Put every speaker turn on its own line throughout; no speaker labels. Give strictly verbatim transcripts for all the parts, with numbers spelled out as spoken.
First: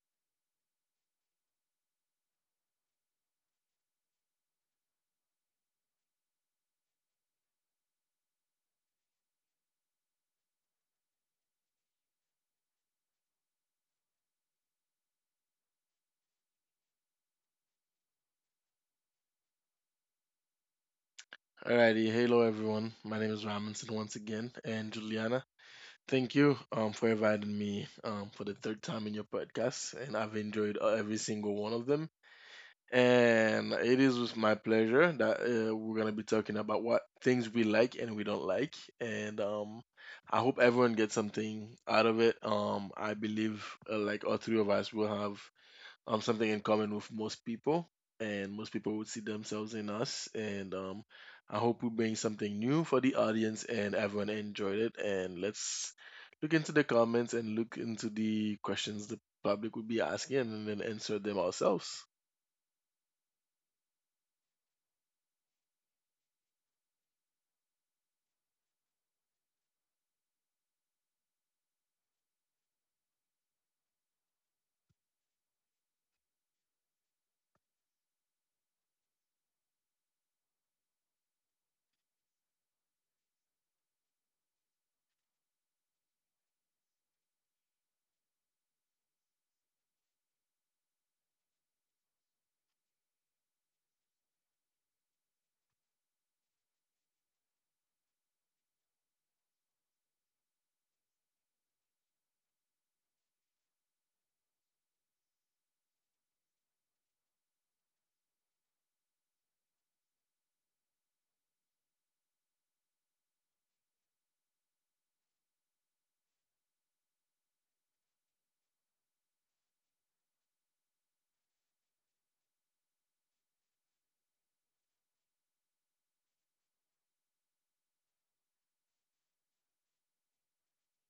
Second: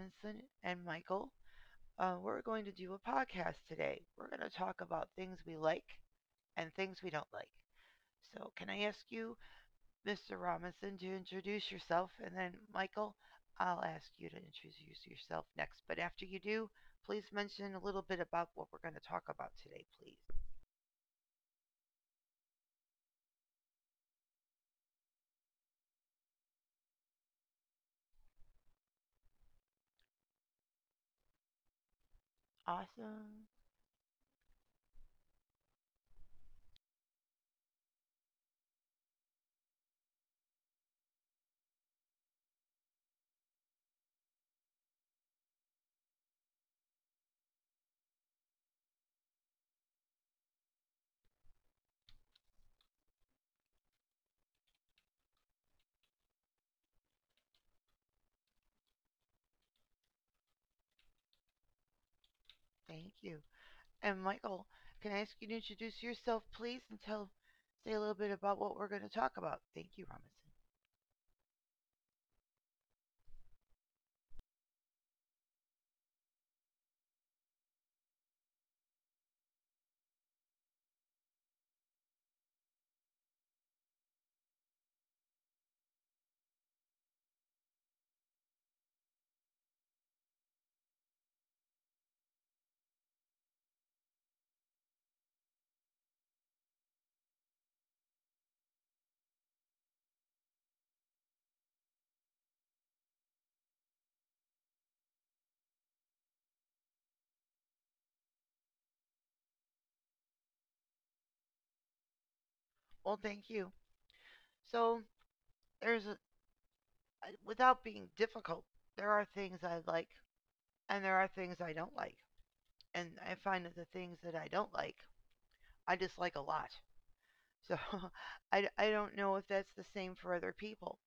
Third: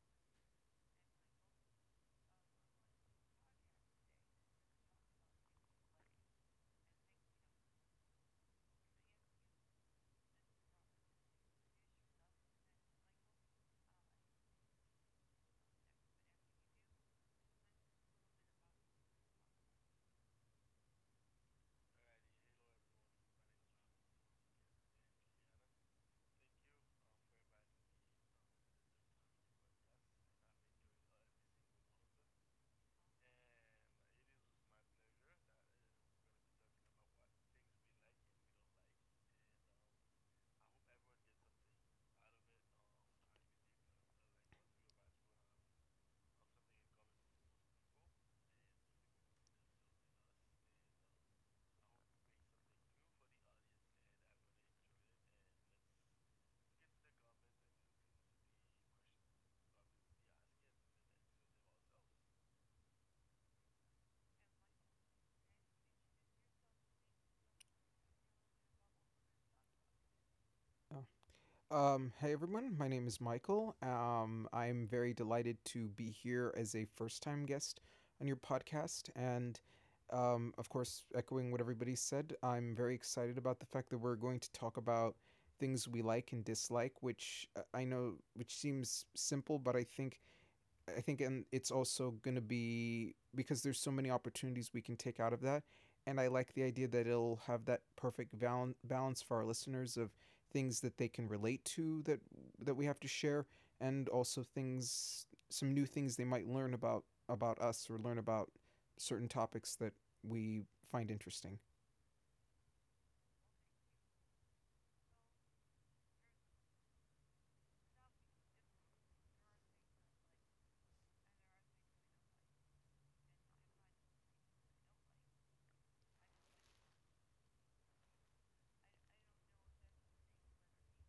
Ramison and Michael. Uh, we're going to do a podcast today. We're going to talk about things we like and things we don't like. So, can I ask you, mister Robinson, to introduce yourself, and then Michael, I'll ask you to introduce yourself next. But after you do, please mention a little bit about what we're going to talk about today, please.
Alrighty, hello everyone. My name is Robinson once again, and Juliana, thank you um, for inviting me um, for the third time in your podcast, and I've enjoyed uh, every single one of them.
Awesome.
And it is with my pleasure that uh, we're gonna be talking about what things we like and we don't like, and um, I hope everyone gets something out of it. Um, I believe uh, like all three of us will have um, something in common with most people, and most people would see themselves in us. And um, I hope we bring something new for the audience, and everyone enjoyed it. And let's look into the comments and look into the questions the public would be asking, and then answer them ourselves.
Thank you. And Michael, can I ask you to introduce yourself, please, and tell say a little bit about what we're going to talk about? Thank you, Robinson.
Oh. Um, hey everyone, my name is Michael. Um, I'm very delighted to be here as a first time guest on your podcast. And um, Of course, echoing what everybody said, I'm very excited about the fact that we're going to talk about things we like and dislike, which uh, I know, which seems simple, but I think I think, and it's also going to be because there's so many opportunities we can take out of that. And I like the idea that it'll have that perfect val- balance for our listeners of things that they can relate to that that we have to share, and also things, some new things they might learn about about us or learn about certain topics that we find interesting.
Well, thank you. So there's a without being difficult, there are things I like and there are things I don't like, and I find that the things that I don't like, I dislike a lot. So I I d- I don't know if that's the same for other people.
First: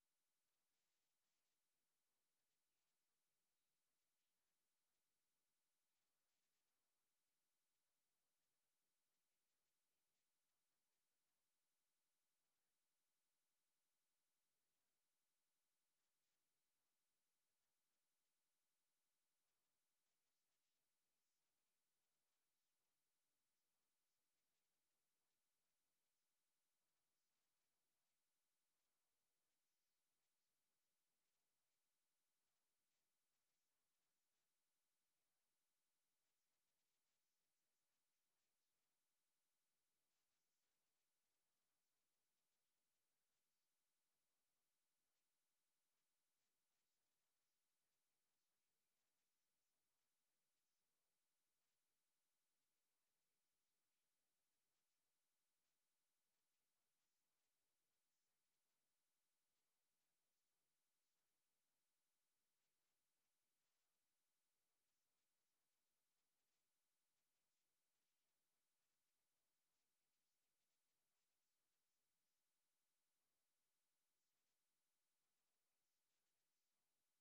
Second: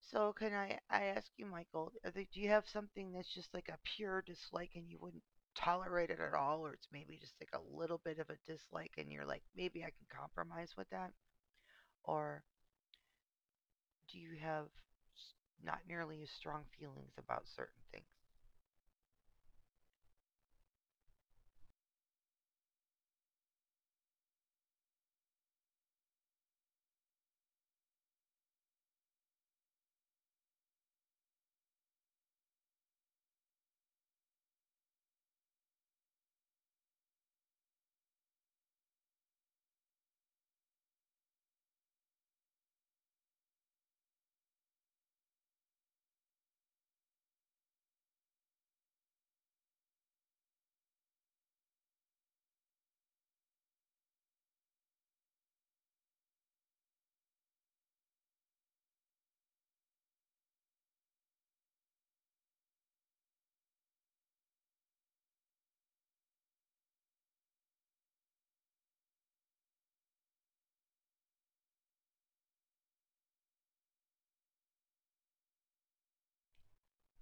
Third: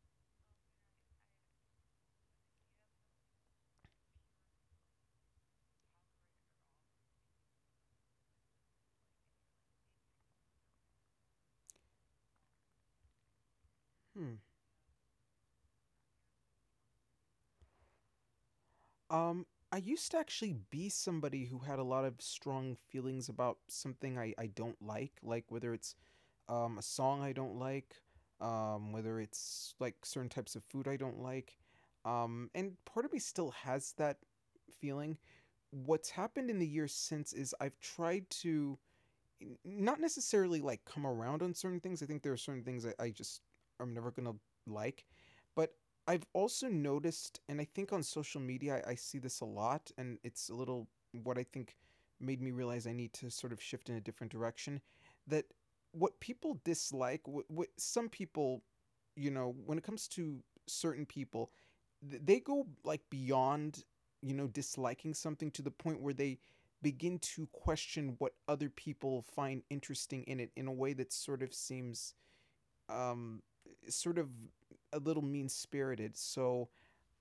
So can I I ask you, Michael, are there, do you have something that's just like a pure dislike and you wouldn't tolerate it at all, or it's maybe just like a little bit of a dislike and you're like, maybe I can compromise with that? Or do
Hmm.
you have s- not nearly as strong feelings about certain things?
Um, I used to actually be somebody who had a lot of strong feelings about something I, I don't like, like whether it's um, a song I don't like, um, whether it's like certain types of food I don't like. Um, and part of me still has that feeling. What's happened in the years since is I've tried to not necessarily like come around on certain things. I think there are certain things that I just I'm never gonna like. But I've also noticed, and I think on social media I, I see this a lot, and it's a little what I think made me realize I need to sort of shift in a different direction. That what people dislike, what, what some people, you know, when it comes to certain people, th- they go like beyond, you know, disliking something to the point where they begin to question what other people find interesting in it in a way that sort of seems um, sort of a little mean spirited. So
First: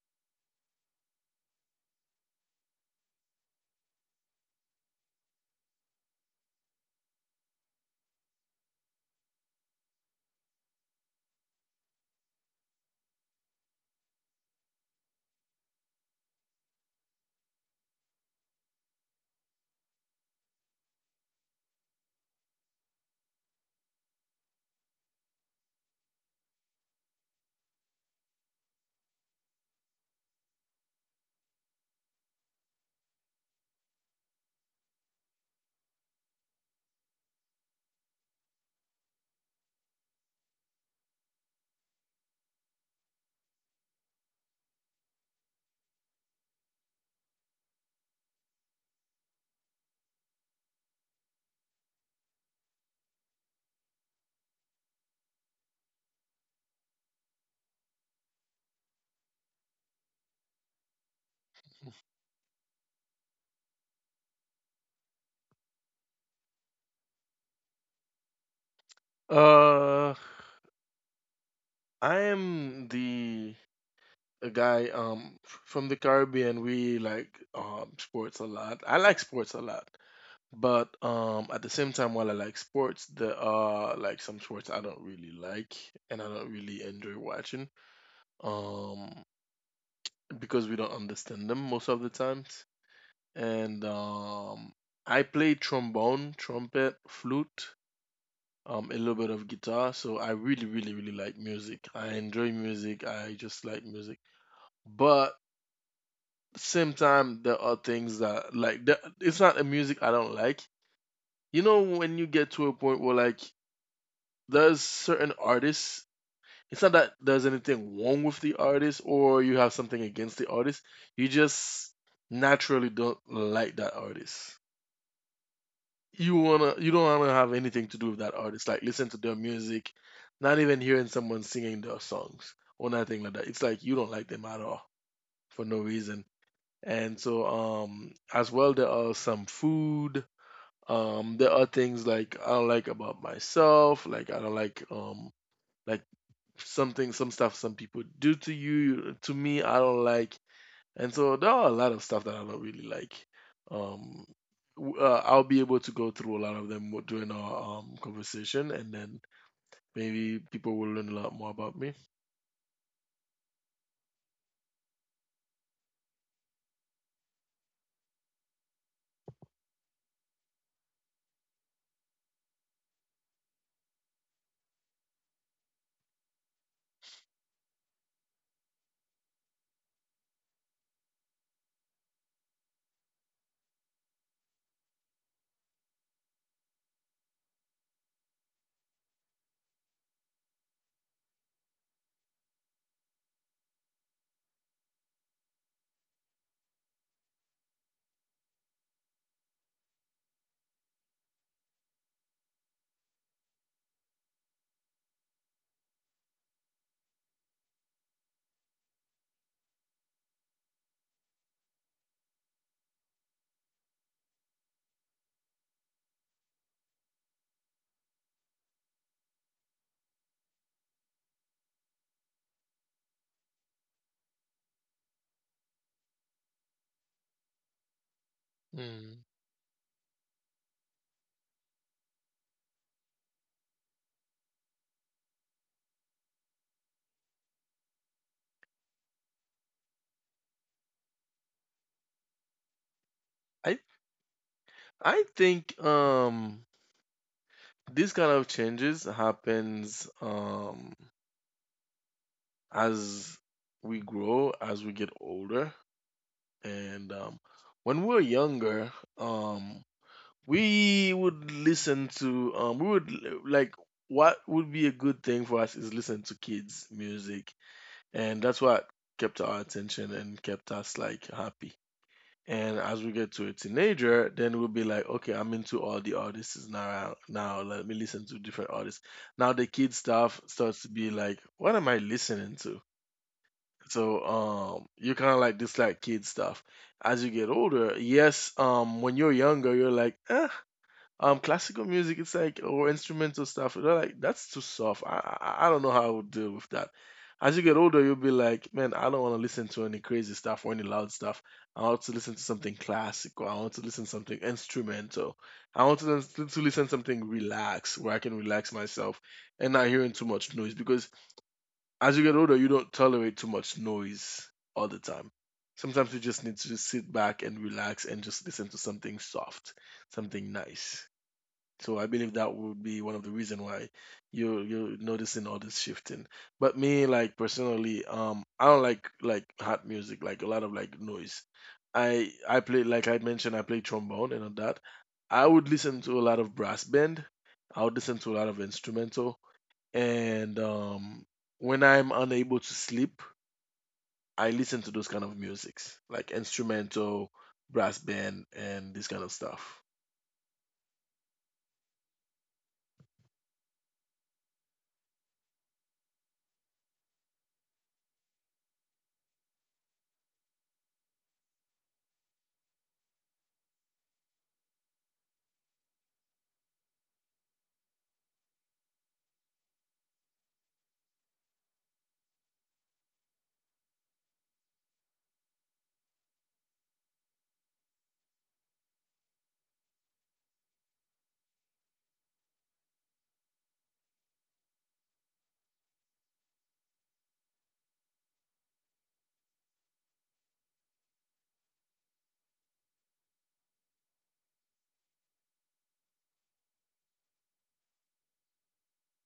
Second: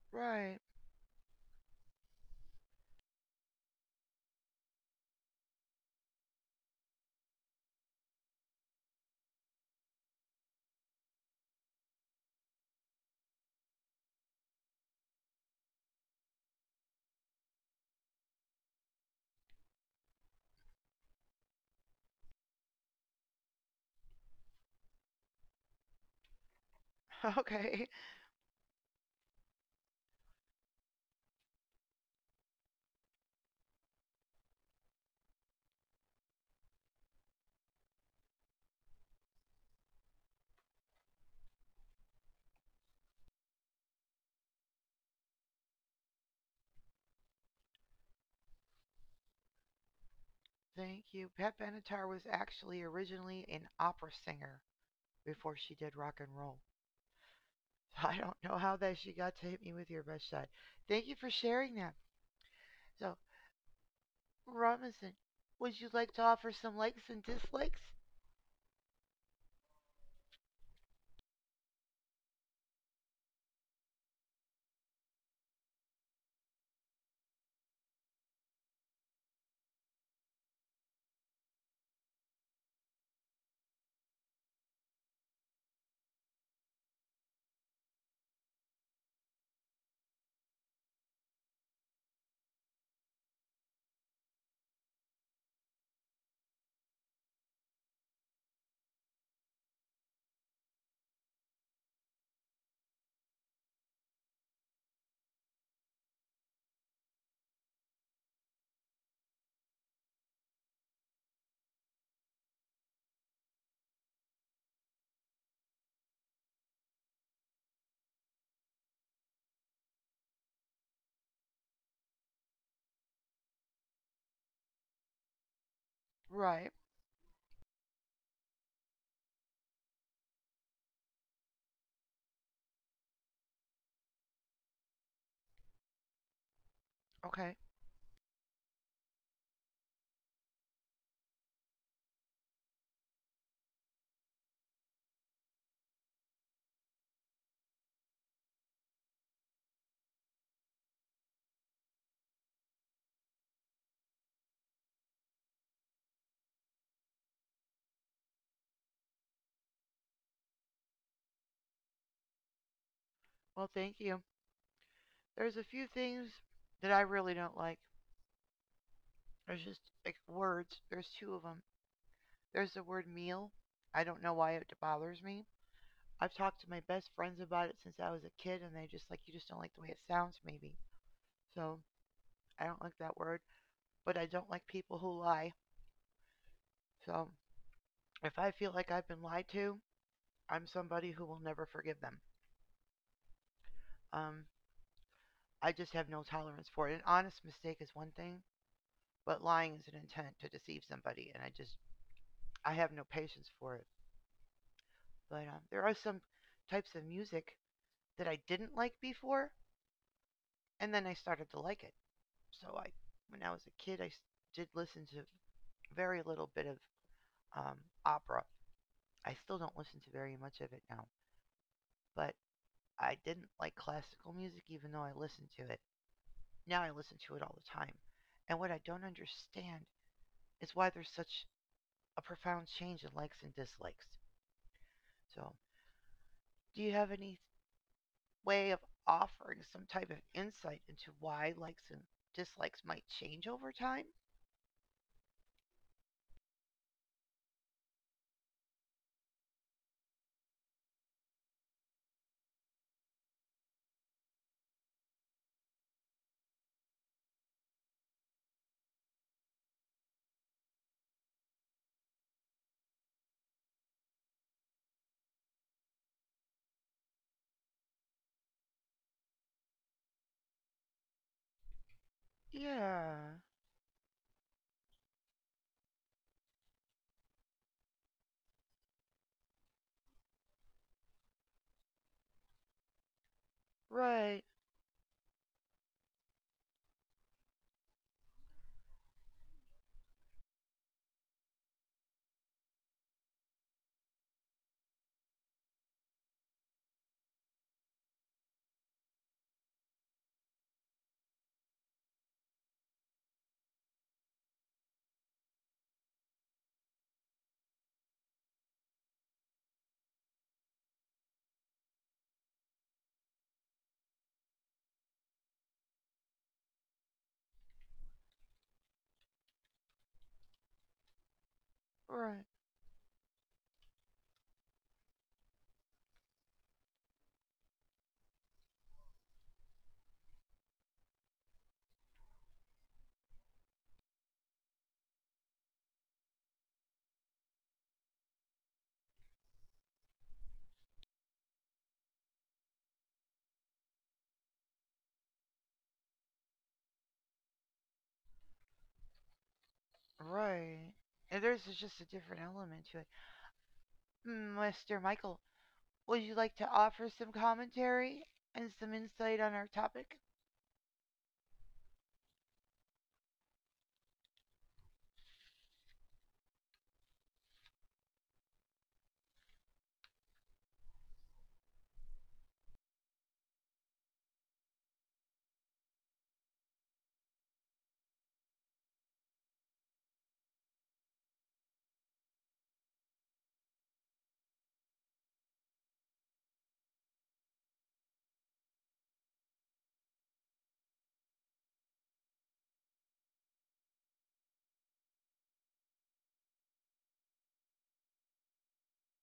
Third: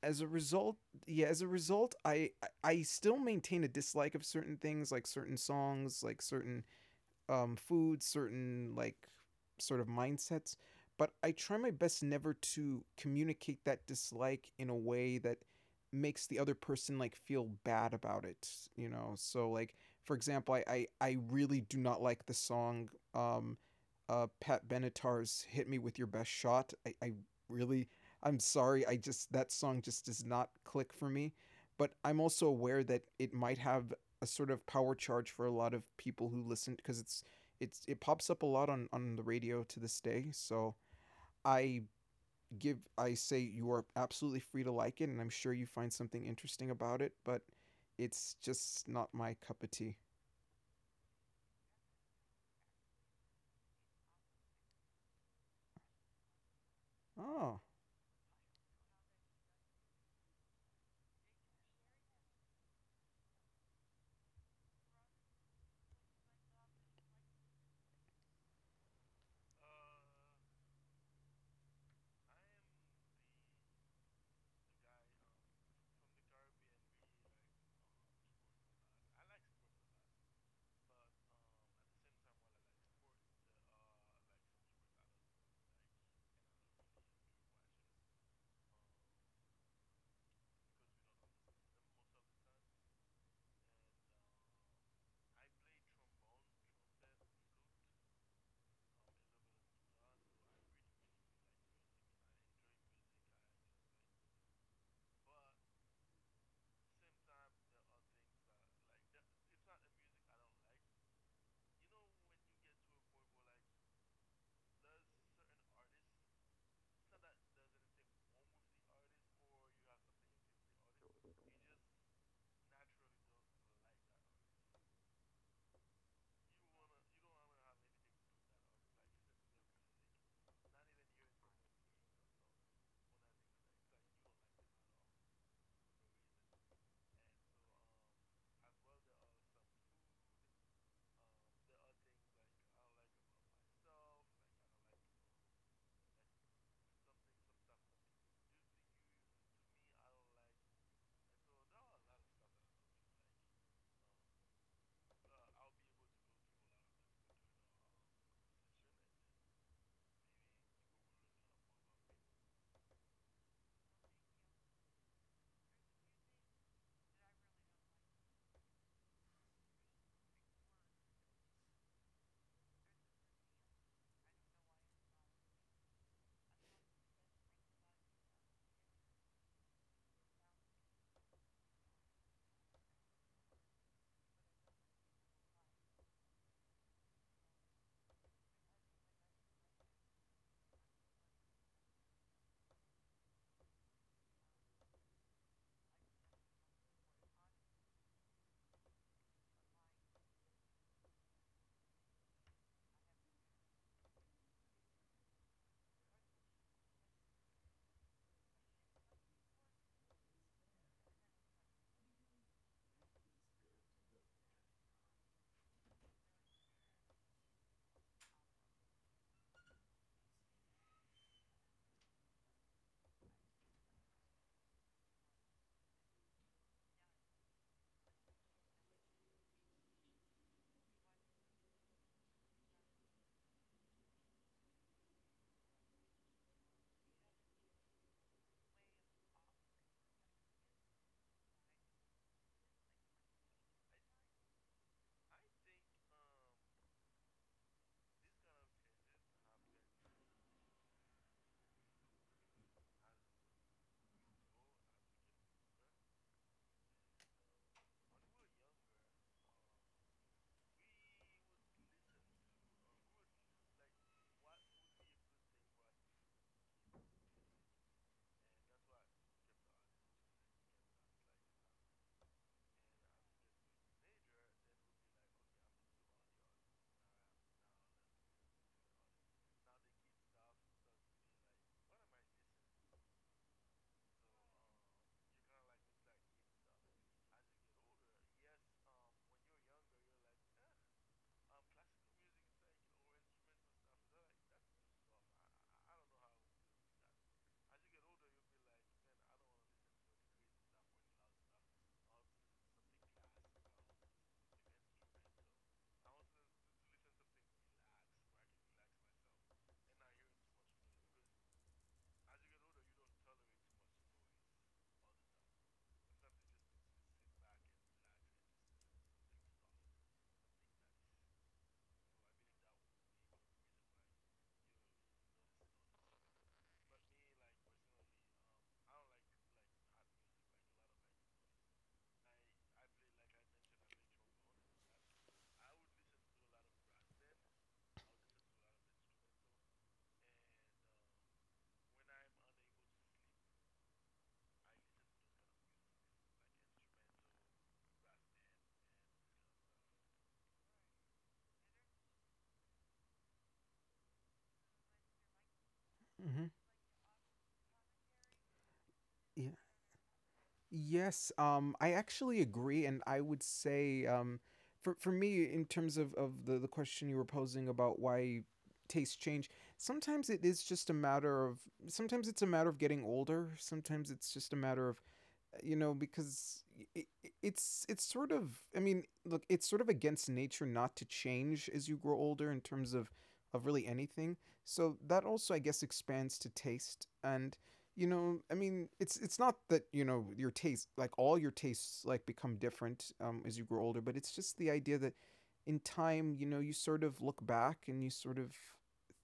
as a
Right.
result, yeah, as a result, I I still maintain a dislike of certain things, like certain songs, like certain um, foods, certain like sort of mindsets. But I try my best never to communicate that dislike in a way that makes the other person like feel bad about it. You know, so like for example, I I, I really do not like the song um, uh, Pat Benatar's "Hit Me with Your Best Shot." I, I really
Okay.
I'm sorry, I just that song just does not click for me. But I'm also aware that it might have a sort of power charge for a lot of people who listen because it's it's it pops up a lot on on the radio to this day. So I give I say you are absolutely free to like it, and I'm sure you find something interesting about it, but it's just not my cup of tea.
Thank you. Pat Benatar was actually originally an opera singer before she did rock and roll.
Oh,
I don't know how that she got to hit me with your best shot. Thank you for sharing that. So Robinson, would you like to offer some likes and dislikes?
Uh, I am the a guy um f- from the Caribbean. We like um sports a lot. I like sports a lot. But um, at the same time, while I like sports, there are like some sports I don't really like and I don't really enjoy watching. Um, because we don't understand them most of the times. And um, I play trombone, trumpet, flute, um, a little bit of guitar. So I really, really, really like music. I enjoy music. I just like music. But same time, there are things that like that, it's not a music I don't like. You know when you get to a point where like there's certain artists, it's not that there's anything wrong with the artist or you have something against the artist. You just naturally don't like that artist. You
Right.
wanna you don't wanna have anything to do with that artist. Like listen to their music, not even hearing someone singing their songs or nothing like that. It's like you don't like them at all for no reason. And so
Okay.
um as well, there are some food. Um there are things like I don't like about myself, like I don't like um like something, some stuff some people do to you, to me, I don't like. And so there are a lot of stuff that I don't really like. um w- uh, I'll be able to go through a lot of them during our um conversation, and then maybe people will learn a lot more about me.
Well, thank you. There's a few things that I really don't like. There's just like words. There's two of them. There's the word meal. I don't know why it bothers me. I've talked to my best friends about it since I was a kid, and they just like, you just don't like the way it sounds, maybe. So I don't like that word, but I don't like people who lie. So if I feel like I've been lied to, I'm somebody who will never forgive them. Um, I just have no tolerance for it. An honest mistake is one thing, but lying is an intent to deceive somebody, and I just I have no patience for it. But um, there are some types of music that I didn't like before, and then I started to like it. So I, when I was a kid, I did listen to very little bit of um, opera. I still don't listen to very much of it now, but I didn't like classical music even though I listened to it. Now I listen to it all the time. And what I don't
Hmm.
understand is why there's such a profound change in likes and dislikes. So, do you have any way of offering some type of insight into why likes and dislikes might change over
i
time?
i think um these kind of changes happens um as we grow, as we get older. And um when we're younger, um we would listen to, um we would l- like what would be a good thing for us is listen to kids music, and that's what kept our attention and kept us like happy. And as we
Yeah,
get to a teenager, then we'll be like, okay, I'm into all the artists now. Now let me listen to different artists. Now the kid stuff starts to be like, what am I listening to? So
right,
um you kind of like dislike kid stuff as you get older. Yes, um when you're younger, you're like, eh, um, classical music, it's like or instrumental stuff. They're like, that's too soft. I, I I don't know how I would deal with that. As you get older, you'll be like, man, I don't want to listen to any crazy stuff or any loud stuff. I want to listen to something classical. I want to listen to something instrumental. I want to listen to listen to something relaxed where I can relax myself and not hearing too much noise. Because as you get older, you don't tolerate too much noise all the time. Sometimes you just need to just sit back and relax and just listen to something soft, something nice. So I believe
right,
that would be one of the reason why you you're noticing all this shifting. But me, like personally, um, I don't like like hot music, like a lot of like noise. I I play, like I mentioned, I play trombone and all that. I would listen to a lot of brass band. I would listen to a lot of instrumental, and um, when I'm unable to sleep, I listen to those kind of musics, like instrumental, brass band, and this kind of stuff.
right. And there's just a different element to it. Mm, mister Michael, would you
mm-hmm.
like to offer some commentary and some insight
Yeah.
on our topic?
Yes, um, I actually agree, and I would say, um, for for me, in terms of of the the question you were posing about why tastes change, sometimes it is just a matter of sometimes it's a matter of getting older. Sometimes it's just a matter of you know because it, it's it's sort of I mean look it's sort of against nature not to change as you grow older in terms of of really anything so that also I guess expands to taste and you know I mean it's it's not that you know your taste like all your tastes like become different um, as you grow older but it's just the idea that in time you know you sort of look back and you sort of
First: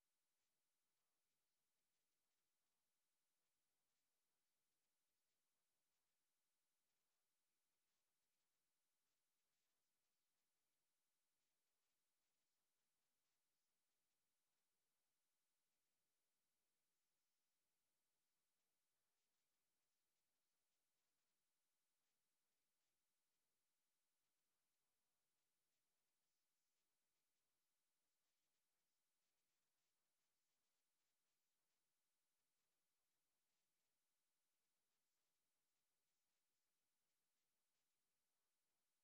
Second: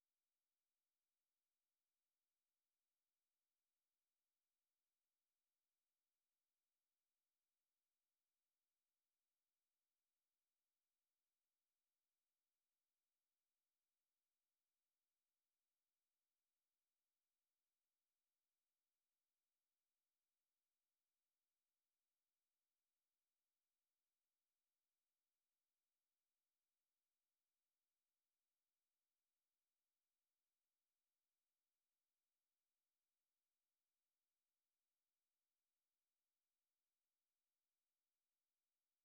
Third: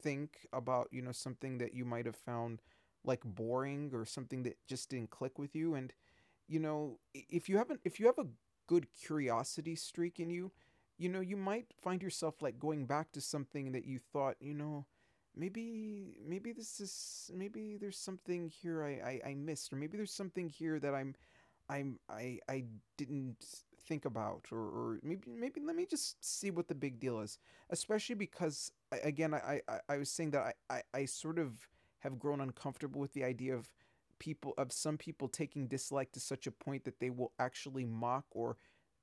think about you know something that you might have found like boring or something that just didn't click with you and you know, if you haven't if you have a good curiosity streak in you, you know, you might find yourself like going back to something that you thought, you know, maybe maybe this is maybe there's something here I I, I missed, or maybe there's something here that I'm I'm I I didn't think about, or, or maybe maybe let me just see what the big deal is. Especially because I, again, I, I I was saying that I, I I sort of have grown uncomfortable with the idea of people of some people taking dislike to such a point that they will actually mock or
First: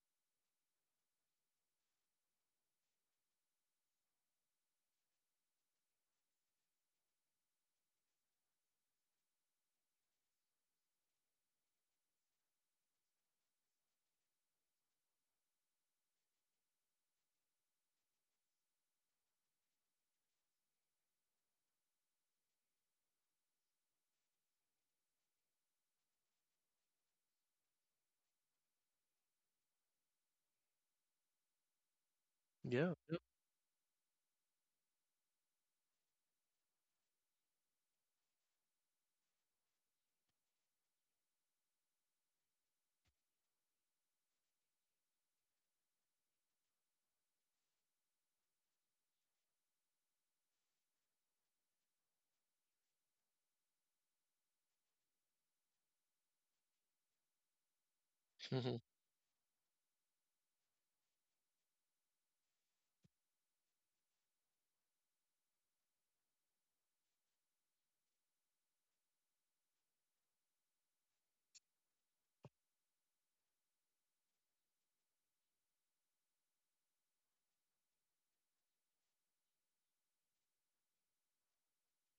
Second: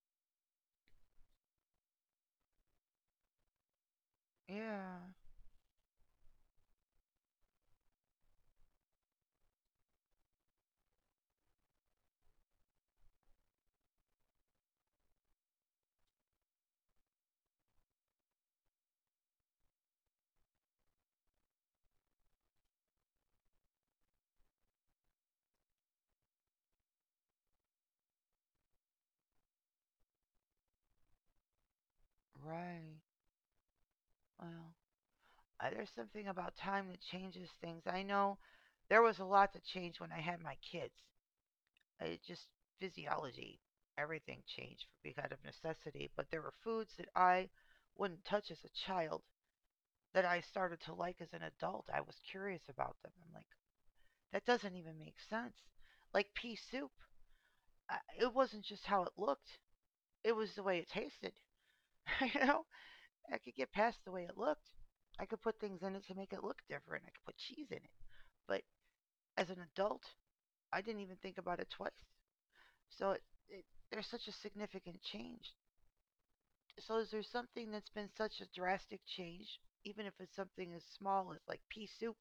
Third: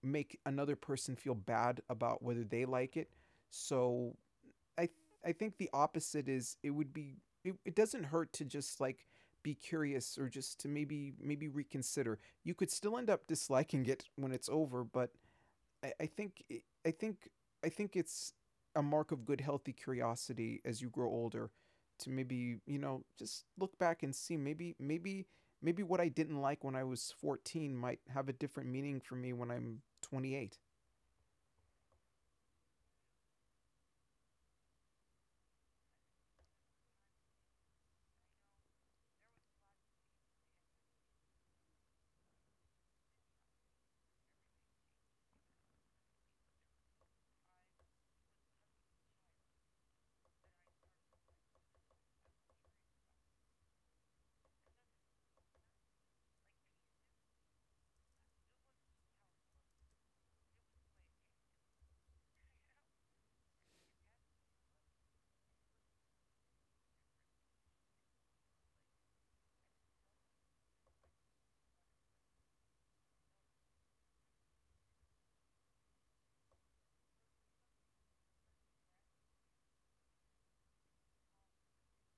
make another person feel bad about whether they like it. So I
Yeah,
I think the opposite is it would be it, it doesn't hurt to just like be curious or just to maybe maybe reconsider. You could still end up disliking it when it's over, but I, I think it- I think I think it's a mark of good healthy curiosity as you grow older to maybe you know just look back and see maybe maybe maybe what I didn't like when I was fourteen might have a different meaning for me when I'm twenty-eight.
Yeah.
right. Well, uh, there's something about time that changes things. I know there was a lot that changed when I had my kids. It just physiology, everything changed because of necessity. But there were foods that I wouldn't touch as a child that I started to like as an adult. I was curious about them. I'm like, that doesn't even make sense. Like pea soup, I- it wasn't
Yep.
just how it looked; it was the way it tasted. You know, I could get past the way it looked. I could put things in it to make it look different. I could put cheese in it. But as an adult, I didn't even think about it twice. So it, it, there's such a significant change, so is there something that's been such a drastic change, even if it's something as small as like pea soup?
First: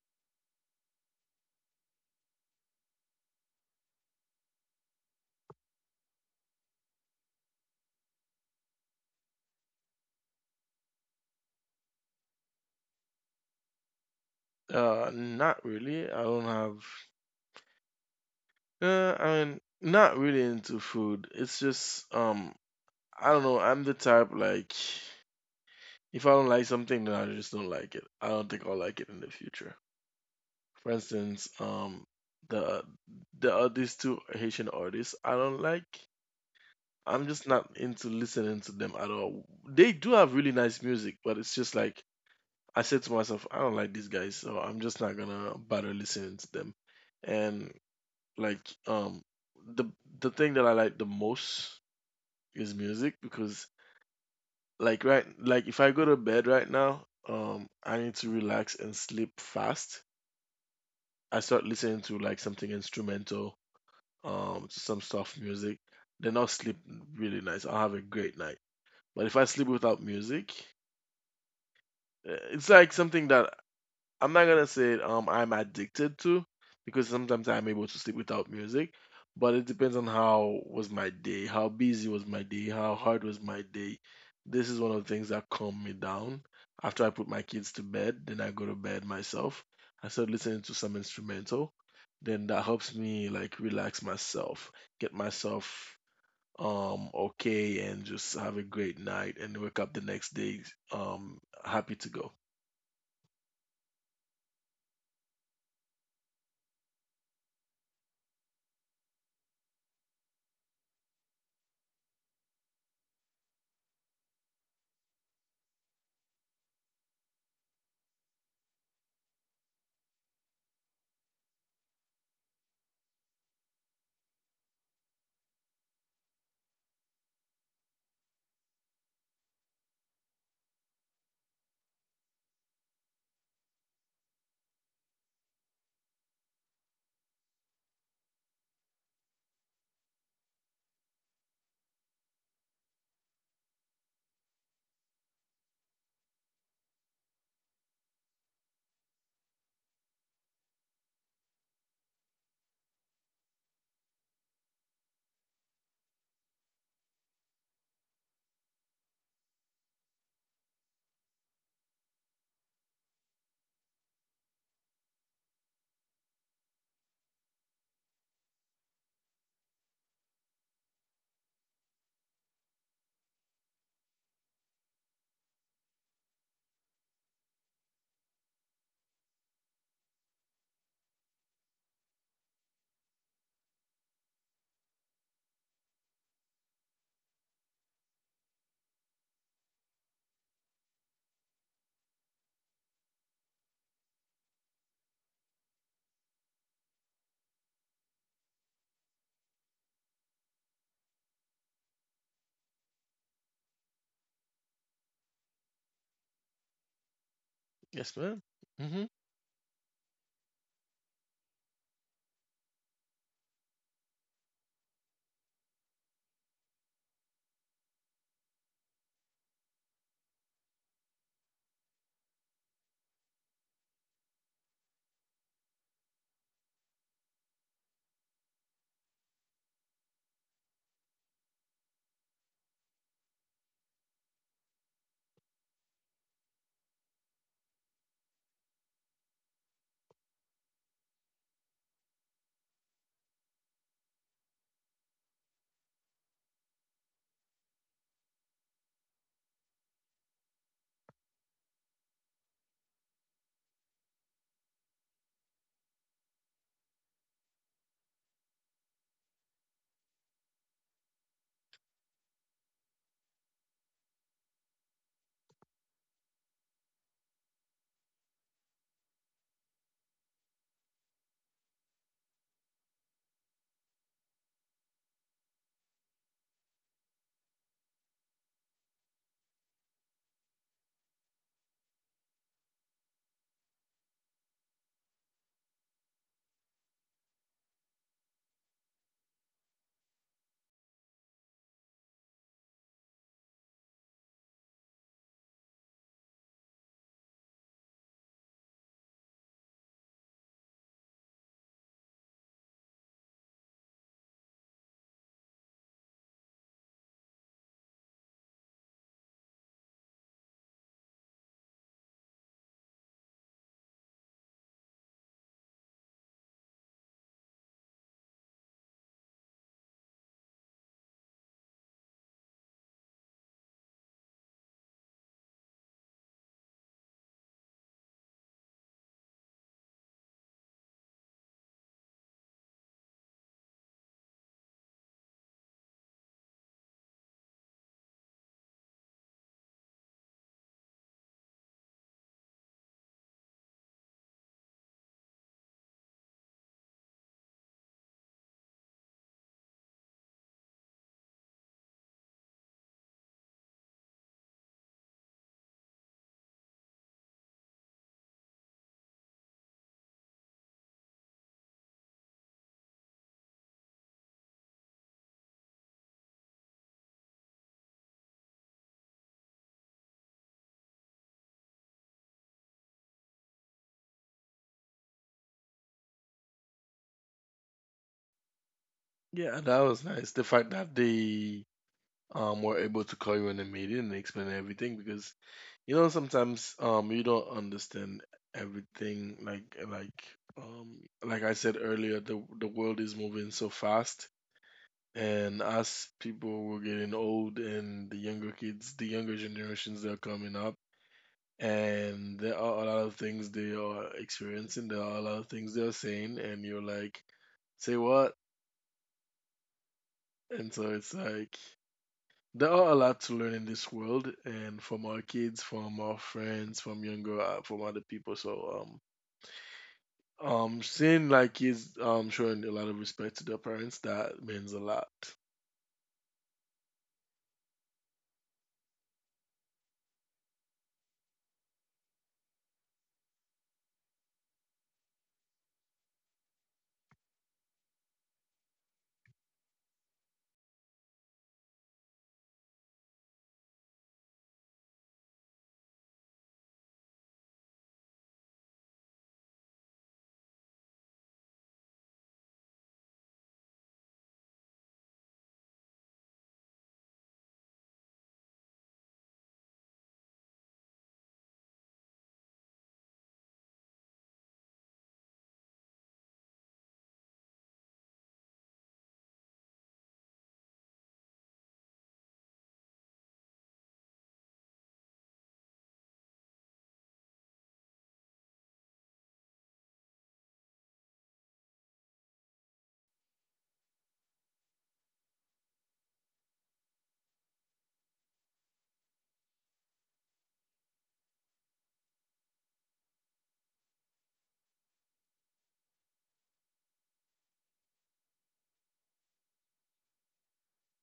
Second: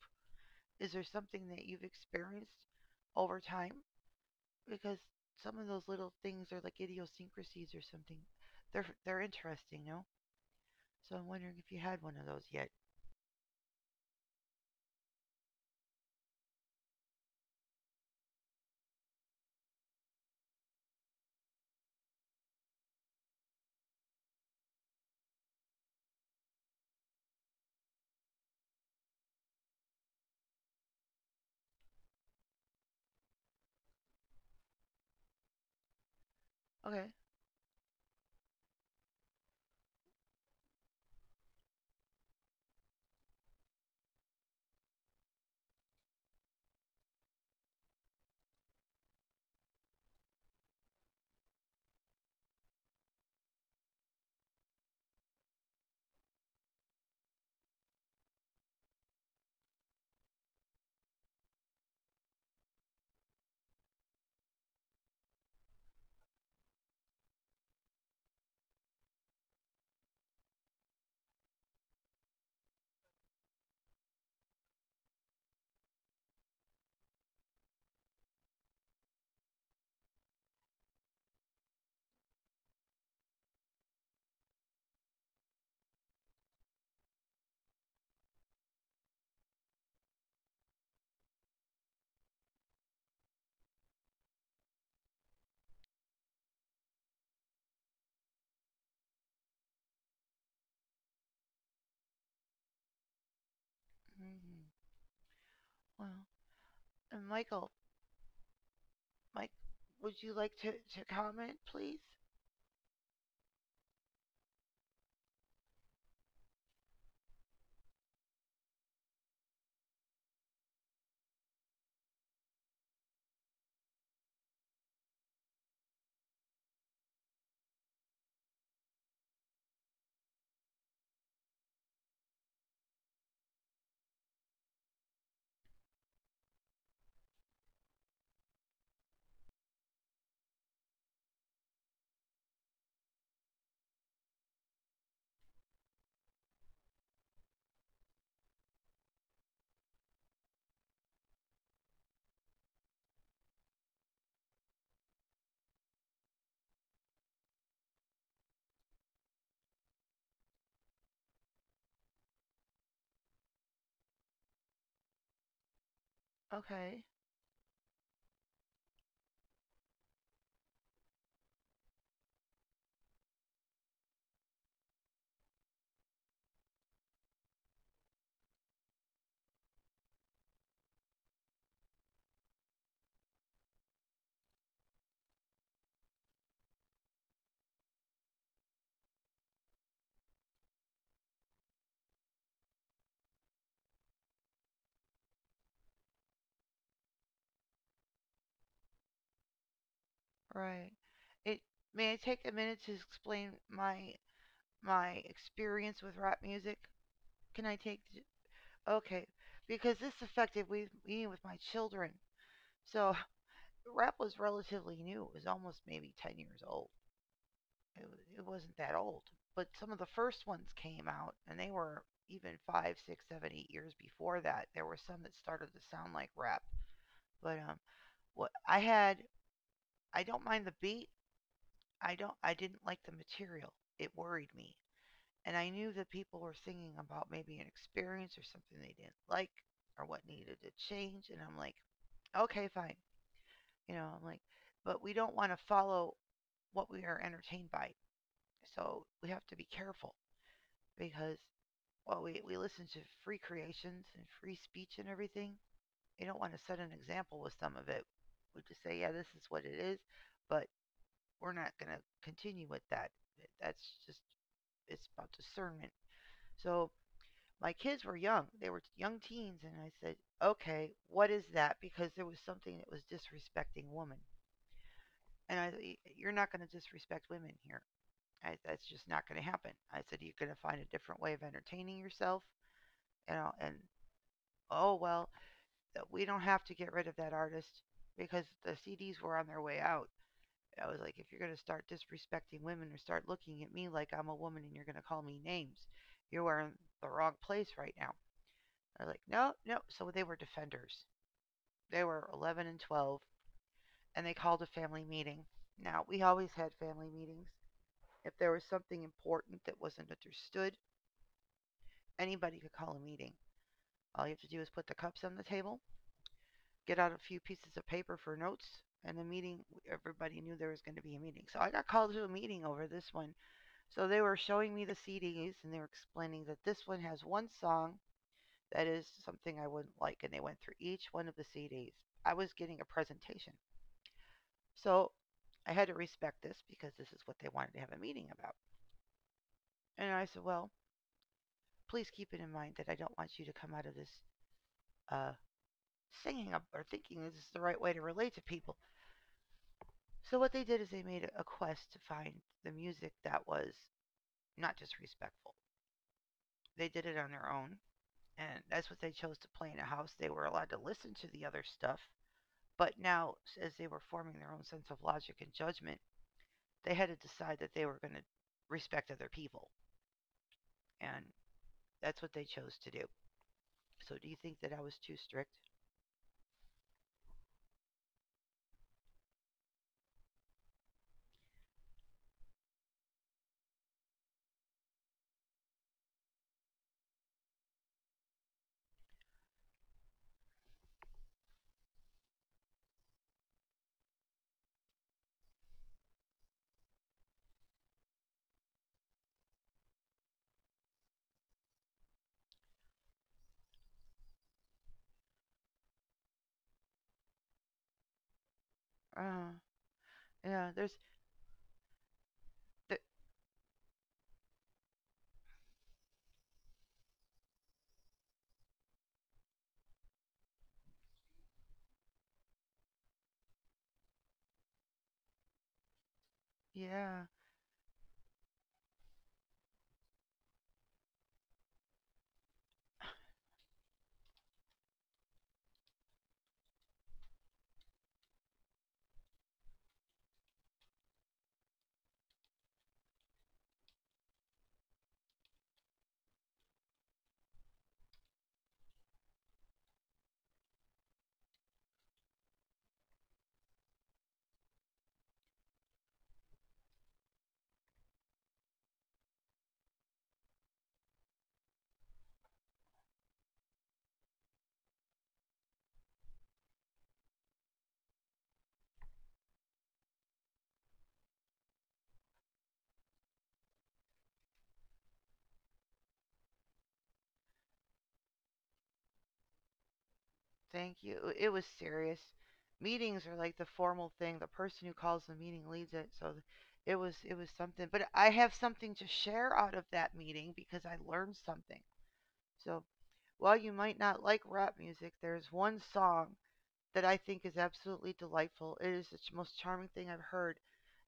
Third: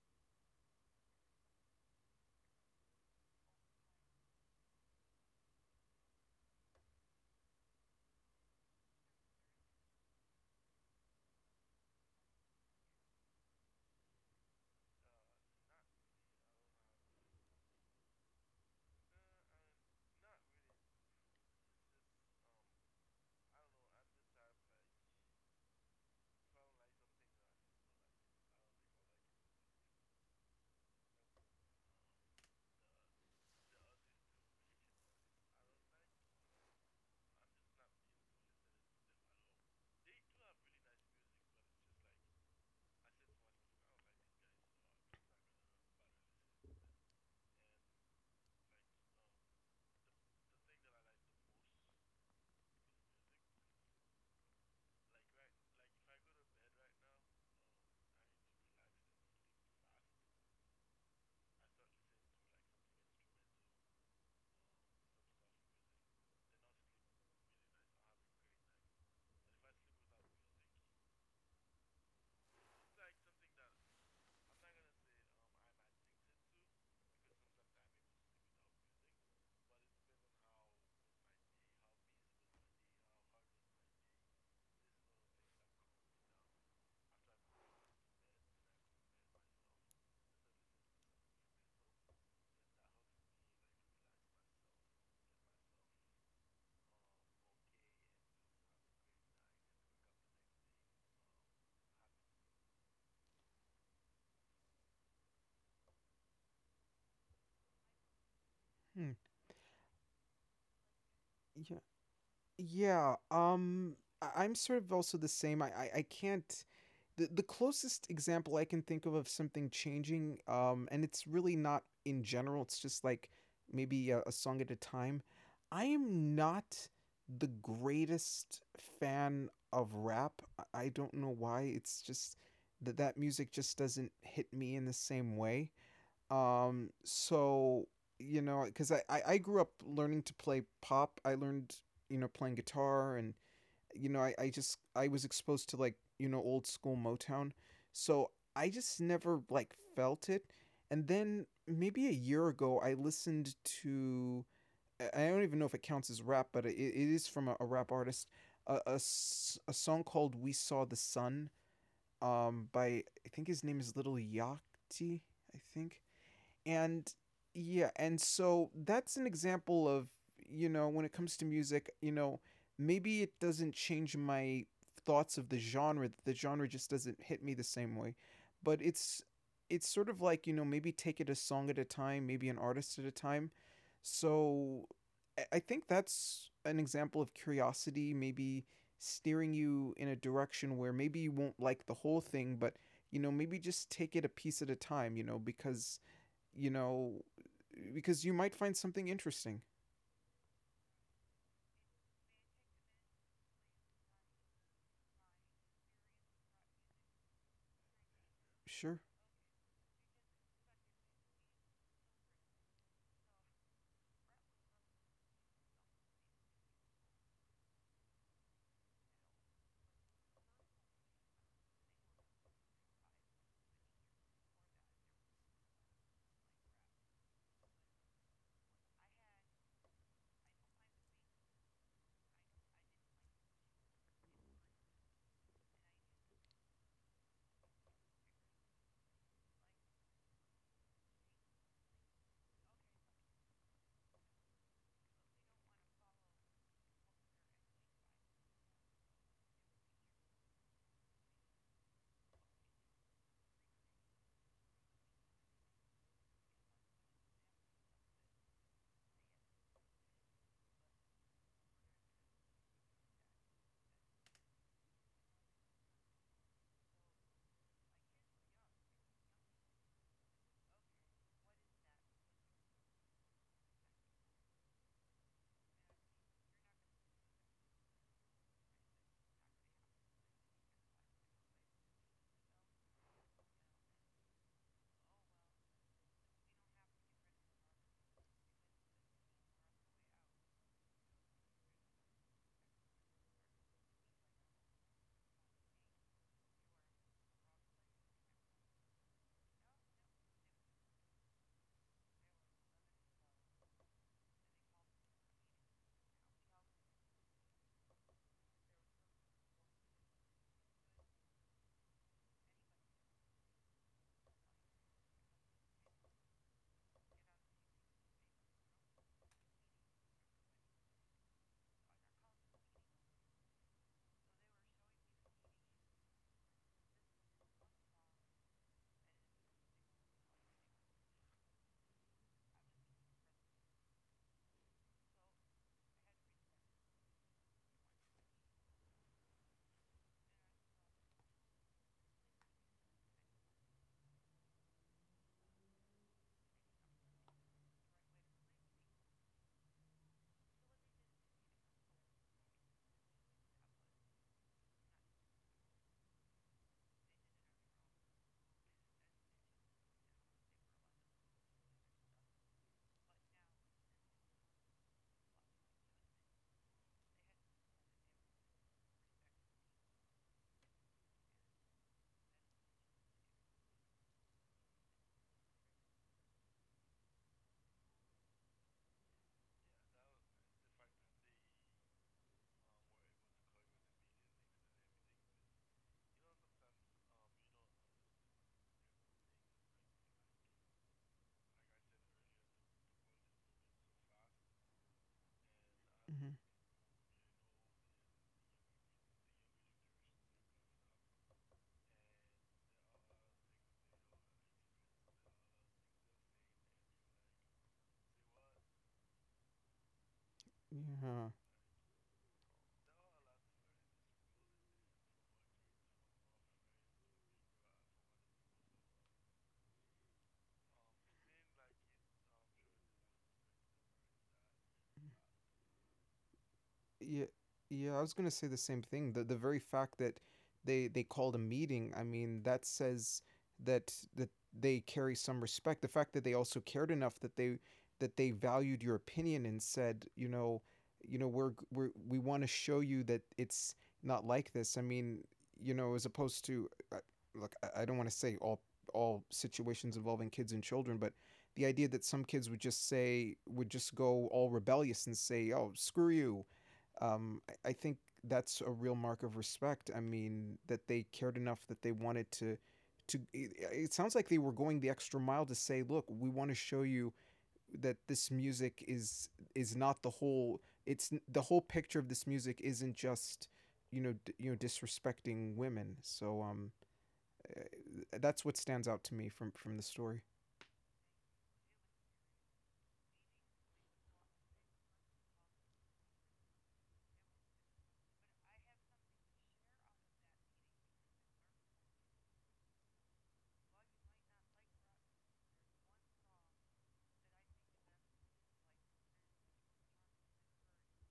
Is there something that you've experienced over time? Because some of those little things are like idiosyncrasies or something. They're they're interesting, no? So I'm wondering if you had one of those yet.
Uh, not really. I don't have. Uh, I mean, not really into food. It's just um, I don't know. I'm the type like if I don't like something, then I just don't like it. I don't think I'll like it in the future. For instance, um, the the uh, these two Haitian artists I don't like.
Okay.
I'm just not into listening to them at all. They do have really nice music, but it's just like I said to myself, I don't like these guys, so I'm just not gonna bother listening to them. And like um the the thing that I like the most is music. Because like right, like if I go to bed right now, um I need to relax and sleep fast. I start listening to like something instrumental, um some soft music. Then I'll sleep really nice. I'll have a great night. But if I sleep without music, eh, it's like something that I'm not gonna say um I'm addicted to, because sometimes I'm able to sleep without music, but it depends on how was my day, how busy was my day, how hard was my day. This is one of the things that calm me down. After I put my kids to bed, then I go to bed myself. I start listening to some instrumental. Then that helps me like relax myself, get myself um okay and just have a great night and wake up the next day um happy to go.
Hmm. Well, and Michael,
Hmm.
Mike, would you like to to comment,
Yeah,
please?
Yeah, um, I- I'm sort of also the same. I, I, I can't. The, the closest example I can think of of something changing, um, and it's really not in general, it's just like maybe a, a song at a time. I am not the greatest fan of rap. I I don't know why. It's just that that music just doesn't hit me in the same way. Um, so you know, because I, I I grew up learning to play pop. I learned you know playing guitar, and you know I I just I was exposed to like you know old school Motown, so I just never like felt it. And then maybe a year ago, I listened to I- don't even know if it counts as rap, but it, it is from a, a rap artist. a a a song called "We Saw the Sun" um, by I think his name is Little Yachty. I think
Okay.
and yeah and so that's an example of you know when it comes to music you know maybe it doesn't change my thoughts of the genre the genre just doesn't hit me the same way but it's it's sort of like you know maybe take it a song at a time maybe an artist at a time so I- I think that's an example of curiosity maybe steering you in a direction where maybe you won't like the whole thing but you know maybe just take it a piece at a time you know because you know, because you might find something interesting.
Right. It May I take a minute to explain my my experience with rap music? Can I take?
Yes,
J-
ma'am.
Sure.
Mhm.
Okay, because this affected we eating with my children. So the rap was relatively new. It was almost maybe ten years old. It, it wasn't that old, but some of the first ones came out, and they were even five, six, seven, eight years before that. There were some that started to sound like rap. But um, what I had, I don't mind the beat. I don't. I didn't like the material. It worried me, and I knew that people were singing about maybe an experience or something they didn't like or what needed to change. And I'm like, okay, fine. You know, I'm like, but we don't want to follow what we are entertained by. So we have to be careful because while we, we listen to free creations and free speech and everything, we don't want to set an example with some of it. We just say, yeah, this is what it is, but we're not going to continue with that. That's just, it's about discernment. So my kids were young. They were young teens. And I said, okay, what is that? Because there was something that was disrespecting women. And I said, you're not going to disrespect women here. I, that's just not going to happen. I said, you're going to find a different way of entertaining yourself. You know, and oh, well, uh, we don't have to get rid of that artist because the C Ds were on their way out. I was like, if you're going to start disrespecting women or start looking at me like I'm a woman and you're going to call me names, you are in the wrong place right now. They're like, no, no. So they were defenders. They were eleven and twelve, and they called a family meeting. Now, we always had family meetings. If there was something important that wasn't understood, anybody could call a meeting. All you have to do is put the cups on the table, get out a few pieces of paper for notes, and the meeting, everybody knew there was going to be a meeting. So I got called to a meeting over this one. So they were showing me the C Ds and they were explaining that this one has one song that is something I wouldn't like. And they went through each one of the C Ds. I was getting a presentation. So I had to respect this because this is what they wanted to have a meeting about. And I said, well, please keep it in mind that I don't want you to come out of this uh, singing or thinking this is the right way to relate to people. So what they did is they made a- a quest to find the music that was not just respectful. They did it on their own, and that's what they chose to play in a house. They were allowed to listen to the other stuff, but now, as they were forming their own sense of logic and judgment, they had to decide that they were going to respect other people. And that's what they chose to do. So, do you think that I was too strict?
Yeah, that was nice. The fact that they um were able to call you in a meeting and explain everything, because you know sometimes um you don't understand everything, like like um like I said earlier, the the world is moving so fast, and as
Hmm.
people were getting old and the younger kids, the younger generations, they're coming up, and there are a lot of things they are experiencing, there are a lot of things they're saying and you're like, say what?
Uh,
And
yeah,
so
there's.
it's
Yeah.
like there are a
Th-
lot to learn in this world, and from our kids, from our friends, from younger, uh, from other people. So, um, um, seeing like kids um showing a lot of respect to their parents, that means a lot.
Yeah,
yeah,
yeah, I was gonna say the same thing. The the very fact that they they called a meeting, I mean, that says that that they carry some respect. The fact that they also cared enough that they that they valued your opinion and said, you know, you know, we're g- we're we want to show you that it's not like this. I mean, you know, as opposed to uh, look, I I don't want to say all all situations involving kids and children, but the idea that some kids would just say would just go all rebellious and say, "Oh, screw you." um, I, I think that's a real mark of respect. I mean, that they cared enough that they wanted to to it, it sounds like they were going the extra mile to say, look, we want to show you that this music is is not the whole it's the whole picture of this music isn't just you know d- you know disrespecting women. So um uh, that's what stands out to me from from the story.
thank you. It was serious. Meetings are like the formal thing. The person who calls the meeting leads it. So, it was it was something. But I have something to share out of that meeting because I learned something. So, while you might not like rap music, there's one song that I think is absolutely delightful. It is the most charming thing I've heard.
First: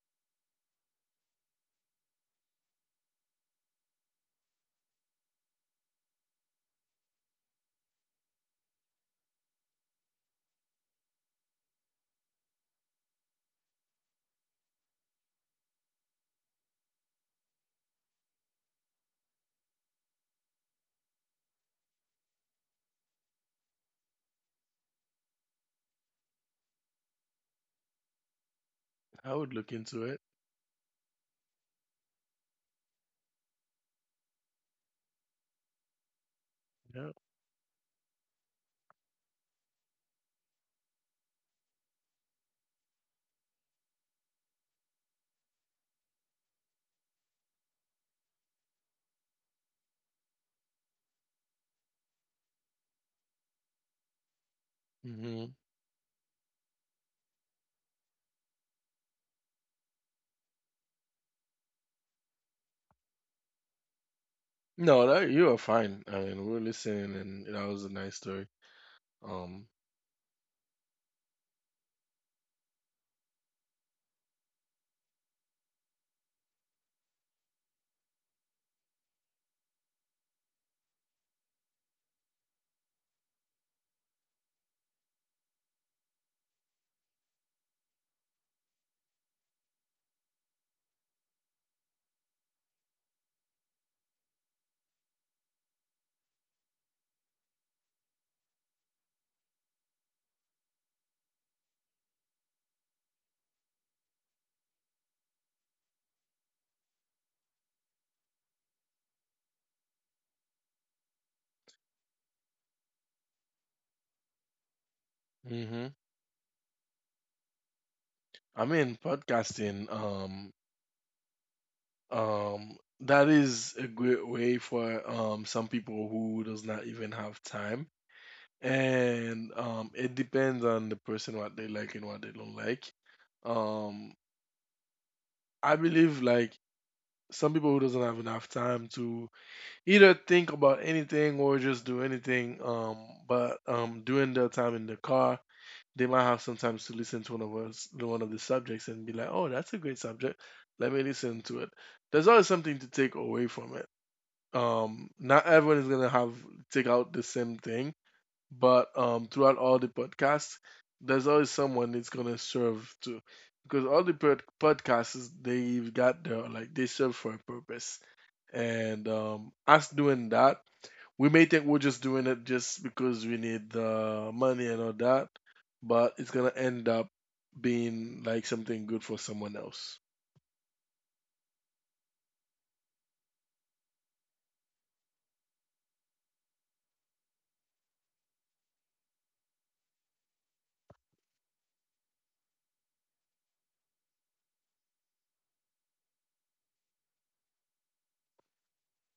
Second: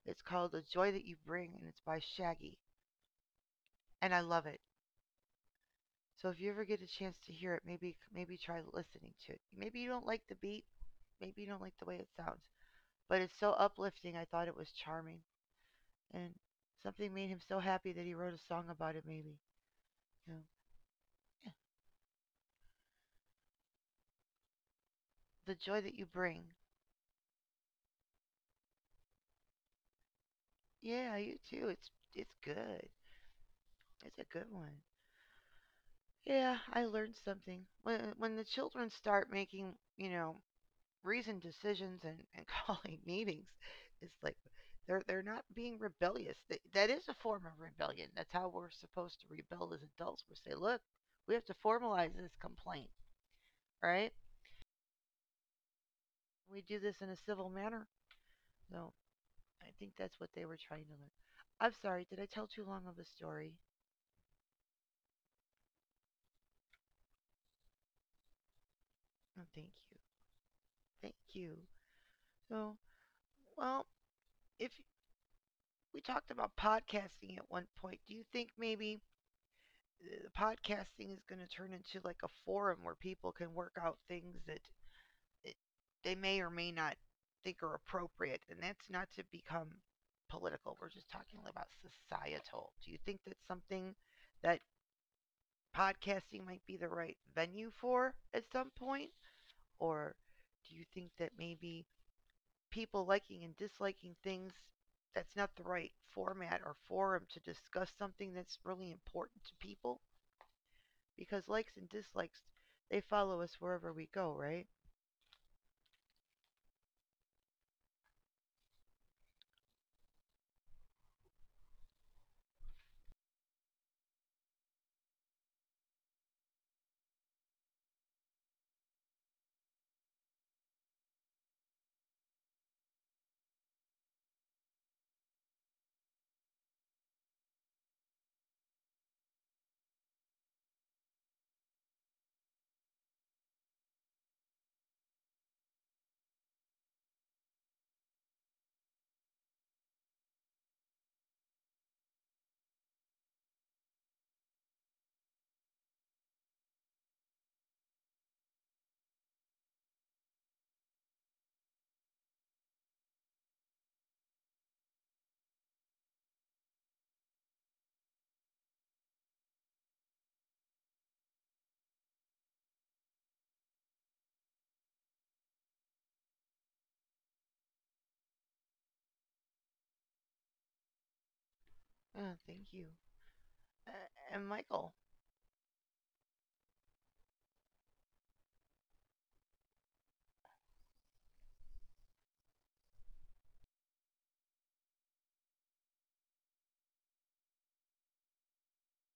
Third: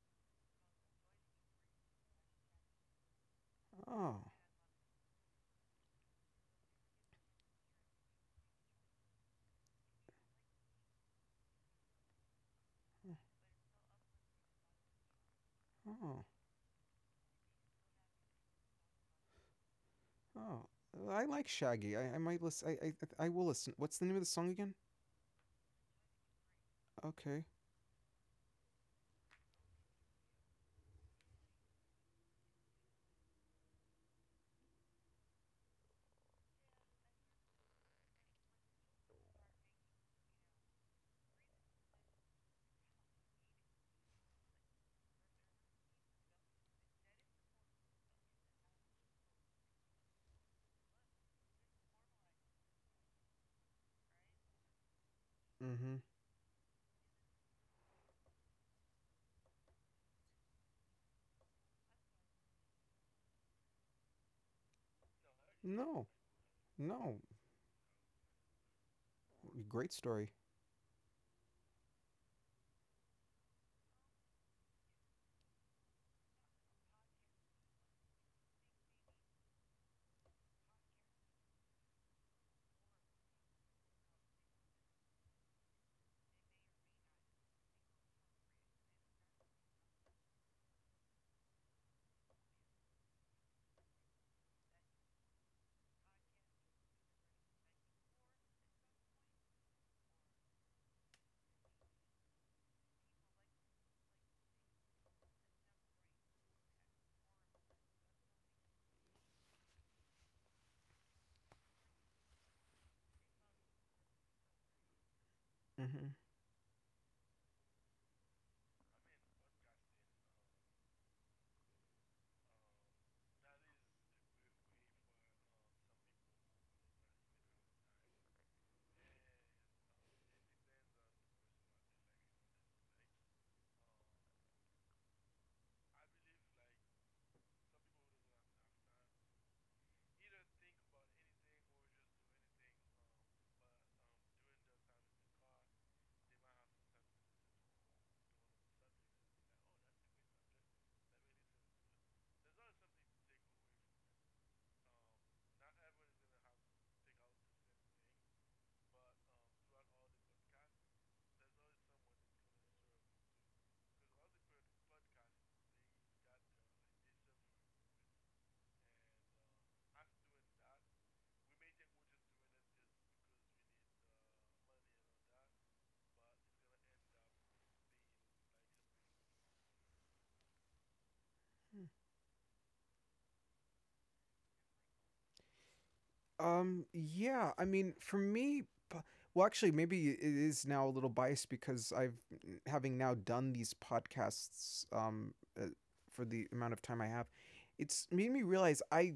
It's called The Joy That You Bring, and it's by Shaggy, and I
Oh.
love it. So if you ever get a chance to hear it, maybe maybe try listening to it. Maybe you don't like the beat, maybe you don't like the way it sounds, but it's so uplifting. I thought it was charming,
Oh.
and something made him so happy that he wrote a song about it. Maybe, you know,
Oh. I like
yeah.
Shaggy. I, I might listen. I, I I will listen. What's the name of the song again?
The Joy That You Bring.
Okay.
I would look into it.
Yeah, you too. It's it's good. It's a good one. Yeah, I learned
Yeah.
something. When uh, when the children start making, you know, reasoned decisions and, and calling meetings, it's like they're they're not being rebellious. That, that is a form of rebellion. That's how we're supposed to rebel as adults. We say, look, we have to formalize this complaint, right?
Hmm.
Mm-hmm.
We do this in a civil manner. So I think that's what they were trying to learn. I'm sorry, did I tell too long of a story?
No, that you are
No,
fine. I mean, we we're
no,
listening, and that was a nice story.
Oh, thank
Um,
great
you.
story.
Thank you. So, well, if we talked about podcasting at one point. Do you think maybe eh, the podcasting is going to turn into like a forum where people can work out things that it, they may or may not think are appropriate? And that's not to become political. We're just talking like about societal. Do you think that's something that podcasting might be the right venue for at some point? Or do you think that maybe people liking and disliking things. That's not the right format or forum to discuss something that's really important to people because likes and dislikes, they follow us wherever we go, right?
hmm.
Hmm.
I mean, podcasting. Um, um, that is a great way for um some people who does not even have time, and um, it depends on the person what they like and what they don't like. Um, I believe like some people who doesn't have enough time to either think about anything or just do anything. Um, but um, during their time in the car, they might have sometimes to listen to one of us, one of the subjects, and be like, "Oh, that's a great subject. Let me listen to it." There's always something to take away from it. Um, not everyone is gonna have take out the same thing, but um, throughout all the podcasts, there's always someone that's gonna serve to, because all the pod- podcasts is, they've got their like they serve for a purpose, and um, us doing that, we may think we're just doing it just because we need the money and all that, but it's gonna end up being like something good for someone else.
Oh, thank you. Uh, and Michael.
Um, yeah, I mean, for me, po- well, actually, maybe it is now a little biased because I've having now done these podcasts um uh, for the amount of time I have. It's made me realize I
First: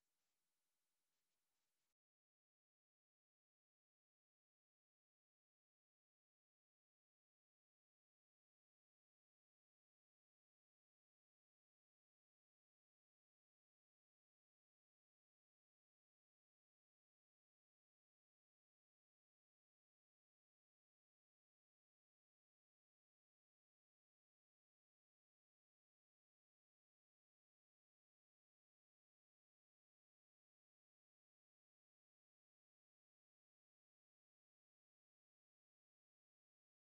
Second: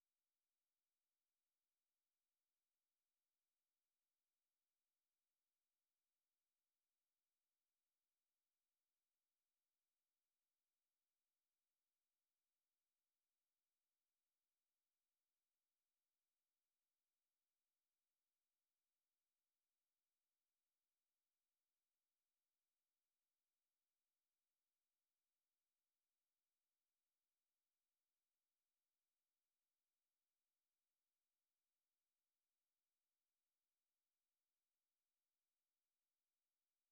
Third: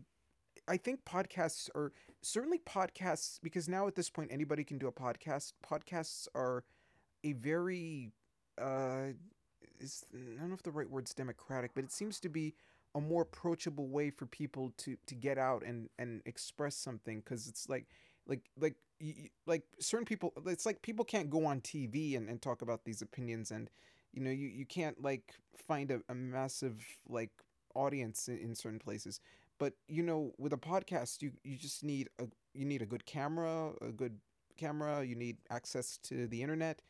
I think podcasts are certainly podcasts because now at this point anybody can do a podcast. Podcasts are a very uh, it's, I don't know if the right word's democratic, but it seems to be a more approachable way for people to to get out and and express something because it's like like like like certain people it's like people can't go on tv and, and talk about these opinions and you know you, you can't like find a, a massive like audience in, in certain places but you know with a podcast you you just need a you need a good camera a good camera you need access to the internet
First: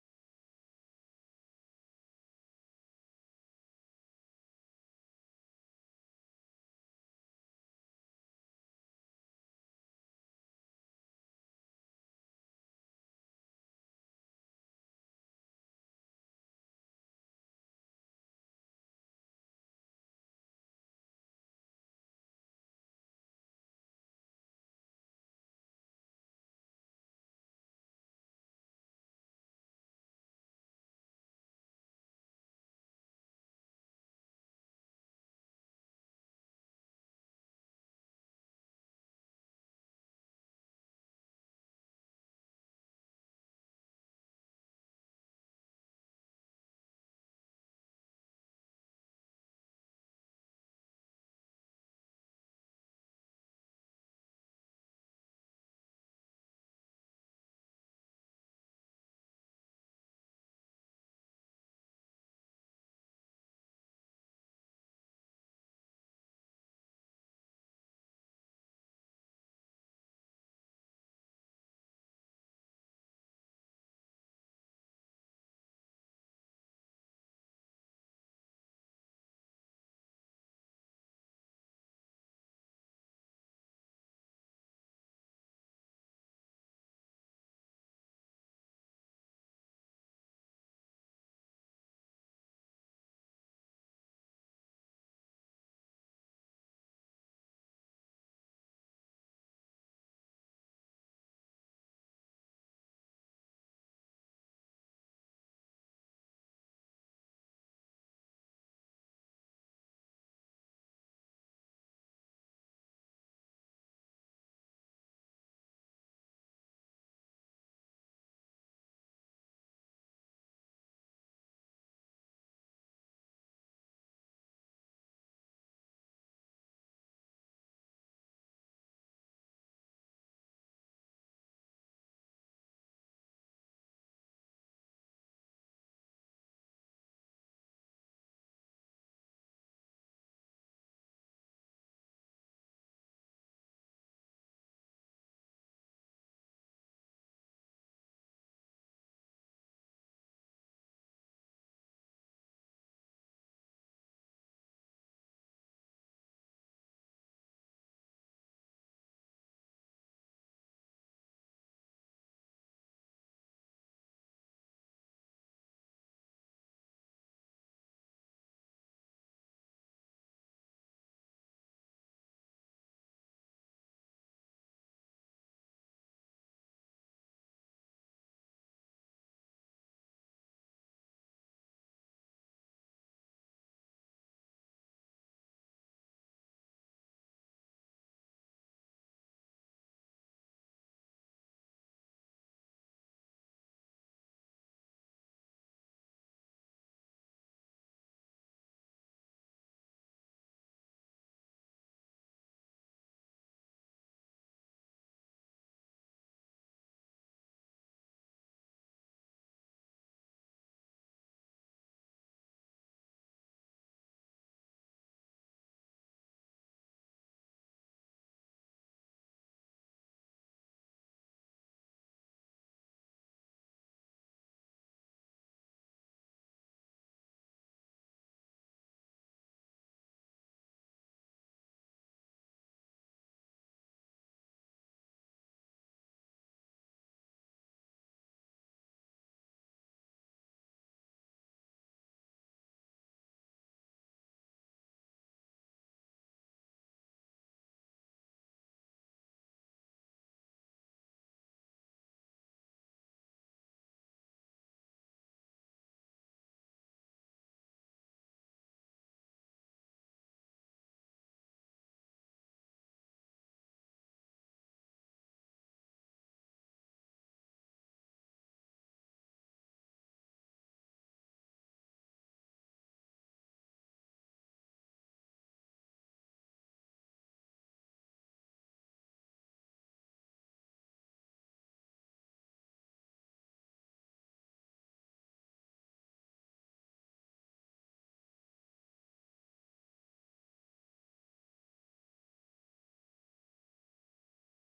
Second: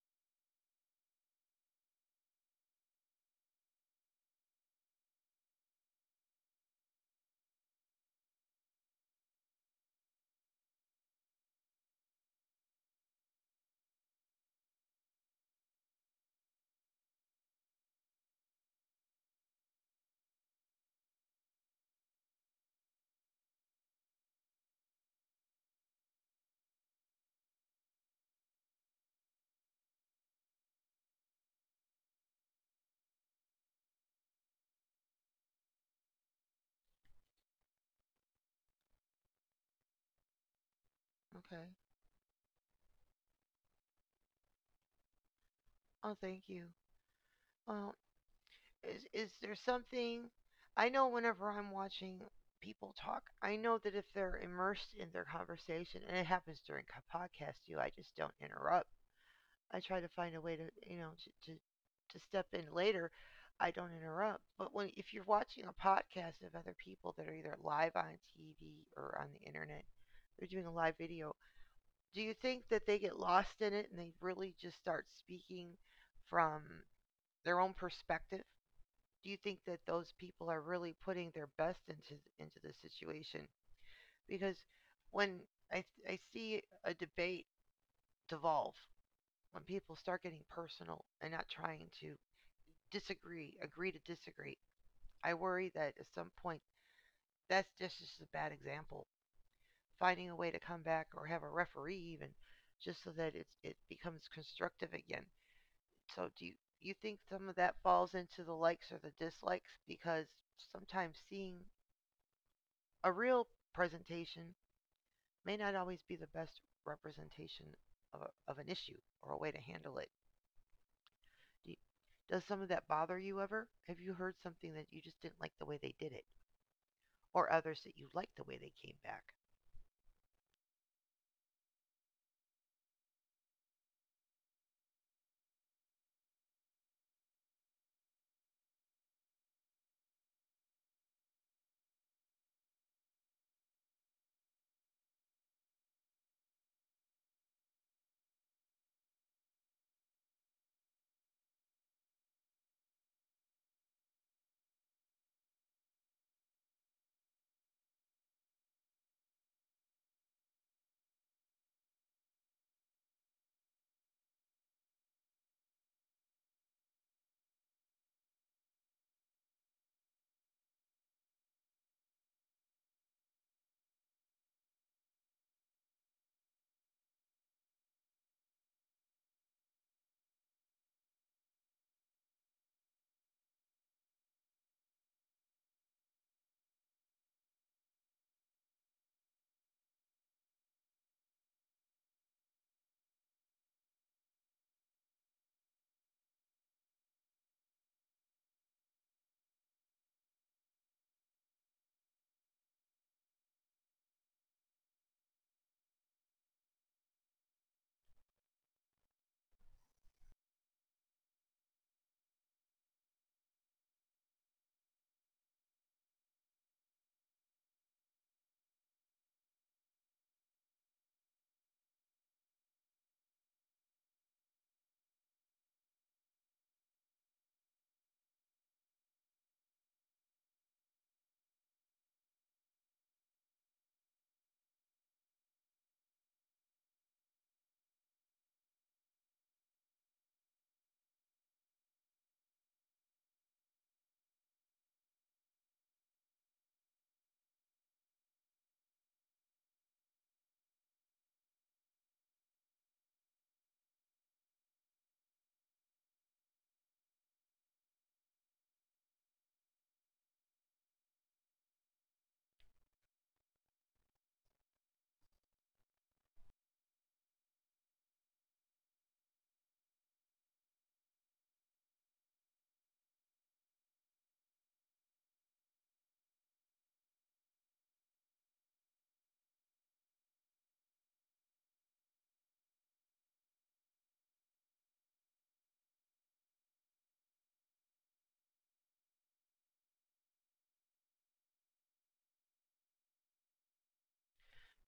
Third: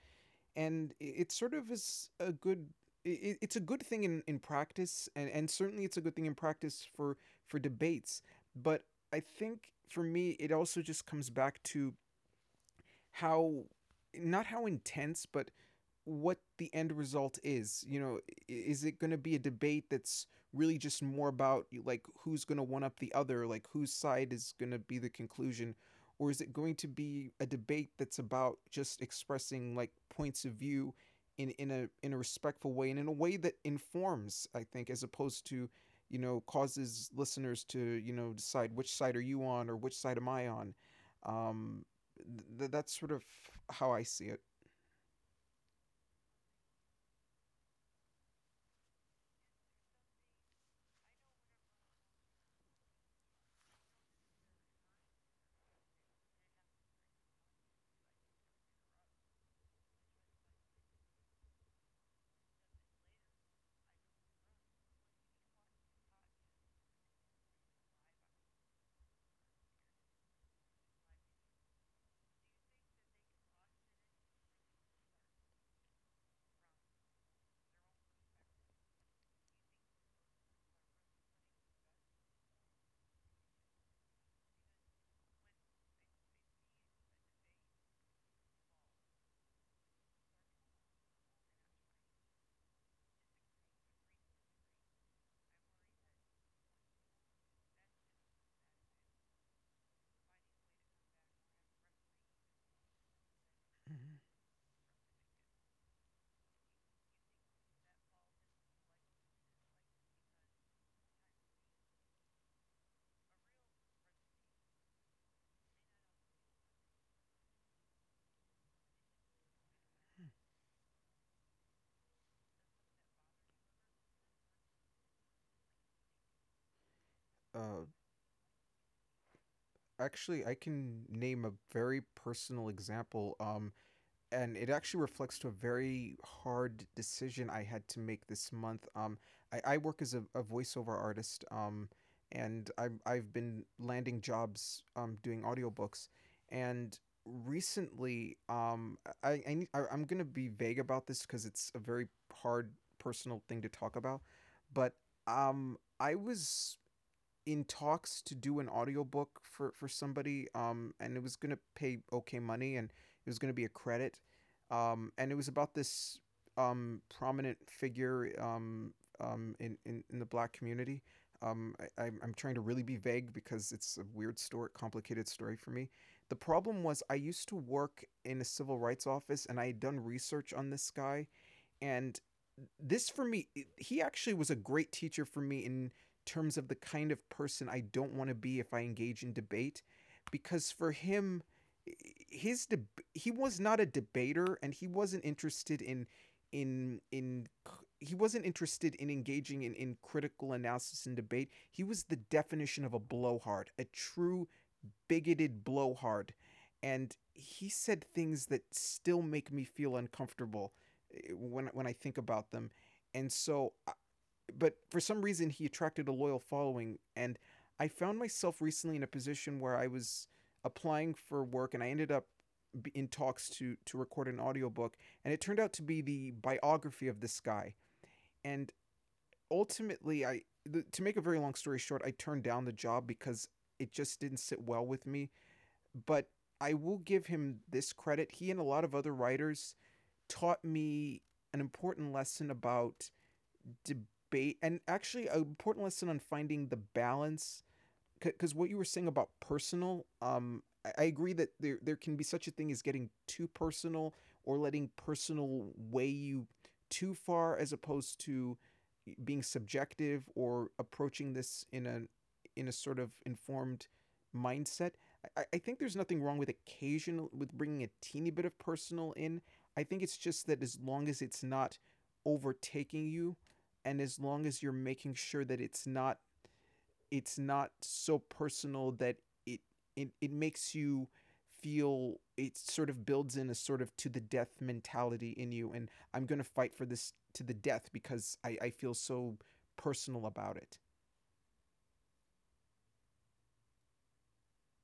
and it, sort of is a good it, it's a good thing in, in practice and, and certainly it's a good thing in practice for for debates but I think for me it also just comes back to how not how intense but what the end result is. You know, is it going to be a debate that's really just more about like who's going to one up the other, like whose side is going to be the conclusion, or is it going to be a debate that's about just expressing like points of view in in a in a respectful way and in a way that informs, I think, as opposed to you know causes listeners to you know decide which side are you on or which side am I on.
Okay.
Um, th- that's sort of how I see it.
Oh, thank you. Well, is, is there something? I know whenever I'm watching people talk, I know that if they're immersed in their conversation, and it happens during co- podcasts too, I just don't interrupt. I try to find a way to you know to to, to step in later. I don't interrupt. But when if you're watching a podcast of other people that are either live on T V or on the internet, they're doing a live video. Do you think that they get lost in it and they really just start speaking from their own perspective? Do you think that those people are really putting their best into into the situation? Because when I I see a debate devolve when people start getting personal and not trying to disagree, agree to disagree, I worry that at some point that's just, just a bad example. Finding a way to come back or have a referee even, just so that it's, it becomes
Mm-hmm.
constructive again. So do you, you think some of that falls into the likes or the dislikes? Because sometimes seeing a real presentation may not always be the best representation of, a, of an issue or a way to handle it. Do you, does some of that bother you ever? Have you heard something that you just didn't like the way they did it, or others
Uh,
that you liked the way they came back?
Actually I can name a very personal example um and it actually reflects to a very hard decision I had to make this month. Um I, I work as a, a voiceover artist um and I'm I've been landing jobs um doing audiobooks and recently um I, I, need, I I'm gonna be vague about this because it's a very hard personal thing to talk about but um I was in talks to do an audiobook for for somebody um and it was going to pay okay money, and it was going to be a credit, um and it was about this um prominent figure, um um in in, in the black community. um I, I'm, I'm trying to really be vague because it's a weird story, complicated story for me. The problem was I used to work in a civil rights office and I had done research on this guy, and this for me, he actually was a great teacher for me in terms of the kind of person I don't want to be if I engage in debate, because for him, his deb he was not a debater and he wasn't interested in in in he wasn't interested in engaging in, in critical analysis and debate. He was the definition of a blowhard, a true bigoted blowhard, and he said things that still make me feel uncomfortable eh, when when I think about them. And so, uh, but for some reason, he attracted a loyal following, and I found myself recently in a position where I was applying for work, and I ended up in talks to to record an audiobook, and it turned out to be the biography of this guy. And ultimately I to make a very long story short, I turned down the job because it just didn't sit well with me. But I will give him this credit. He and a lot of other writers taught me an important lesson about debate, and actually an important lesson on finding the balance, because what you were saying about personal, um, I agree that there there can be such a thing as getting too personal, or letting personal weigh you too far, as opposed to being subjective or approaching this in a in a sort of informed mindset. I, I think there's nothing wrong with occasional with bringing a teeny bit of personal in. I think it's just that as long as it's not overtaking you, and as long as you're making sure that it's not it's not so personal that it it, it makes you feel it sort of builds in a sort of to the death mentality in you, and I'm going to fight for this to the death because i, I feel so personal about it.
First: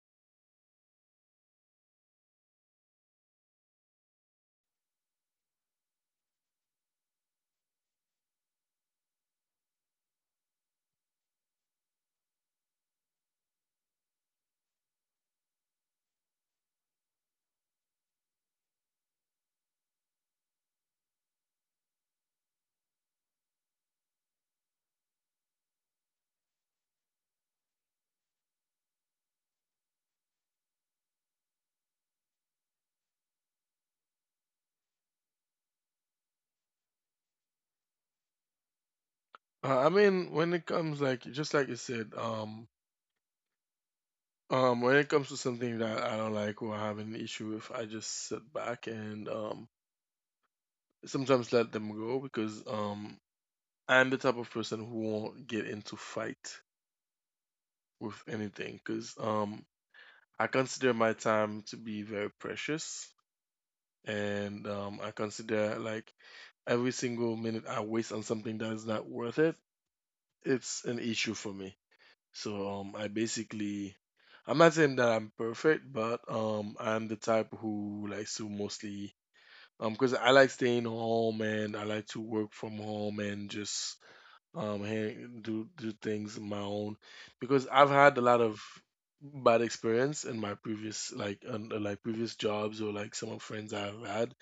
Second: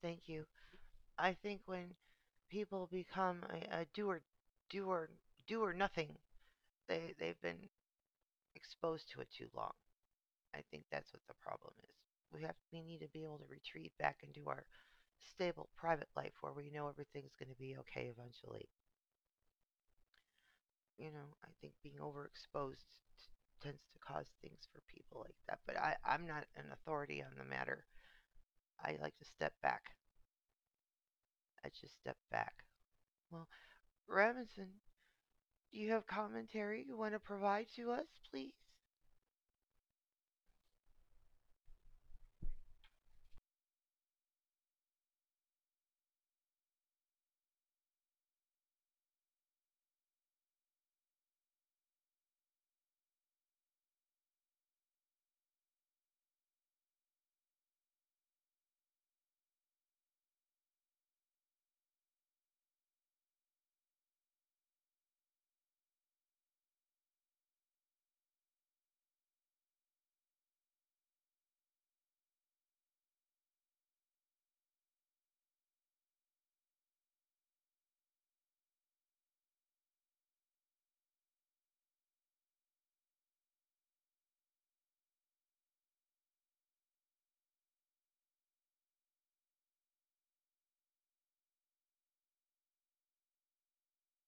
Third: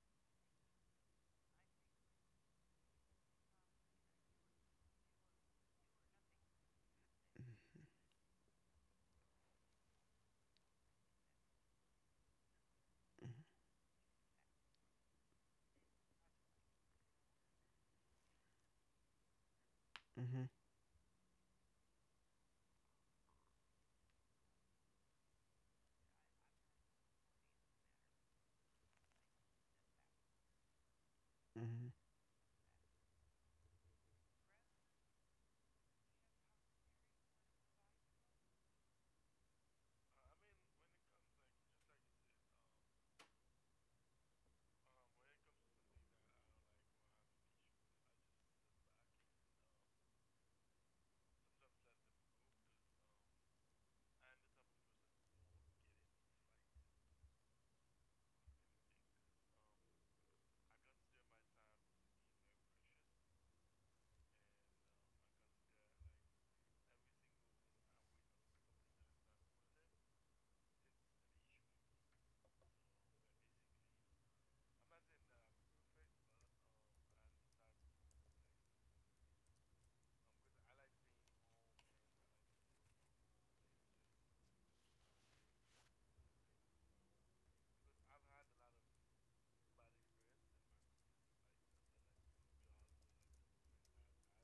Thank you. I think when people become a, a doer, doer, doer nothing, they they've been exposed to it too long. I think that's what the problem is. We have we need to be able to retreat back into our stable private life where we know everything's going to be okay eventually.
Mm-hmm.
You know, I think being overexposed t- tends to cause things for people like that. But I, I'm not an authority on the matter. I like to step back. I
Mm-hmm.
just step back. Well, Robinson, do you have commentary you want to provide to us, please?
Uh, I mean, when it comes like, just like you said, um, Um, when it comes to something that I don't like or have an issue with, I just sit back and um, sometimes let them go, because um, I'm the type of person who won't get into fight with anything, because um, I consider my time to be very precious, and um, I consider like every single minute I waste on something that is not worth it, it's an issue for me. So um, I basically, I'm not saying that I'm perfect, but um, I'm the type who likes to mostly, um, because I like staying home and I like to work from home and just um, hang, do do things on my own, because I've had a lot of bad experience in my previous like un, uh, like previous jobs or like some of friends I've had.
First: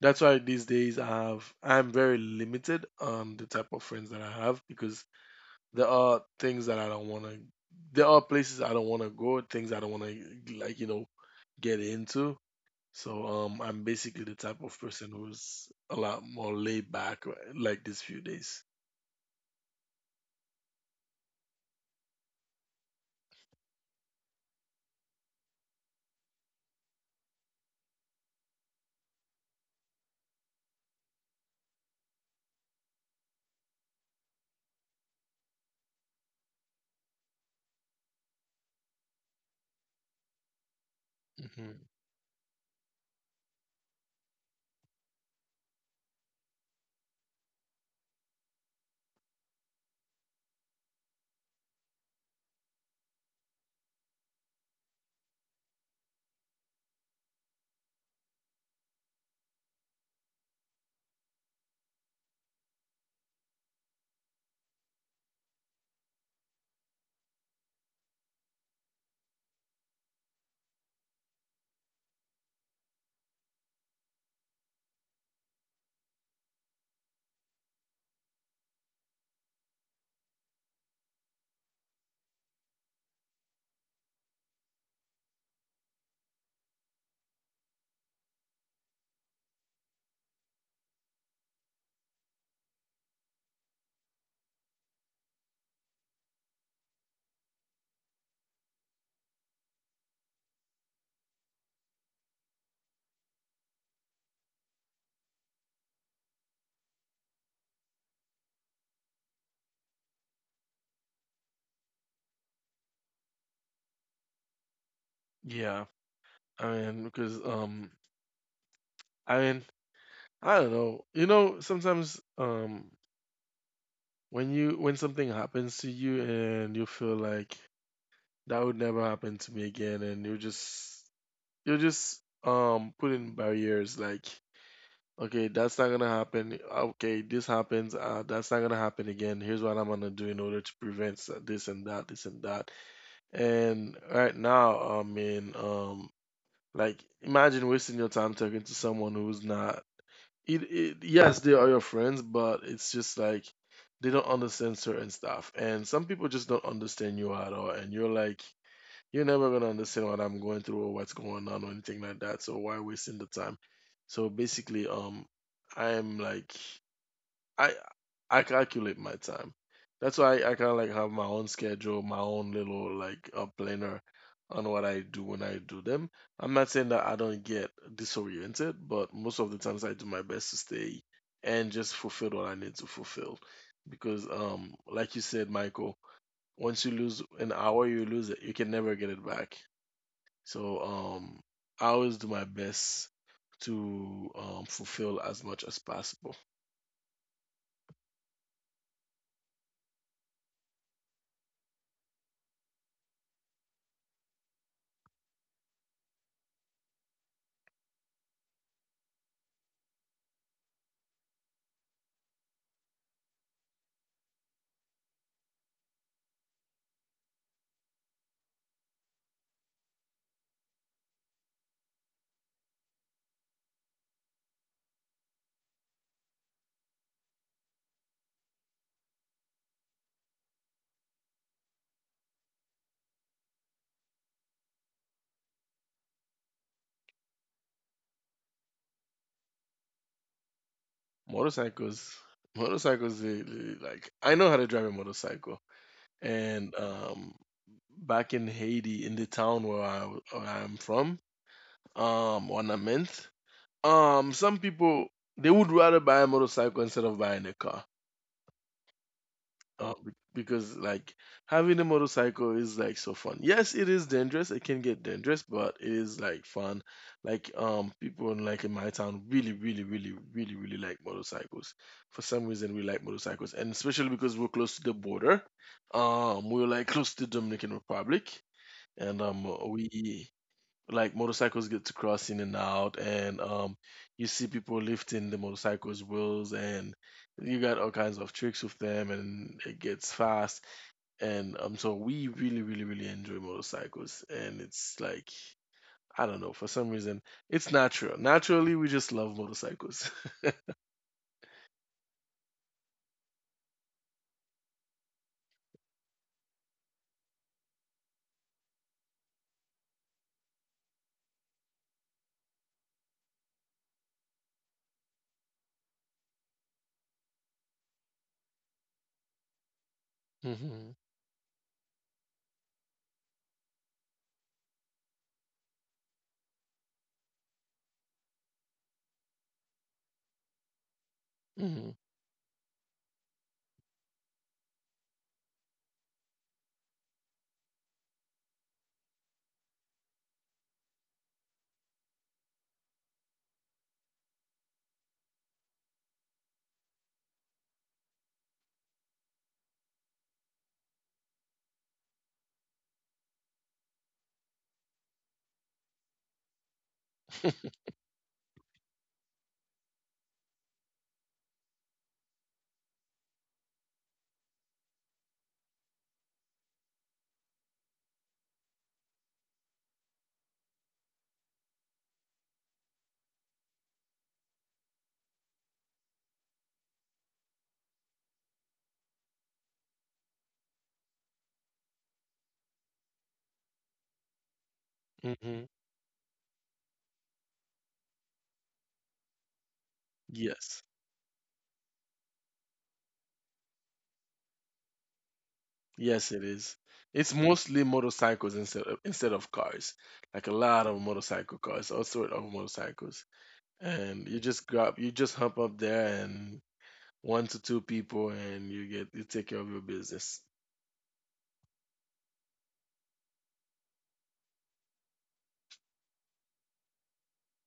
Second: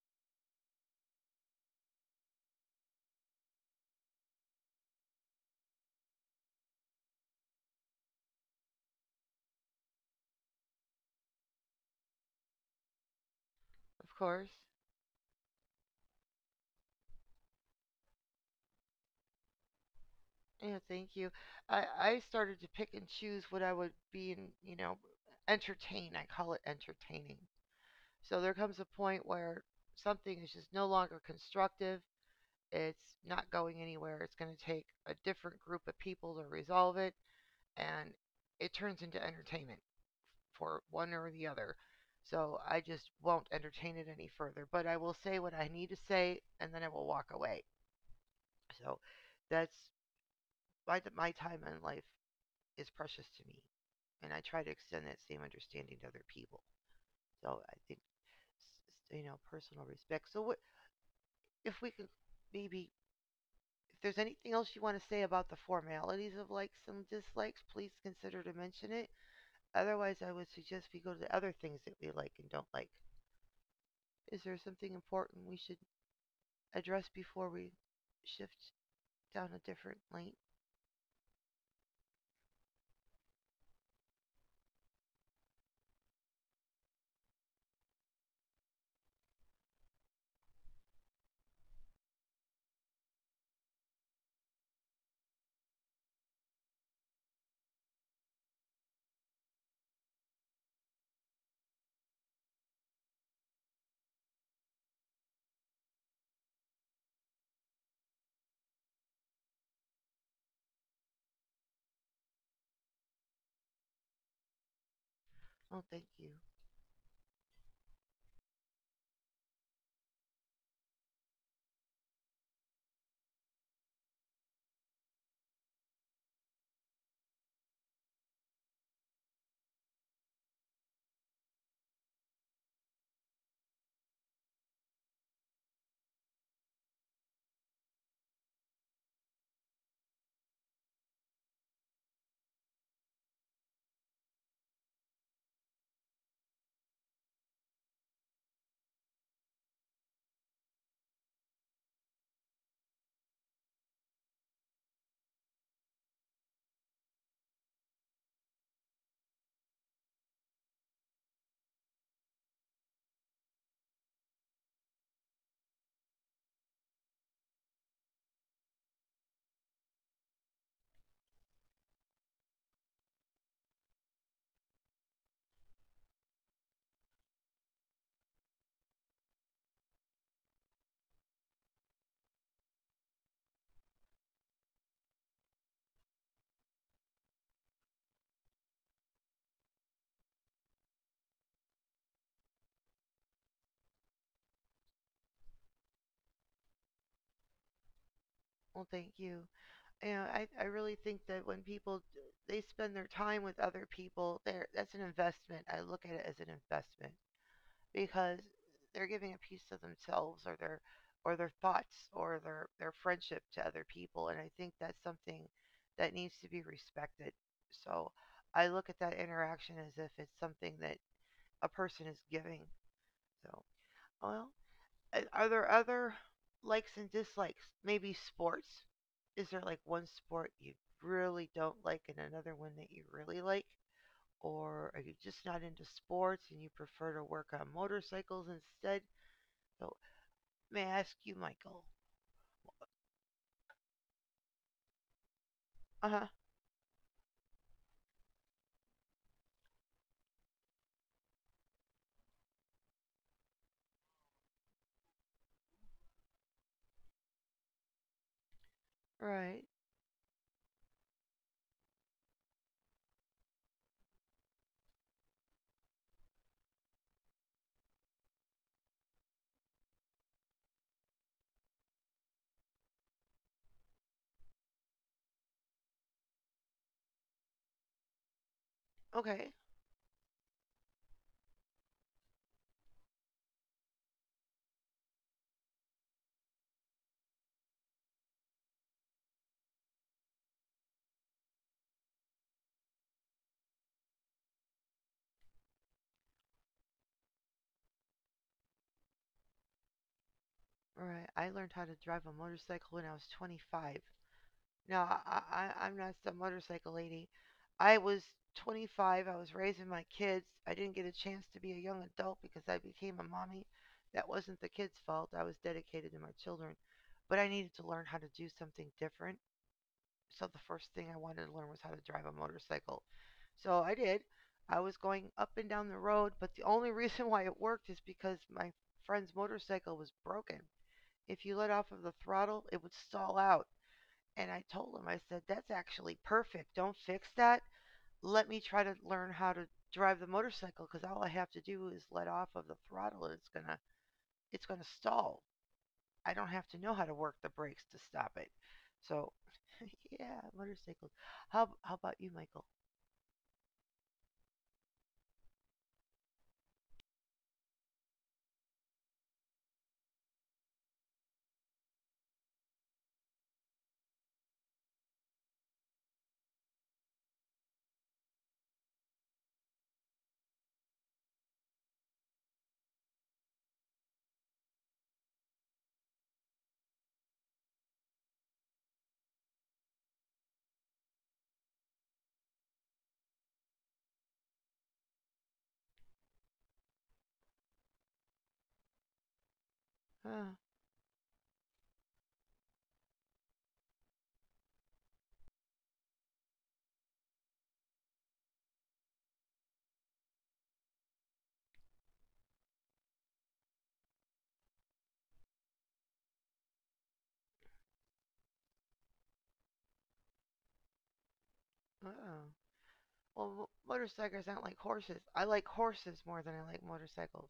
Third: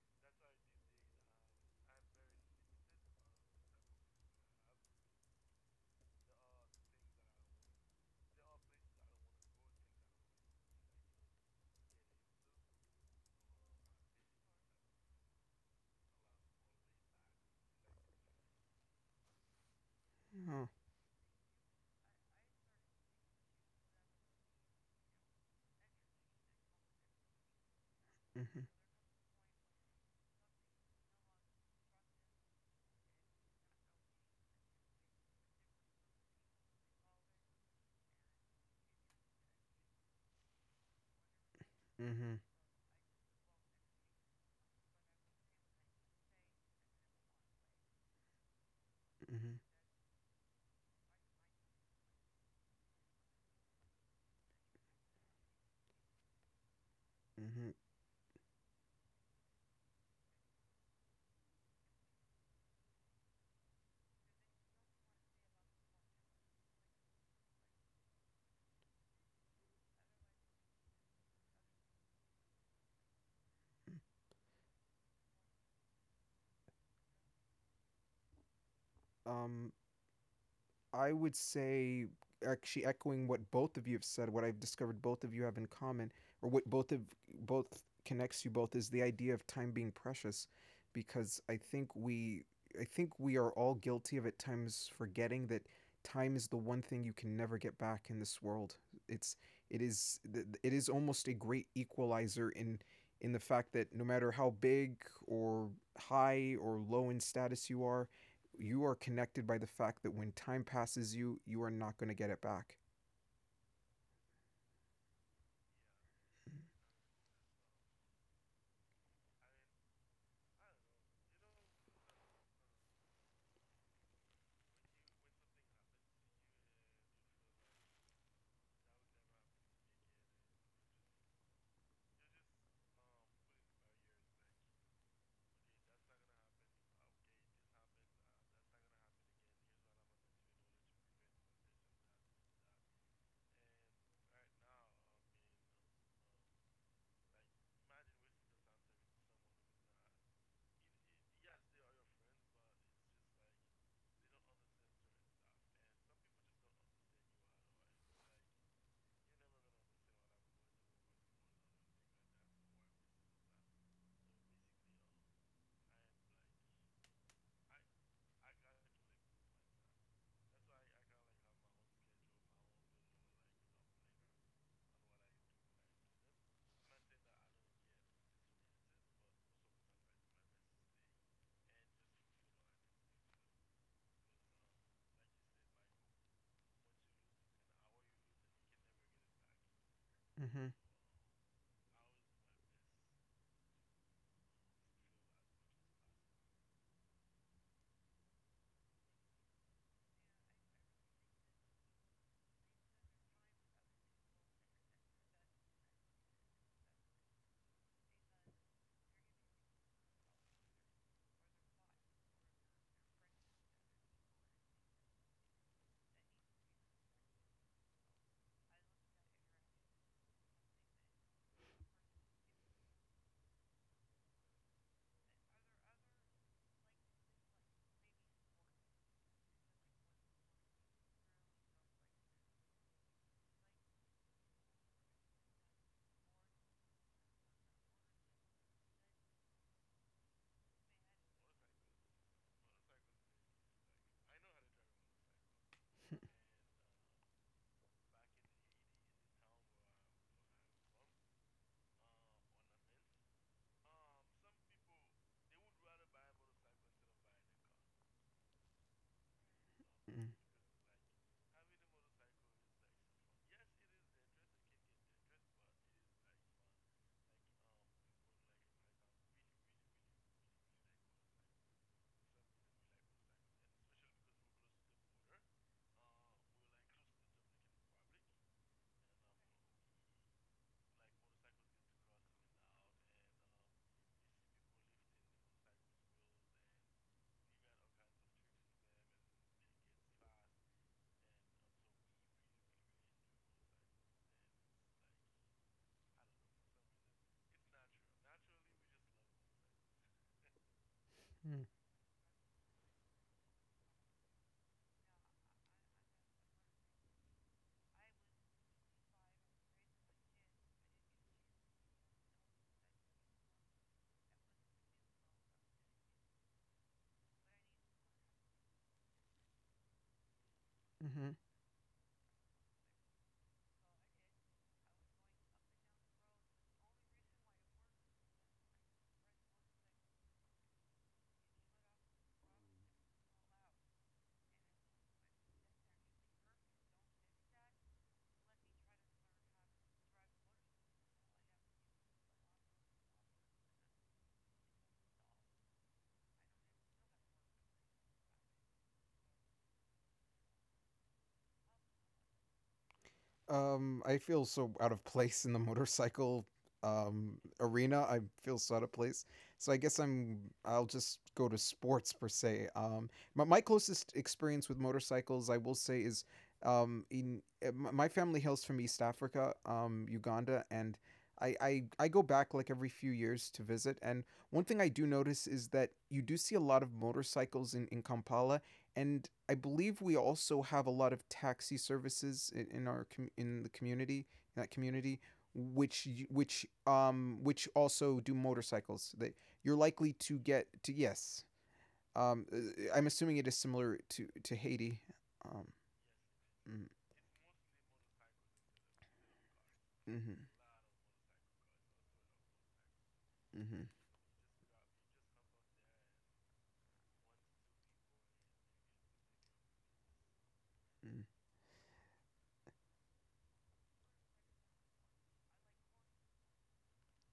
That's why these days I have I'm very limited on the type of friends that I have, because there are things that I don't want to. There are places I don't want to go. Things I don't want to like you know get into. So um, I'm
Of
basically the
course.
type of person who's a lot more laid back uh, like these few days.
Mm-hmm. Oh,
Yeah, thank you. I, I started to pick and choose what I would be in, you know, entertain. I call it entertaining. So
mm-hmm,
there comes a point where something is just no longer constructive. It's not going anywhere. It's going to take a different group of people to resolve it, and it turns into entertainment for one or the other.
Hmm.
mm-hmm,
So I just won't entertain it any further. But I will say what I need to say, and then I will walk away. So
mm-hmm,
that's my my time in life is precious to me, and I try to extend that same understanding to other people. So I
mm-hmm.
think you know personal respect. So what if we can maybe. If there's anything else you want to say about the formalities of likes and dislikes, please consider to mention it. Otherwise, I would suggest we go to the other things that we like and don't like. Is there something important we should address before we shift down a
um
different lane?
I would say, actually echoing what both of you have said, what I've discovered both of you have in common, or what both of both connects you both, is the idea of time being precious, because I think we I think we are all guilty of at times forgetting that time is the one thing you can never get back in this world. It's it is it is almost a great equalizer in in the fact that no matter how big or high or low in status you are, you are connected by the fact that when time passes you, you are not going to get it back.
Oh,
Yeah,
thank you.
I mean because um, I mean I don't know. You know, sometimes um, when you when something happens to you and you feel like that would never happen to me again, and you just you're just um putting barriers like okay, that's not gonna happen. Okay, this happens. Uh, that's not gonna happen again. Here's what I'm gonna do in order to prevent s- this and that, this and that. And right now, I mean, um, like imagine wasting your time talking to someone who's not. It, it, yes, they are your friends, but it's just like they don't understand certain stuff, and some people just don't understand you at all. And you're like, you're never gonna understand what I'm going through or what's going on or anything like that. So why wasting the time? So basically, um, I am like I I calculate my time. That's why I, I kind of like have my own schedule, my own little like a planner on what I do when I do them. I'm not saying that I don't get disoriented, but most of the times I do my best to stay and just fulfill what I need to fulfill. Because um, like you said, Michael, once you lose an hour, you lose it. You can never get it back.
Mm-hmm.
So um, I always do my best to um, fulfill as much as possible.
Well, thank you. You know, I, I really think that when people they spend their time with other people, there that's an investment. I look at it as an investment. Because they're giving a piece of themselves or their or their thoughts or their their friendship to other people, and I think that's something that needs to be respected. So I look at that interaction as if it's something that a person is giving. So, well, are there other likes and dislikes? Maybe sports. Is there like one sport you really don't like and another one that you really like? Or are you just not into sports and you prefer to work on motorcycles instead? So, may I ask you, Michael?
Motorcycles, motorcycles, they, they- like I know how to drive a motorcycle,
Uh huh.
and um, back in Haiti, in the town where I where I'm from, um, Ornament, um, some people they would rather buy a motorcycle instead of buying a car.
Right.
Uh, be-
Mm-hmm.
because like having a motorcycle is like so fun. Yes, it is dangerous. It can get dangerous, but it is like fun. Like um, people in, like in my town really, really, really, really, really like motorcycles. For some reason, we like motorcycles, and especially because we're close to the border. Um, we're like close to Dominican Republic, and um,
Okay.
we like motorcycles get to cross in and out and um you see people lifting the motorcycles wheels and you got all kinds of tricks with them and it gets fast and um so we really really really enjoy motorcycles and it's like I don't know for some reason it's natural naturally we just love motorcycles.
Right. I learned how to drive a motorcycle when I was twenty-five. Now I, I- I'm not some motorcycle lady. I was twenty-five. I was raising my kids. I didn't get a chance to be a young adult because I became a mommy. That wasn't the kids' fault. I was dedicated to my children. But I needed to learn how to do something different. So the
hmm
first thing I
Mm-hmm.
wanted to learn was how to drive a motorcycle. So I did. I was going up and down the road, but the only reason why it worked is because my friend's motorcycle was broken. If you let
hmm
off of the throttle, it would stall out. And I told him, I said, that's actually perfect. Don't fix that. Let me try to learn how to drive the motorcycle because all I have to do is let off of the throttle and it's gonna it's gonna stall. I don't have to know how to work the brakes to stop it. So, yeah, motorcycles. How how about you, Michael?
Um, I feel so out of place in the motorcycle um, arena. I feel so out of place. So I guess I'm. I'll just go to sports per se. Um, my, my closest experience with motorcycles, I will say, is um, in uh, m- my family hails from East Africa, um, Uganda, and I, I I go back like every few years to visit. And one thing I do notice is that you do see a lot of motorcycles in in Kampala, and I believe we also have a lot of taxi services in, in our com- in the community in that community,
hmm
which which um which also do motorcycles, that you're likely
Uh,
to
Yes.
get to. Yes, um uh, I'm assuming it is similar to to Haiti. um
Yes, it is.
mm,
It's mostly motorcycles instead of, instead of cars. Like a
mhm.
lot of motorcycle cars, all sort of motorcycles.
Mhm.
And you just grab you just hop up there and one to two people and you get you take care of your business.
Mm.
uh. Well, motorcycles aren't like horses. I like horses more than I like motorcycles.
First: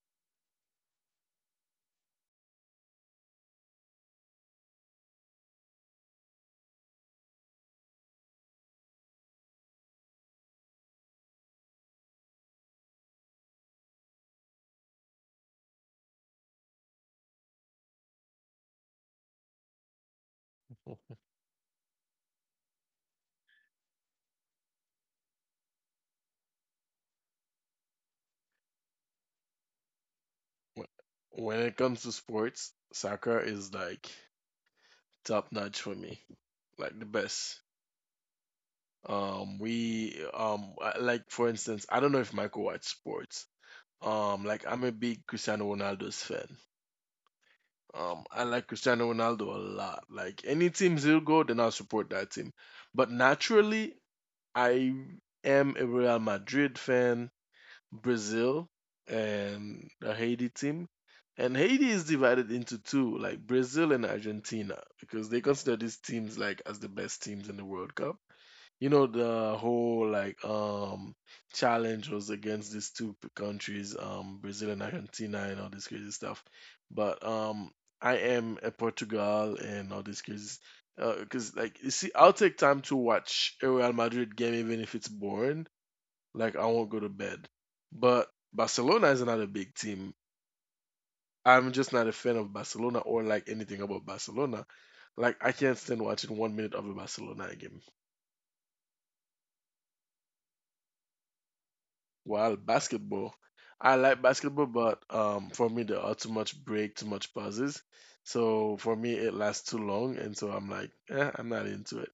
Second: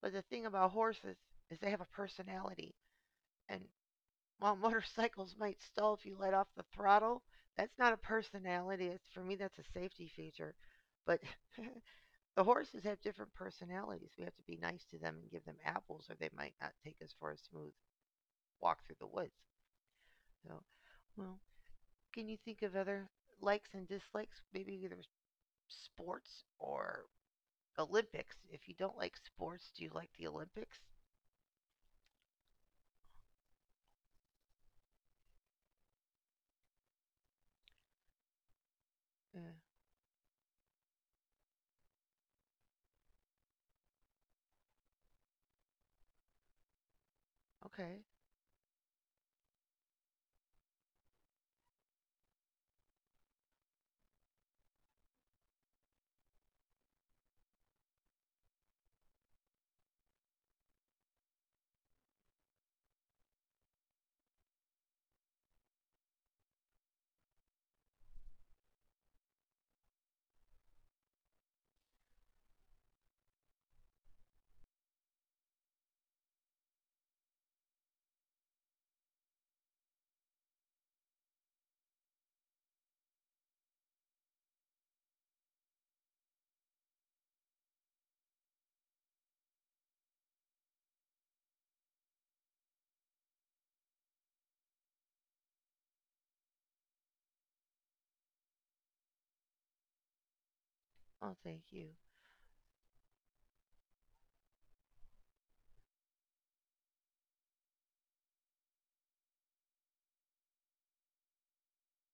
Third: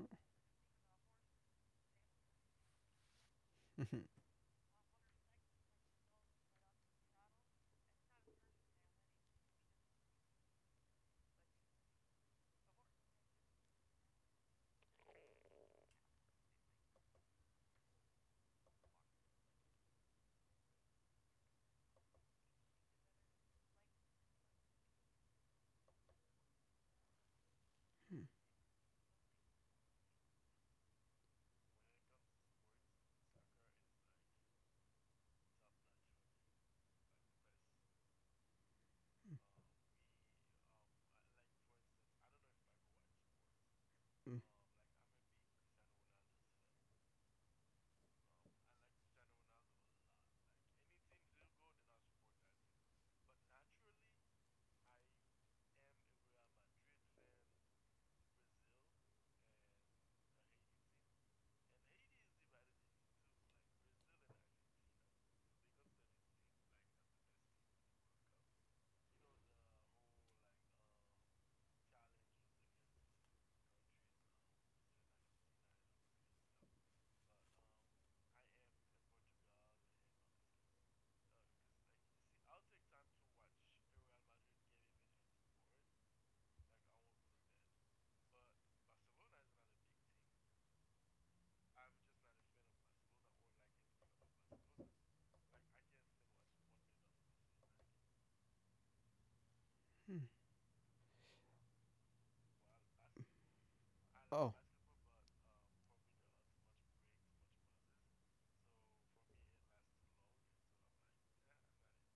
But the thing about horses is they have a personality, and
Mhm,
while motorcycles might stall if you let off the throttle, that's not a personality. It's for me that's a safety feature. But the horses have different personalities. We have to be nice to them and give them apples, or they might not take us for a smooth walk through the woods. So, well, can you think of other likes and dislikes? Maybe there's sports or
mhm,
Olympics. If you don't like sports, do you like the Olympics?
Wh- when it comes to sports, soccer is like top notch for me, like the best.
Yeah.
Um we um I- like for instance, I don't know if Michael watch sports.
mhm,
Um like I'm a big Cristiano Ronaldo's fan.
Okay.
um I like Cristiano Ronaldo a lot. Like any teams he'll go, then I'll support that team. But naturally I am a Real Madrid fan, Brazil, and the Haiti team. And Haiti is divided into two, like Brazil and Argentina, because they consider these teams like as the best teams in the World Cup. You know, the whole like um challenge was against these two p- countries, um Brazil and Argentina and all this crazy stuff. But um I am a Portugal and all this crazy because like you see I'll take time to watch a Real Madrid game even if it's boring. Like I won't go to bed. But Barcelona is not a big team. I'm just not a fan of Barcelona or like anything about Barcelona. Like I can't stand watching one minute of a Barcelona game.
mhm.
Oh, thank you.
Well, basketball. I like
Oh.
basketball, but um, for me there are too much break, too much pauses. So for me it lasts too long, and so I'm like, eh, I'm not into it.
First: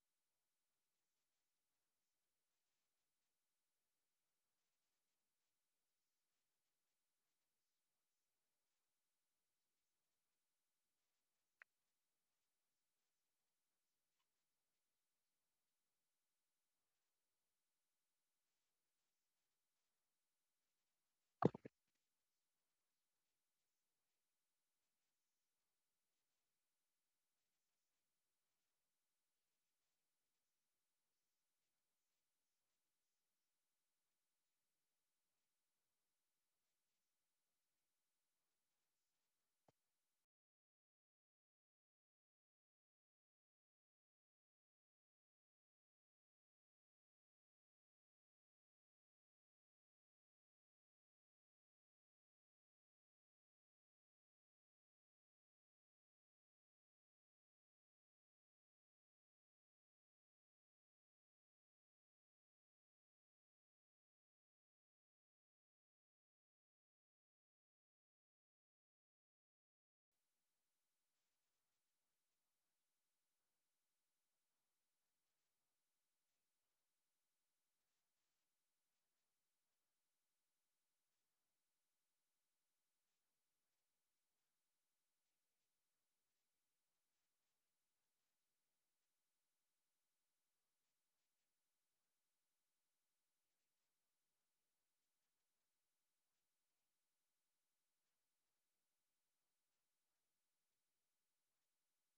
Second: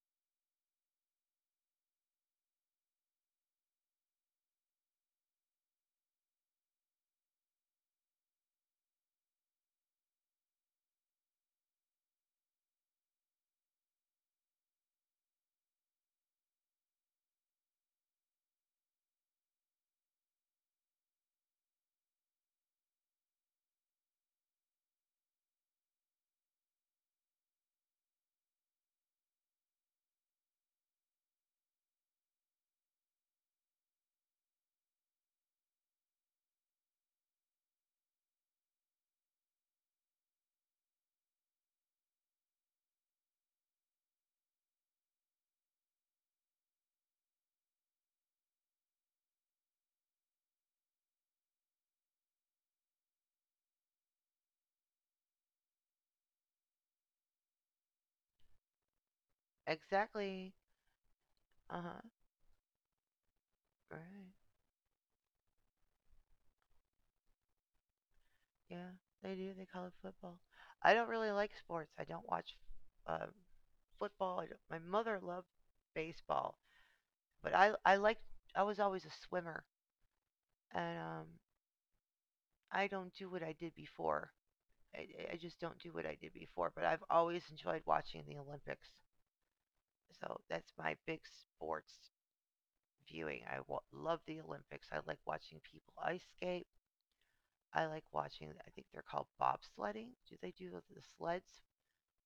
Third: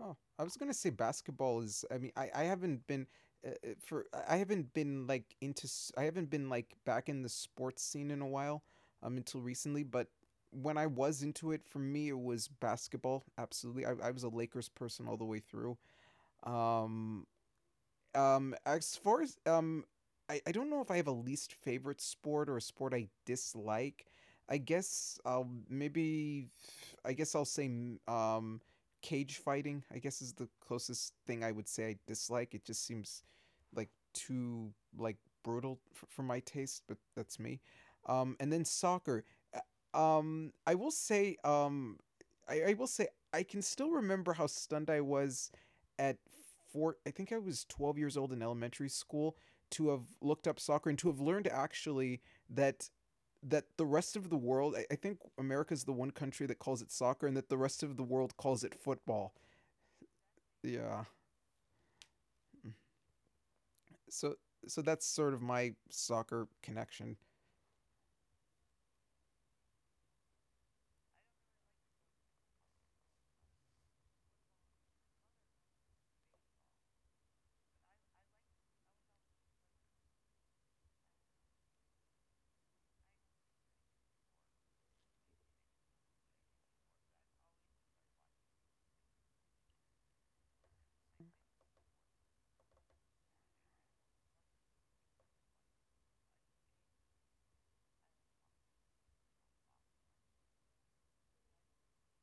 Oh, I was gonna say basketball is. I mean, I I haven't been uh, uh, for I haven't been like into. s- I haven't been like back in the sports scene in a while, um, until recently. But when I was into it, for me, it was basketball. Absolutely, I I was a Lakers person all the way through. Um, um, as far as um, I, I don't know if I have a least favorite sport or a sport I dislike. I guess I'll maybe I guess I'll say mm, um cage fighting. I guess is the closest thing I would say I dislike. It just seems like too like brutal for, for my taste, but that's me. Um, and then soccer. Uh, Um, I will say um, I, I will say I can still remember how stunned I was at four, I think I was twelve years old in elementary school, to have looked up soccer and to have learned actually that that the rest of the world I, I think America's the one country that calls it soccer, and that the rest of the world calls it football.
Exactly.
Yeah.
Uh huh.
So
Right.
so that's sort of my soccer connection.
Yeah. They do. They call it football. I don't really like sports. I don't watch uh, football. I don't, my mother loved baseball, but I I liked. I was always a swimmer, and um, I don't do what I did before. I, I just don't do what I did before, but I've always enjoyed watching the Olympics. So that's my big sports viewing. I w- love the Olympics. I like watching people ice skate. I like watching, I think they're called bobsledding. Do they do the sleds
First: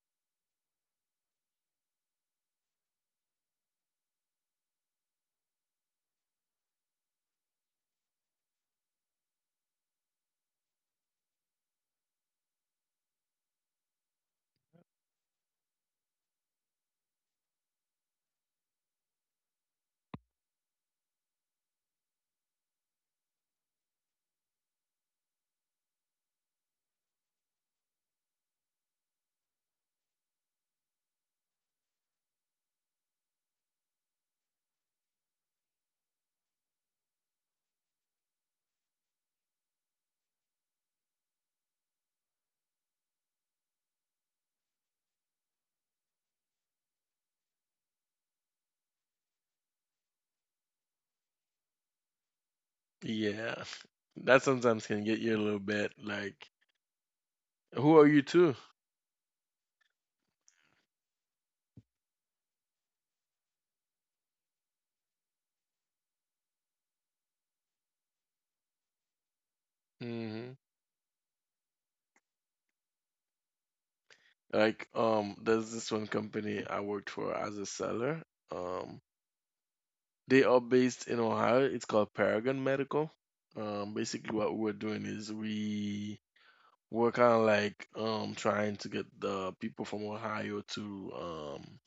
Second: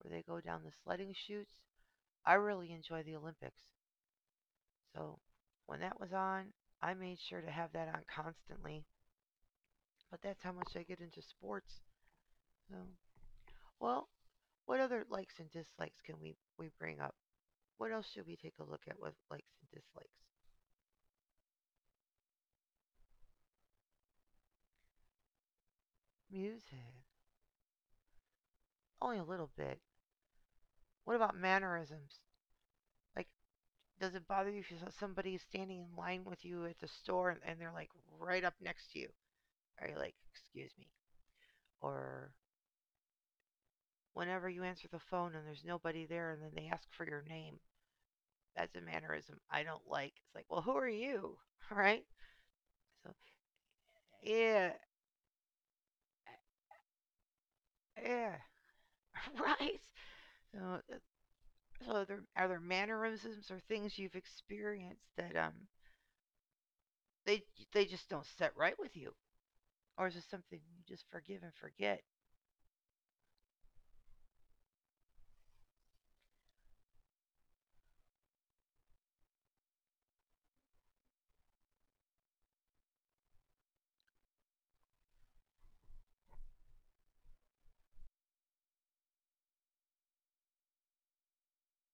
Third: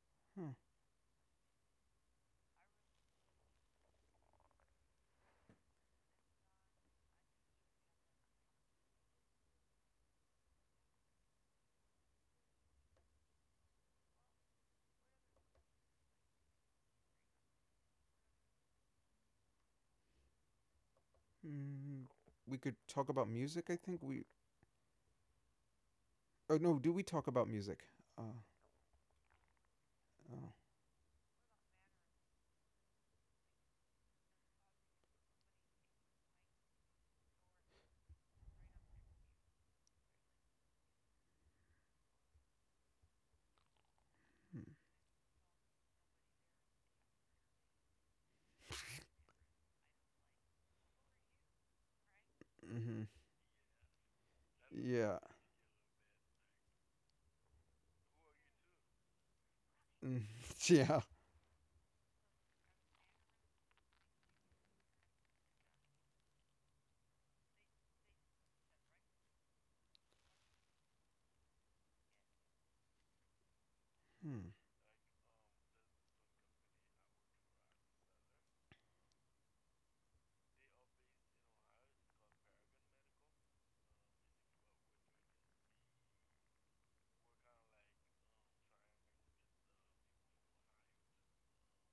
where they go
Huh.
down the sledding chutes? I really enjoy the Olympics. So when that was on, I made sure to have that on constantly. But that's how much I get into sports. So, well, what other likes and dislikes can we, we bring up? What else should we take a look at with likes and dislikes?
Mm, we could talk about music, I think. We. Oh no,
Music.
do we talk about music? Uh,
Only a little bit.
oh.
What about mannerisms? Like, does it bother you if you saw somebody standing in line with you at the store and, they're like right up next to you? Are you like, excuse me? Or whenever you
Hmm.
answer the phone and there's nobody there and then they ask for your name, that's a mannerism I don't like. It's like, well, who are you? Right?
Mm-hmm.
So,
Yeah, that
yeah,
sometimes can
Yeah.
get you a little bit like, who are you
yeah,
to?
right.
Mm,
So
yeah.
So are there, are there mannerisms or things you've experienced that um they they just don't set right with you, or is it
Hmm
something you just forgive and forget?
Mm-hmm.
Like, um, there's this one company I worked for as a seller. Um, they are based in Ohio. It's called Paragon Medical. Um, basically what we're doing is we We're kind of like um trying to get the people from Ohio to um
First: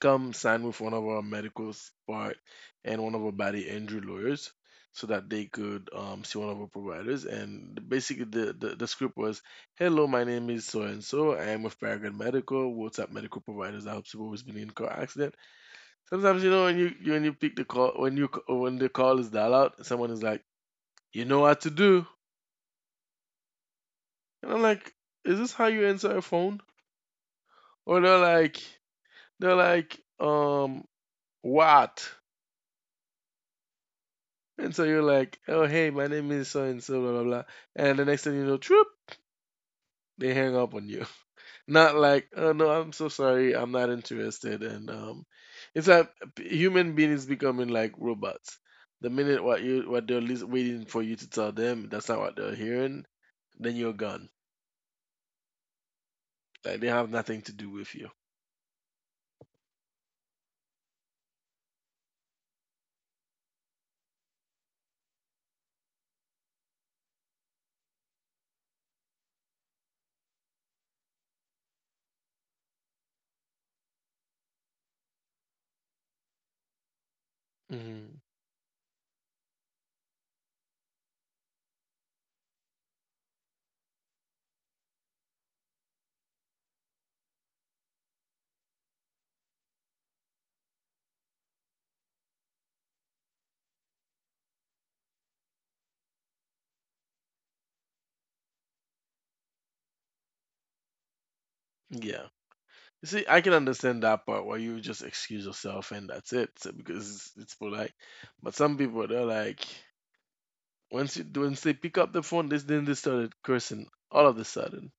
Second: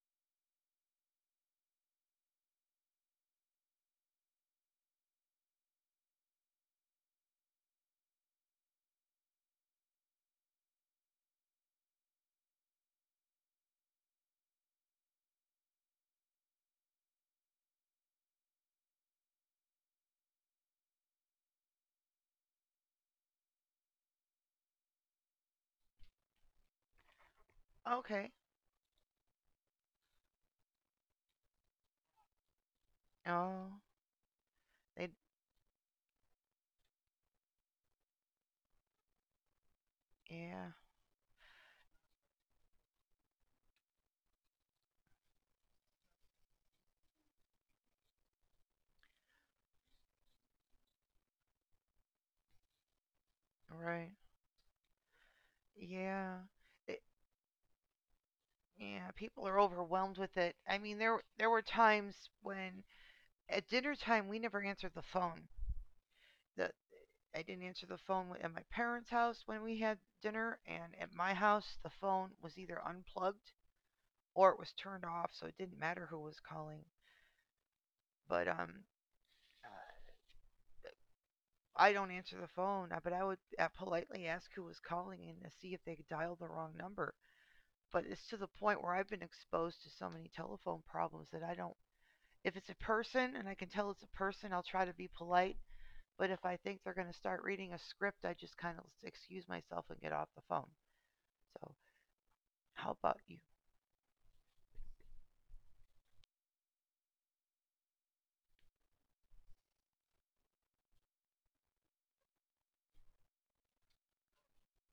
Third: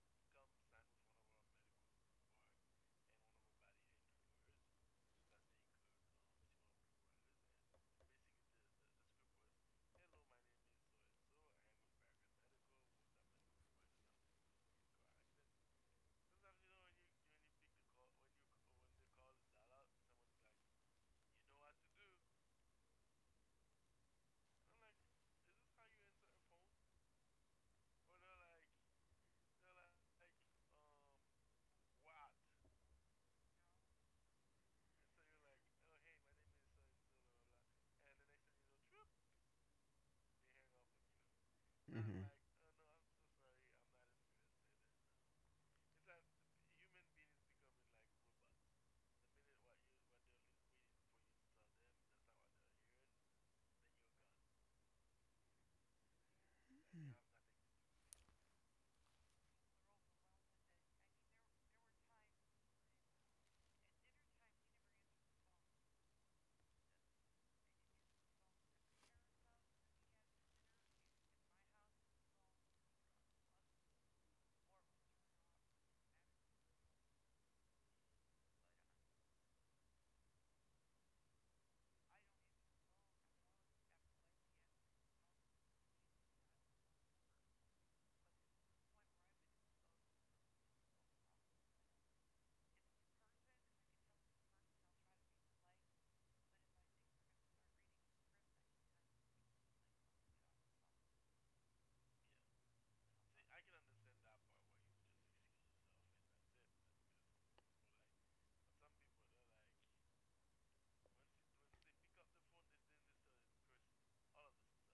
come sign with one of our medical part and one of our body injury lawyers so that they could um see one of our providers. And basically the the, the script was, "Hello, my name is so and so. I am with Paragon Medical. What's up, medical providers? I hope you've been in a car accident. Sometimes you know when you you- when you pick the call when you when the call is dial out, someone is like, you know what to do, and I'm like, is this how you answer a phone? Or they're
Okay.
like, they're like, um, what?
Oh,
And so you're
they
like, oh hey, my name is so and so, blah blah blah. And the next thing you know, troop, they hang up
yeah,
on you. Not like,
Mm-hmm.
oh no, I'm so sorry, I'm not interested. And um, it's like human being is becoming like robots. The minute what you what they're lis- waiting for you to tell them, that's not what they're hearing. Then you're
right,
gone.
yeah.
Like they have
It-
nothing to do with you.
yeah, people are overwhelmed with it. I mean there there were times when at dinner time we never answered the phone. The I didn't answer the phone at my parents' house when we had dinner, and at my house the phone was either unplugged or it was turned off, so it didn't matter who was calling.
Hmm
But um, I don't answer the phone, uh, but I would uh, politely ask who was calling in to see if they could dial the wrong number. But it's to the point where I've been exposed to so many telephone problems that I don't. If it's a person and I can tell it's a person, I'll try to be polite. But if I think they're going to start reading a script, I just kind of excuse myself and get off the phone. So,
Yeah.
how
You
about
see, I
you?
can understand that part where you just excuse yourself and that's it, so- because it's, it's polite. But some people they're like, once you once they pick up the phone, this then they started cursing all of a sudden,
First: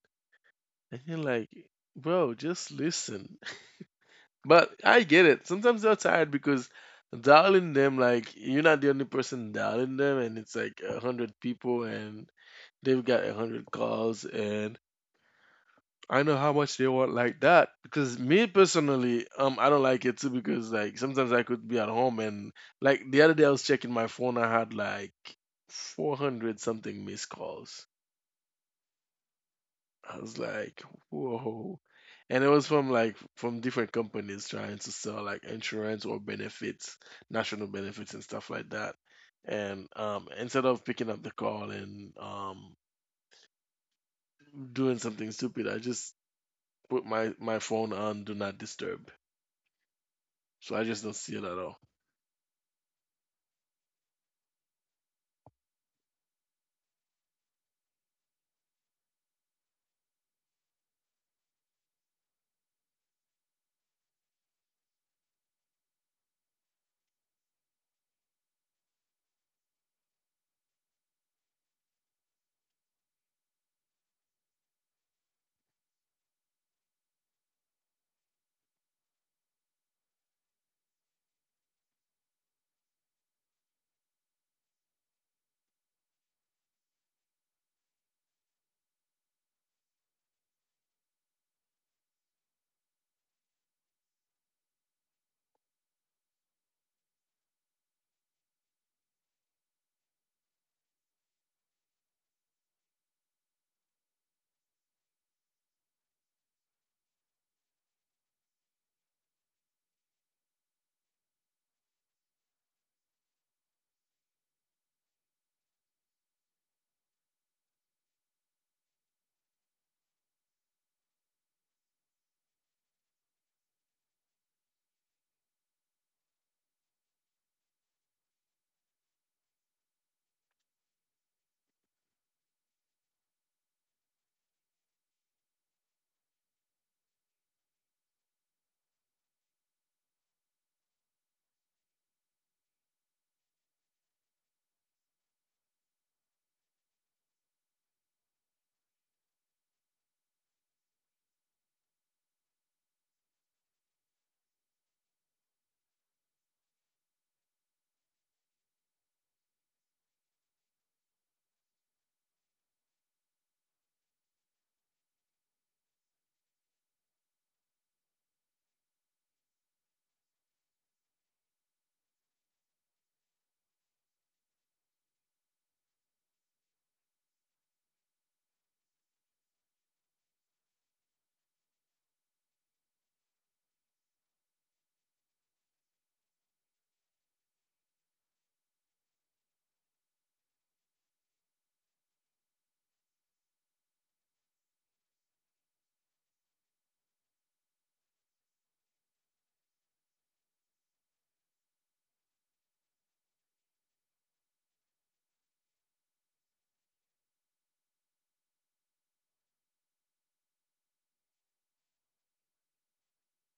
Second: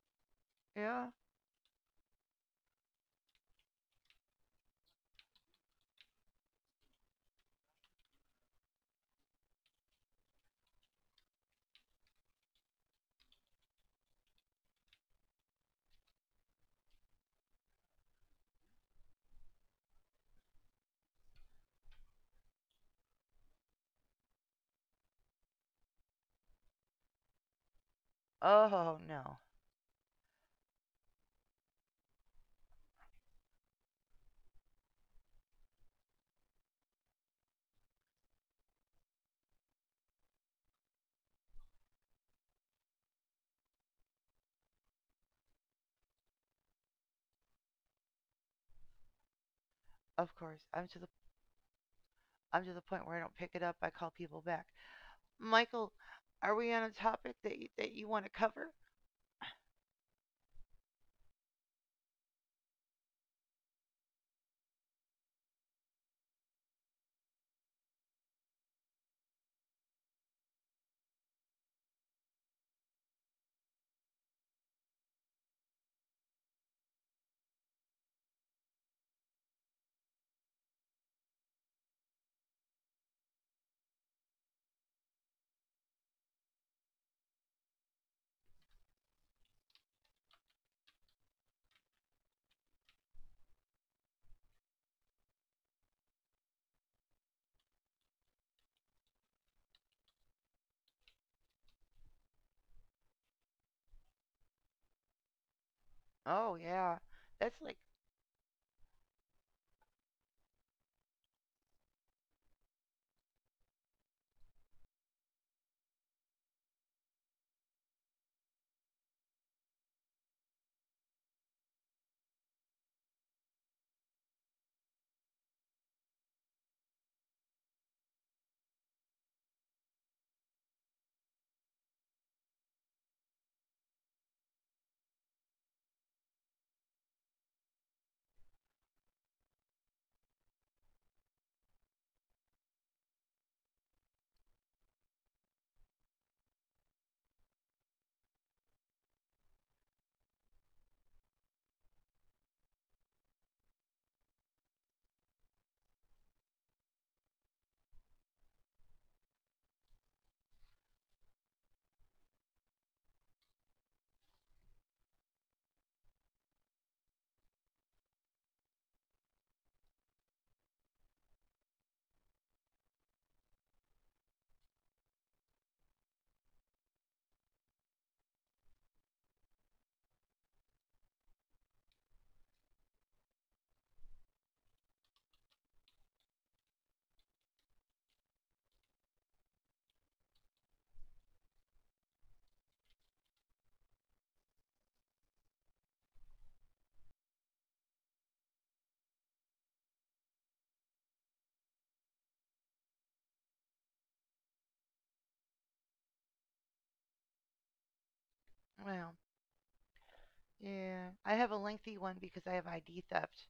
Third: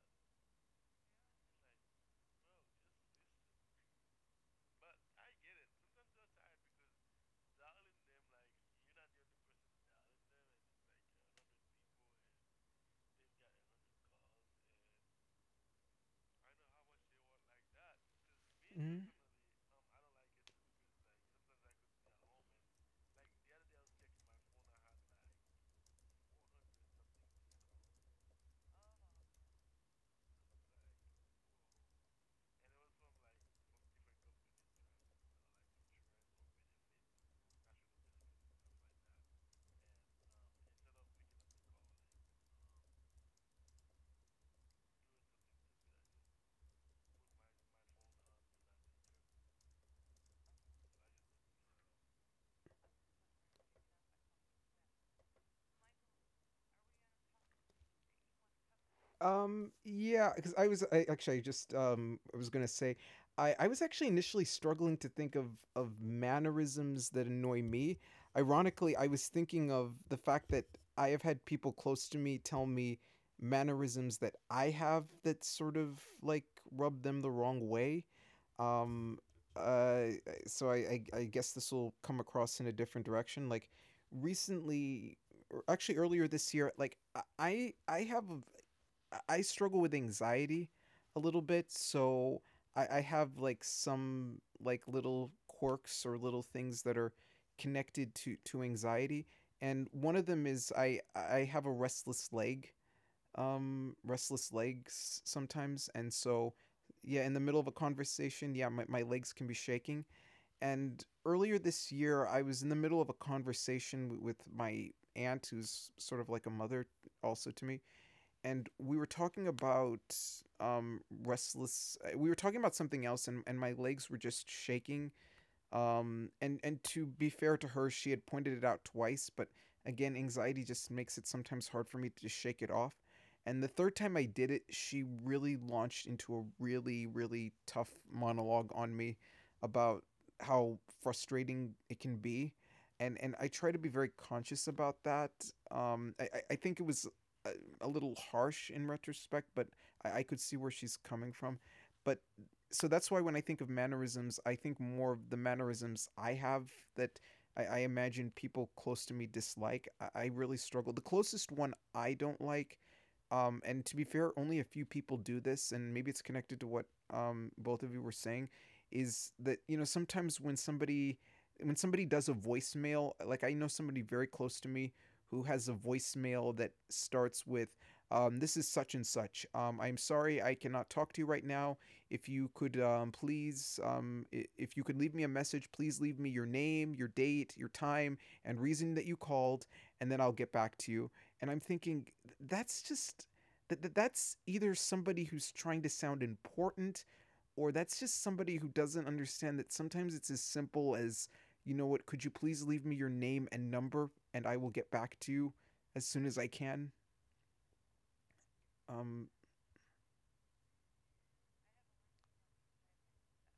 and
Yeah.
you're like, bro, just listen. But I get it. Sometimes they're tired because dialing them, like you're not the only person dialing them, and it's like a hundred people and they've got a hundred calls and I know how much they want like that because me
Hmm.
personally, um, I don't like it too because like sometimes I could be at home and like the other day I was checking my phone, I had like four hundred something missed calls.
Oh no.
I was like, whoa. And it was from like from different companies trying to sell like insurance or benefits, national benefits and stuff like that. And um, instead of picking up the call and um, doing something stupid, I just put my my phone on do not disturb.
Of course.
So I
I'm to
just
the
don't see it at all.
I'm to the point where I don't pick it up. I call people back. Michael, are we on a topic that you, that you want to cover?
Um, yeah, because I was I, actually I just um I was gonna say I I was actually initially struggling to think of of mannerisms that annoy me. Ironically, I was thinking of the fact that I have had people close to me tell me mannerisms that I have that sort of like rub them the wrong way. Um, uh, so I, I, I guess this will come across in a different direction. Like recently, or actually earlier this year, like I I I have I- I struggle with anxiety a little bit, so I, I have like some like little quirks or little things that are connected to to anxiety, and one of them is I I have a restless leg, um, restless legs sometimes, and so
Oh yeah,
yeah, in the middle
that's
of a
like
conversation, yeah, my, my legs can be shaking. And earlier this year, I was in the middle of a conversation w- with my aunt, who's sort of like a mother also to me, and we were talking about um restless uh, we were talking about something else, and, and my legs were just shaking, um, and and to be fair to her, she had pointed it out twice, but again, anxiety just makes it sometimes hard for me to just shake it off. And the third time I did it, she really launched into a really really tough monologue on me about how frustrating it can be. And, and I try to be very conscious about that. Um, I, I- think it was a, a little harsh in retrospect, but I, I could see where she's coming from. But so that's why when I think of mannerisms, I think more of the mannerisms I have that I, I imagine people close to me dislike. I, I really struggle. The closest one I don't like, um, and to be fair, only a few people do this, and maybe it's connected to what um, both of you were saying, is that you know sometimes when somebody when somebody does a voicemail, like I know somebody very close to me who has a voicemail that starts with um, this is such and such. Um, I'm sorry I cannot talk to you right now. If you could um, please, um, if you could leave me a message, please leave me your name, your date, your time, and reason that you called, and then I'll get back to you. And I'm thinking that's just that, that's either somebody who's trying to sound important, or that's just somebody who doesn't understand that sometimes it's as simple as, you know, what, could you please leave me your name and number and I will get back to you as soon as I can.
well,
um
yeah. I have a lengthy one because I have I D theft.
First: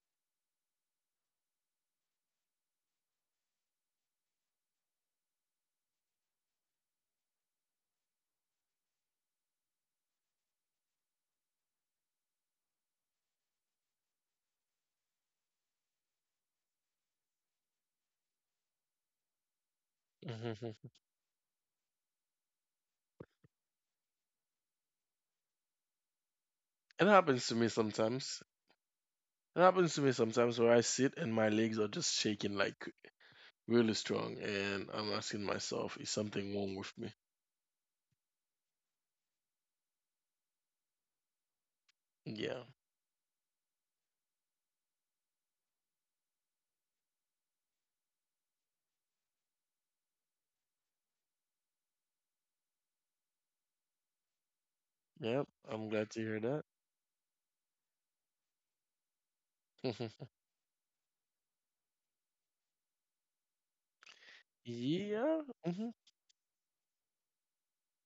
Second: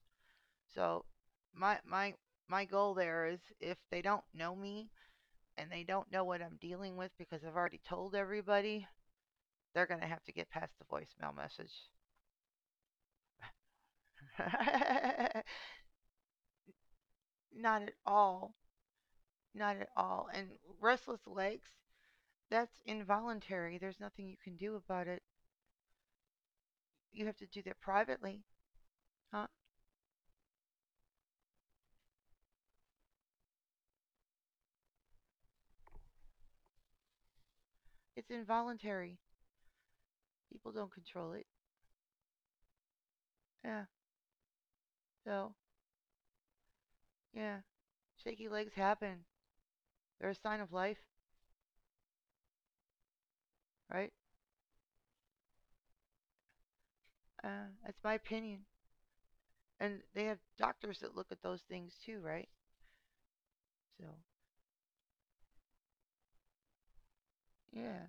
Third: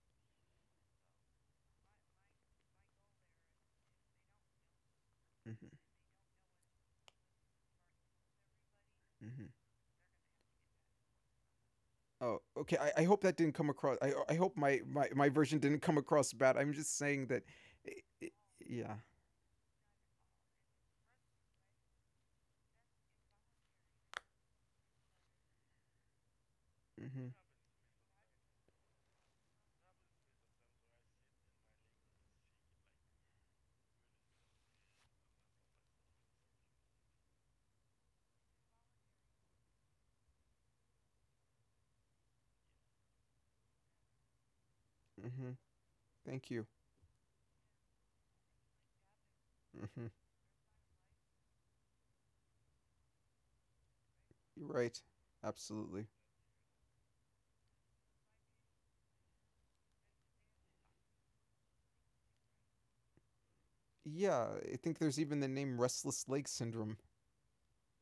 So my my my goal there is if they don't know me, and
mm-hmm.
they don't know what I'm dealing with because I've already told everybody,
Mm-hmm.
they're gonna have to get past the voicemail message.
Oh, okay. I, I hope that didn't come across. I, I hope my, my my version didn't come across bad. I'm just saying that
Not at
it, it,
all.
yeah.
Not at all. And
Mhm.
restless legs, that's involuntary. There's nothing you can do about it.
It
You
mm-hmm,
have to
happens to
do
me
that
sometimes.
privately, huh?
It happens to me sometimes where I sit and my legs are just shaking like really strong, and I'm asking myself, is something wrong with me?
It's involuntary. People don't control it.
Yeah.
Yeah. So,
mm-hmm. Thank you.
yeah, shaky legs happen.
Mm-hmm.
They're a sign of life, right?
You're right.
Yep. I'm
Absolutely.
glad to hear that.
Uh, that's my opinion. And they
Mhm.
have doctors that look at those things too, right? So,
Yeah, I think there's
Yeah.
even the name
hmm
restless leg syndrome.
yeah,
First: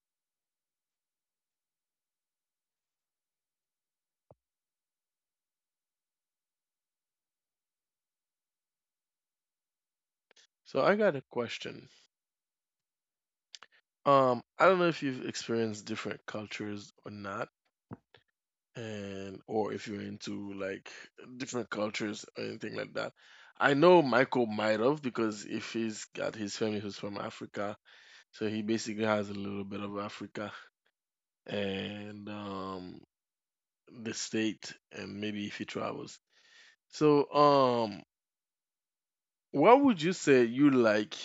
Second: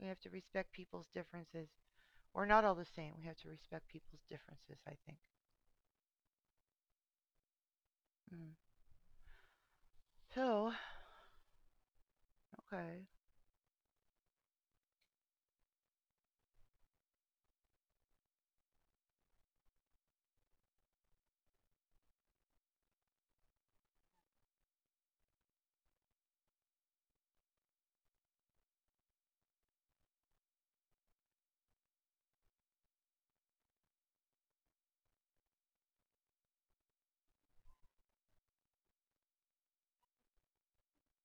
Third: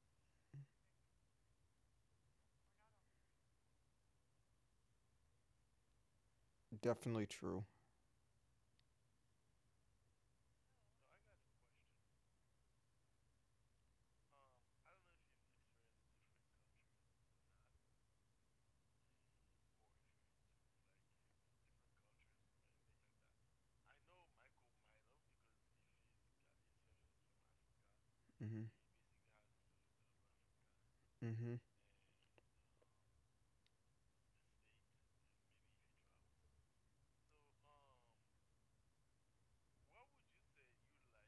we have to respect people's differences. We're not all the same. We have to respect people's differences, I think.
Definitely true.
Mm. So,
So I got a question.
okay.
Um, I don't know if you've experienced different cultures or not, and or if you're into like different cultures or anything like that. I know Michael might have because if he's got his family who's from Africa, so he
Mhm.
basically has a little bit of Africa
Mhm.
and um, the state, and maybe if he travels. So, um, what would you say you like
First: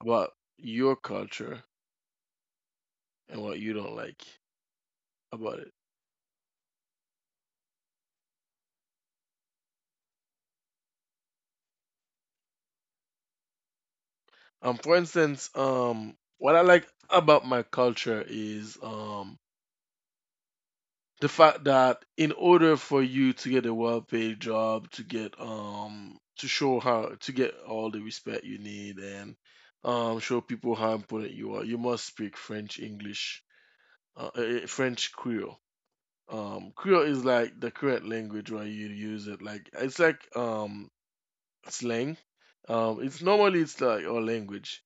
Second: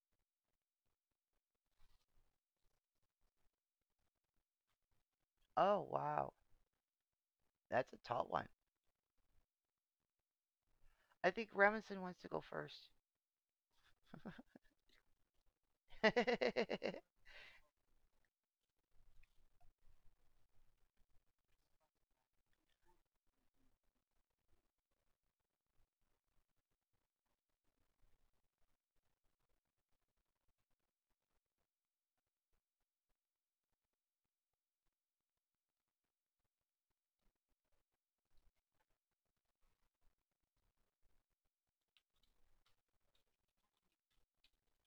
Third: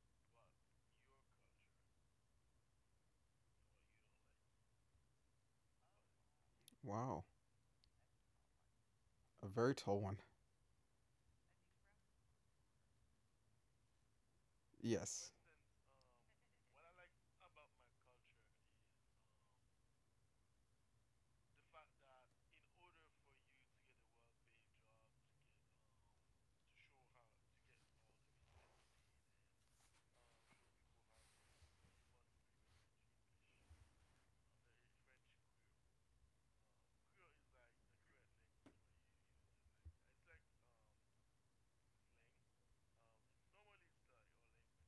about your culture and what you don't like about it?
Oh, wow.
Wow.
That's a tall one.
A very tall one.
I think Remington wants to go first.
Um, for
Yes.
instance, um, what I like about my culture is um, the fact that in order for you to get a well-paid job, to get um to show how to get all the respect you need and um show people how important you are, you must speak French, English, uh, eh, eh, French, Creole. Um creole is like the current language where you use it, like it's like um slang. Um it's normally, it's like our language.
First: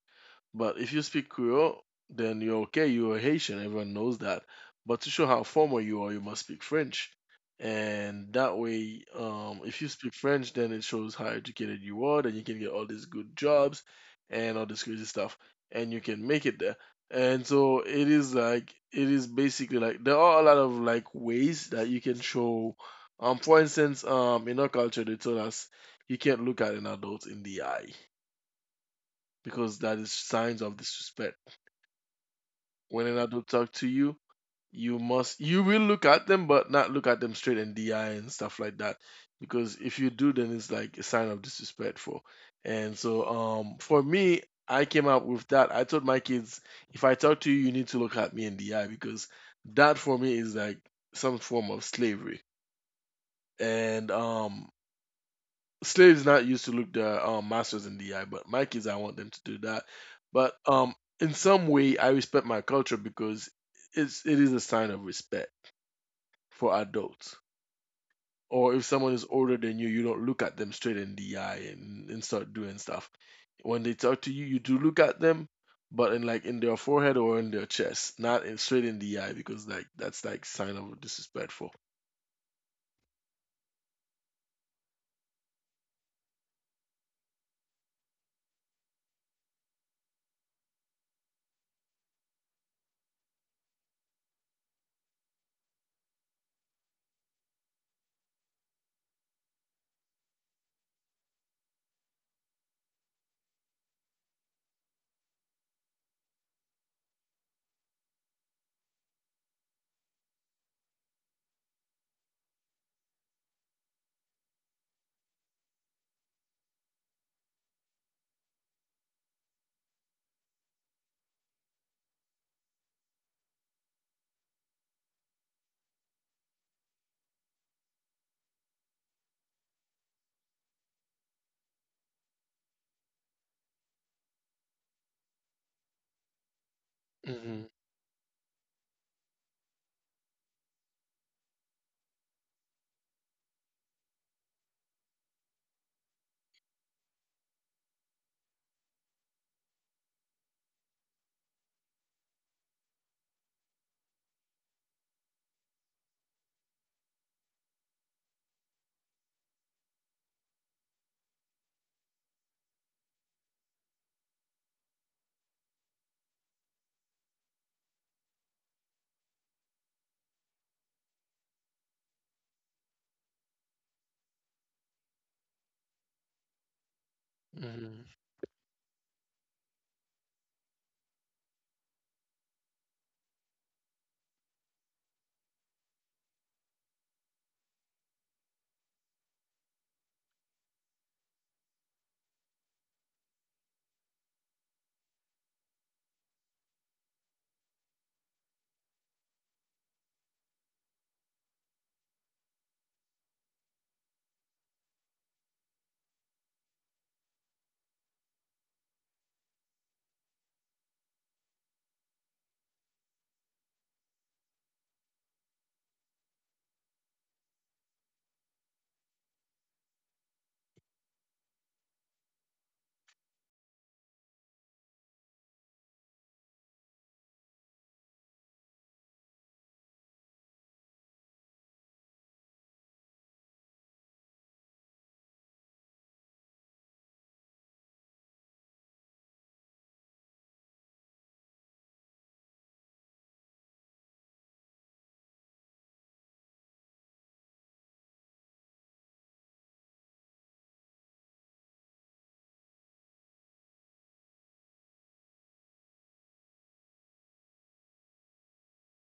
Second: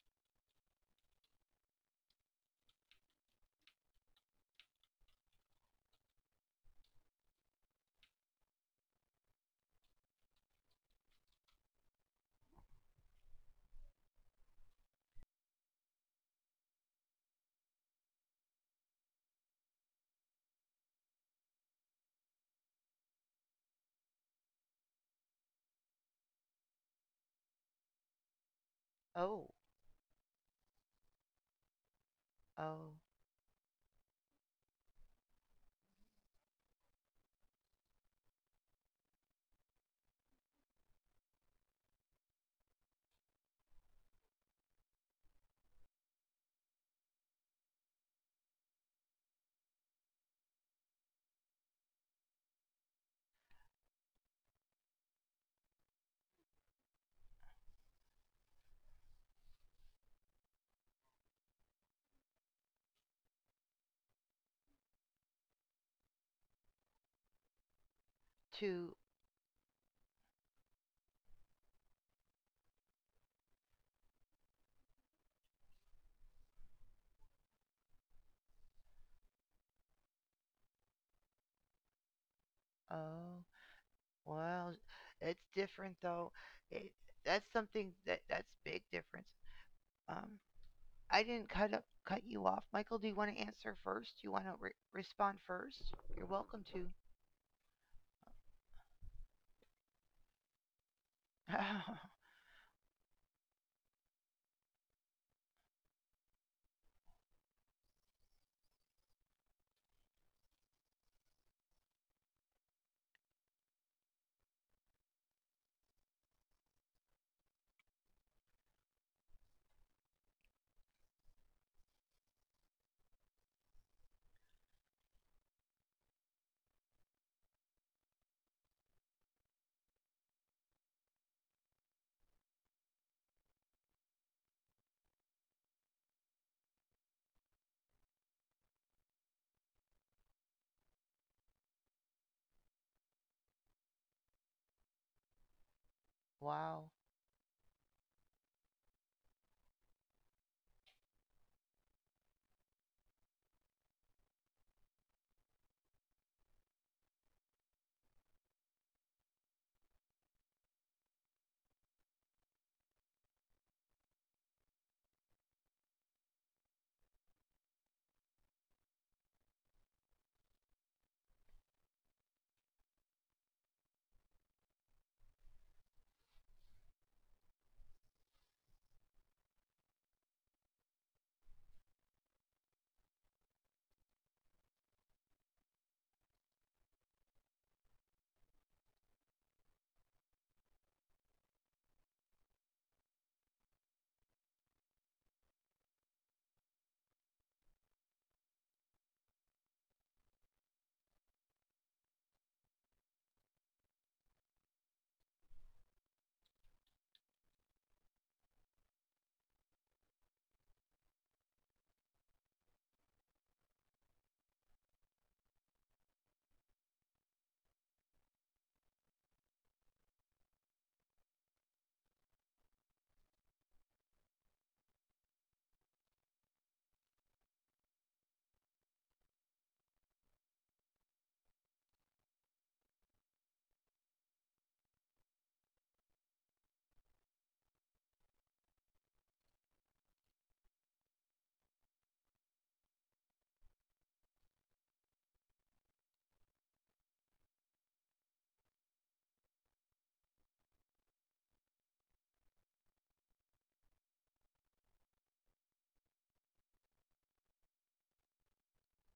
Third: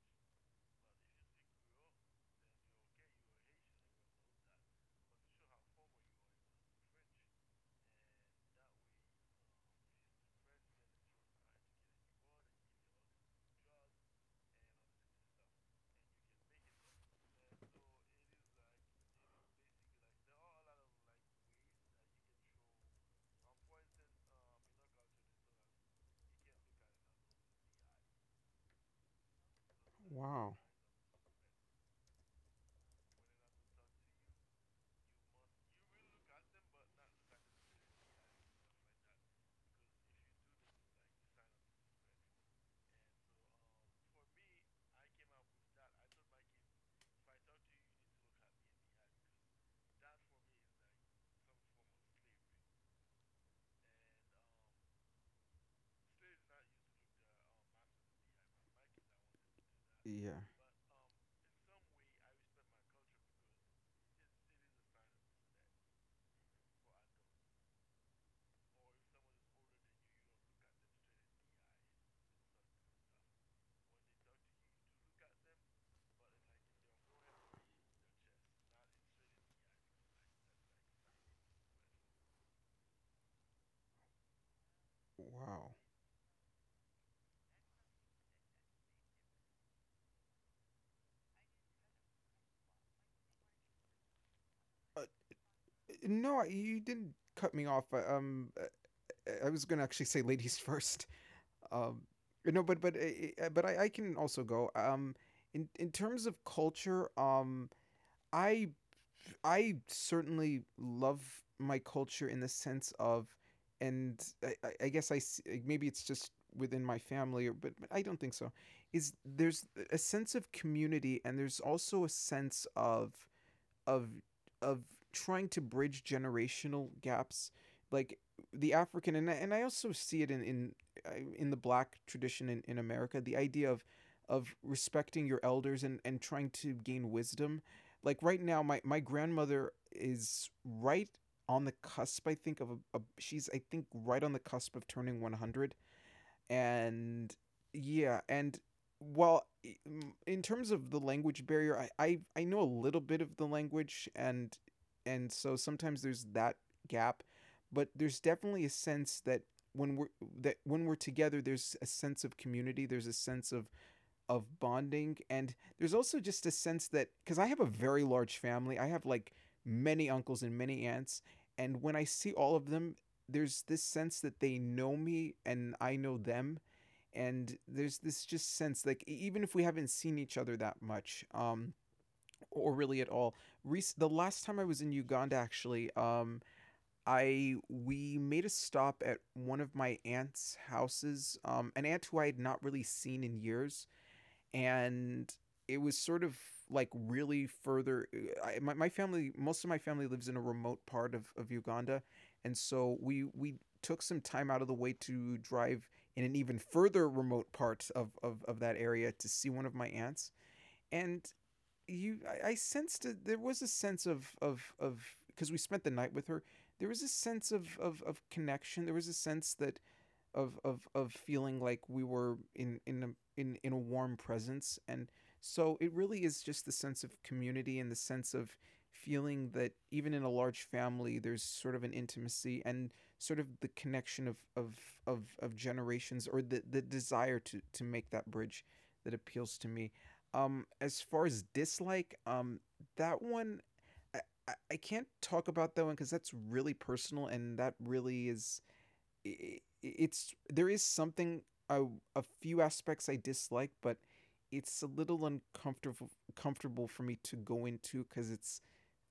But if you speak Creole, then you're okay. You're Haitian. Everyone knows that. But to show how formal you are, you must speak French. And that way, um, if you speak French, then it shows how educated you are. Then you can get all these good jobs and all this crazy stuff, and you can make it there. And so it is like it is basically like there are a lot of like ways that you can show. Um, for instance, um, in our culture, they told us you can't look at an adult in the eye
Oh,
because that is
Wow.
signs of disrespect.
oh,
When an adult talk to you, you must you will look at them, but not look at them straight in the eye and stuff like that. Because if you do, then it's like a sign of disrespectful. And so, um, for me, I came up with that. I told my kids, if I talk to you, you need to look at me in the eye because that for me is like some form of slavery. And um, slave's not used to look the um, masters in the eye, but my kids, I want them to do that.
Yeah.
But um, in some way, I respect my culture because it's it is a sign of respect for adults. Or if
two,
someone is older than you, you don't look at them straight in the eye and, and start doing stuff. When they talk to you, you do look at them, but in like in their forehead or in their chest, not in, straight in the eye because like that's like sign of disrespectful.
oh. Well, it's
Wow.
different though. It, that's something that that's big difference. Um, I didn't cut up cut you off, Michael. Do you want to answer first? Do you want to re-
Uh,
respond first? You're
no, I-
welcome
you
to.
didn't cut me off. I, um, I, I was gonna actually say ladies first. Um, no, but but uh, uh, but I, I can also go. Um, in in terms of culture, um, I I certainly love my culture in the sense of, and I, I- I guess I s- like, maybe it's just within my family, or but, but I don't think so. Is there's a sense of community, and there's also a sense of of of trying to bridge generational gaps like the african, and I, and I also see it in in uh, in the black tradition in, in america, the idea of of respecting your elders and and trying to gain
Hmm
wisdom. Like right now my my grandmother is right on the cusp I think of a, a she's I think right on the cusp of turning one hundred.
Wow.
And yeah, and well, in terms of the language barrier, I, I I know a little bit of the language, and and so sometimes there's that gap, but there's definitely a sense that when we're that when we're together, there's a sense of community, there's a sense of of bonding, and there's also just a sense that because I have a very large family, I have like many uncles and many aunts, and when I see all of them, there's this sense that they know me and I know them, and there's
hmm
this just sense like e- even if we haven't seen each other that much, um or really at all. Rec- the last time I was in uganda actually, um I we made a stop at one of my aunt's houses, um, an aunt who I had not really seen in years. And it was sort of like really further. I, my, my family, most of my family lives in a remote part of, of uganda, and so we we took some time out of the way to drive in an even further remote part of, of, of that area to see one of my aunts. And you i, I sensed that there was a sense of of of, because we spent the night with her, there was a sense of, of of connection, there was a sense that of of of feeling like we were in in a in, in a warm presence. And so it really is just the sense of community and the sense of feeling that even in a large family there's sort of an intimacy, and sort of the connection of of of, of generations, or the the desire to to make that bridge that appeals to me. Um as far as dislike, um that one, I, I- can't talk about that one because that's really personal, and that really is i- it's there is something. a, a few aspects I dislike, but it's a little uncomfortable comfortable for me to go into because it's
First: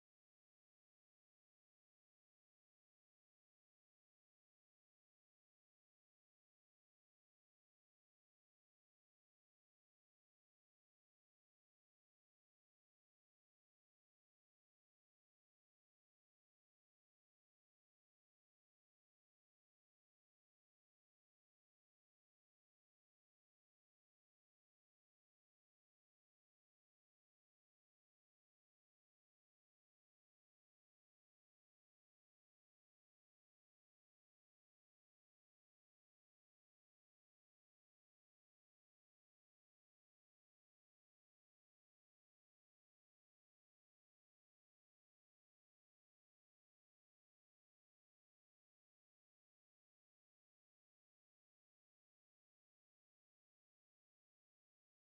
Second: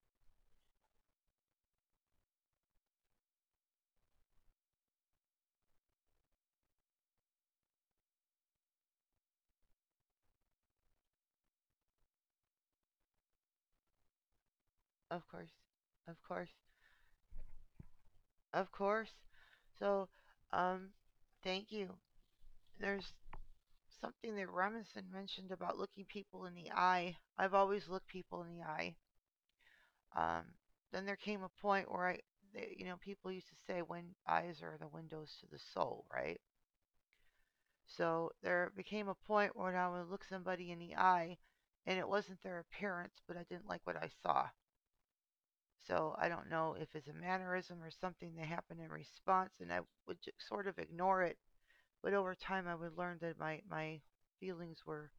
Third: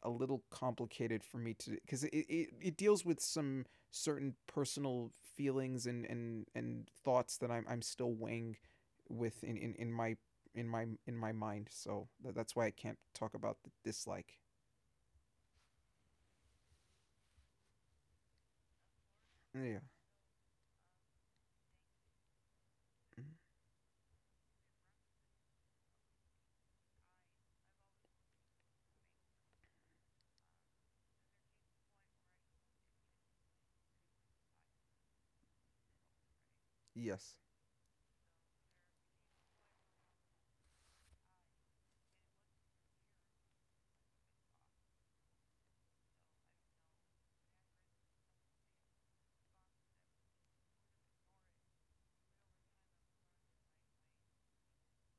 a little complicated for me to because it, it, it deals with some certain personal feelings and and and thoughts that I'm I'm still weighing with in in, in my in my in my mind, so tha- that's why I can't talk about the dislike.
Of course. Of course. Of course.
Yeah.
So, um, thank you. There's
Mm.
something that Remington mentioned about looking people in the eye. I've always looked people in the eye. Um, then there came a point where I, they, you know, people used to say when eyes are the windows to the soul, right?
Yes.
So there became a point where I would look somebody in the eye, and it wasn't their appearance, but I didn't like what I saw. So I don't know if it's a mannerism or something that happened in response, and I would sort of ignore it. But over time, I would learn that my my feelings were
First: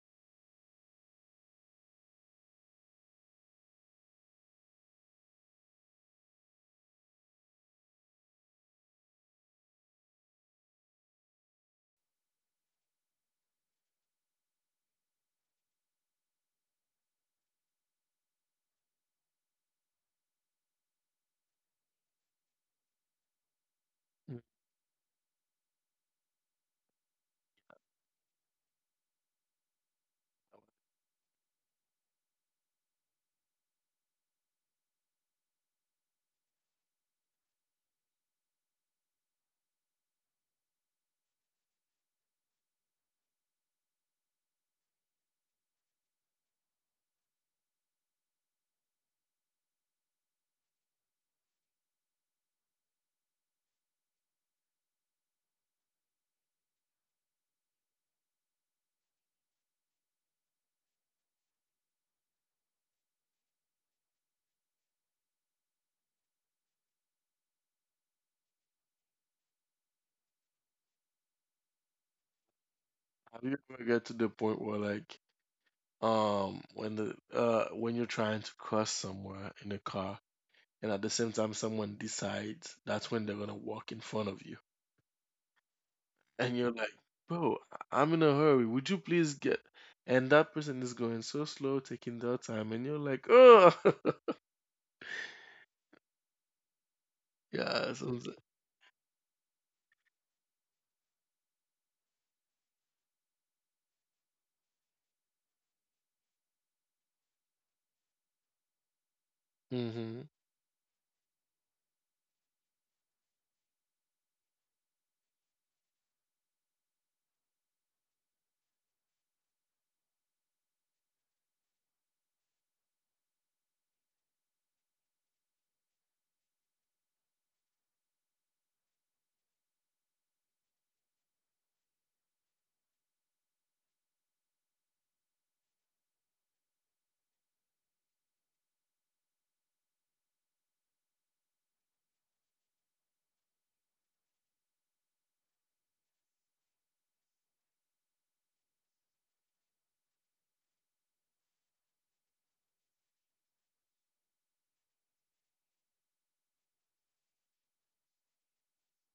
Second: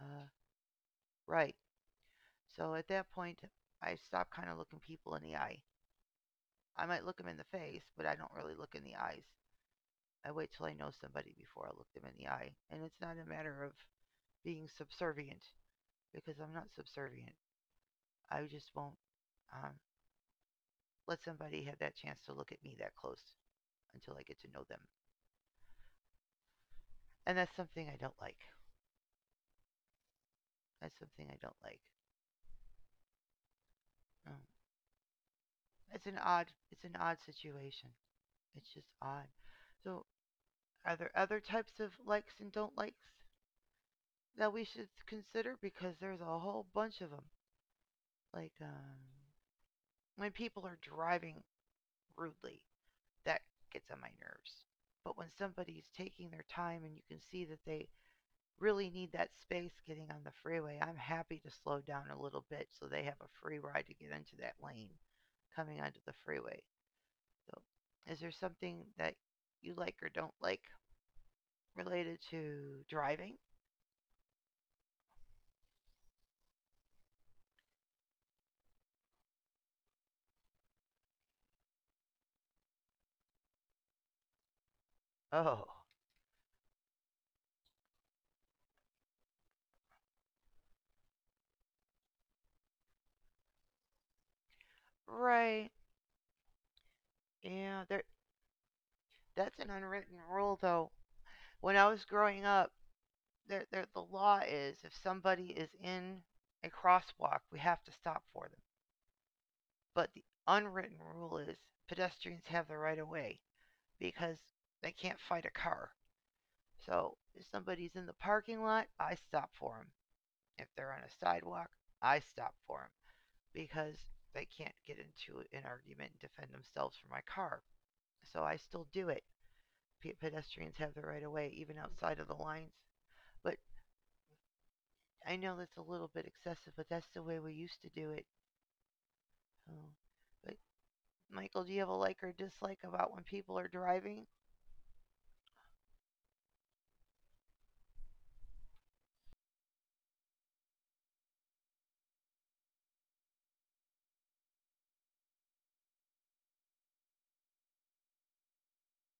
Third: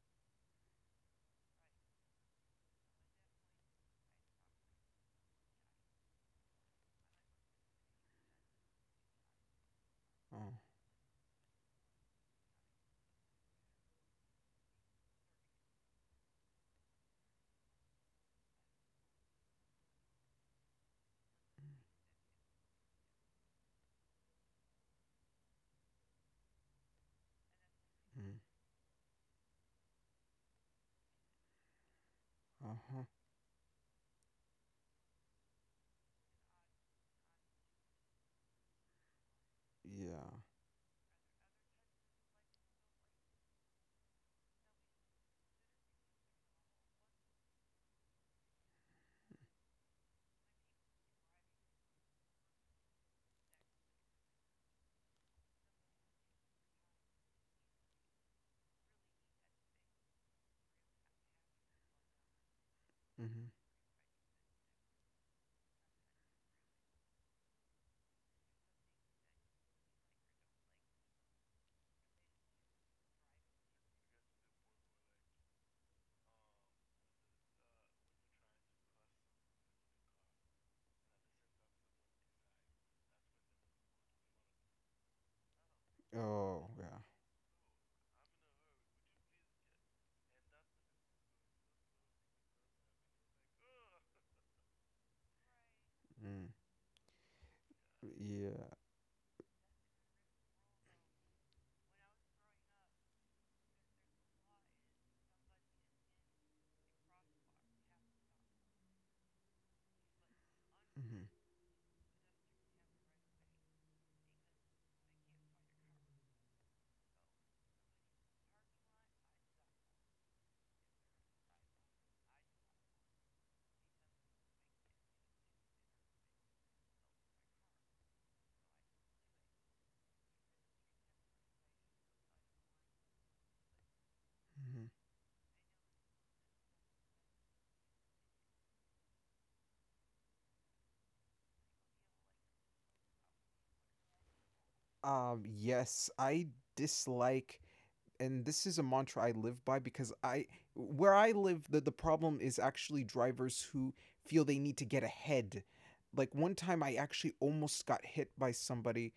uh, right. So at that point, I stopped kind of looking people in the eye. I might look them in the face, but I don't really look in the eyes. I wait
Oh.
till I know somebody before I look them in the eye. And it's not a matter of being subservient because I'm not subservient. I just won't um, let somebody have that chance to look at me that close until I get to know them. And that's something I don't like.
Mm.
That's something I don't like.
Uh-huh.
Um, it's an odd, it's an odd situation. It's just odd. So,
Yeah.
are there other types of likes and don't likes that we should consider? Because there's a whole bunch of them. Like, um, when people are driving rudely, that gets on my nerves. But when somebody's taking their time and you can see that they really need that space getting on the freeway, I'm happy to slow down a little bit so they have a
Mm-hmm.
free ride to get into that lane coming onto the freeway. So, is there something that you like or don't like related to driving?
Have you ever get to the point where like um when the uh when you're trying to cross somewhere in a car and at the same time someone decides that's when they're gonna walk in front of you
Oh,
and
Oh,
you're like,
yeah.
bro, I- I'm in a hurry, would you please get, and that person is going so slow taking their time and you're like, oh.
right.
Mm.
Yeah,
Yeah,
there,
so
Yeah.
that's an unwritten rule though. When I was growing up, there, there, the law is if somebody is in a crosswalk, we have to stop for them. But the
mm-hmm.
unwritten
Hmm.
rule is pedestrians have the right of way because they can't fight a car. So if somebody's in the parking lot, I stop for them. If they're on a sidewalk, I stop for them because they can't get into an argument and defend themselves from my car. So I still do it. Pedestrians have the right of way even outside of the lines. But
Hmm.
I know that's a little bit excessive, but that's the way we used to do it. Oh. But Michael, do you have a like or dislike about when people are driving?
Um, yes, I dislike, and this is a mantra I live by because I, where I live, the, the problem is actually drivers who feel they need to get ahead. Like one time I actually almost got hit by somebody.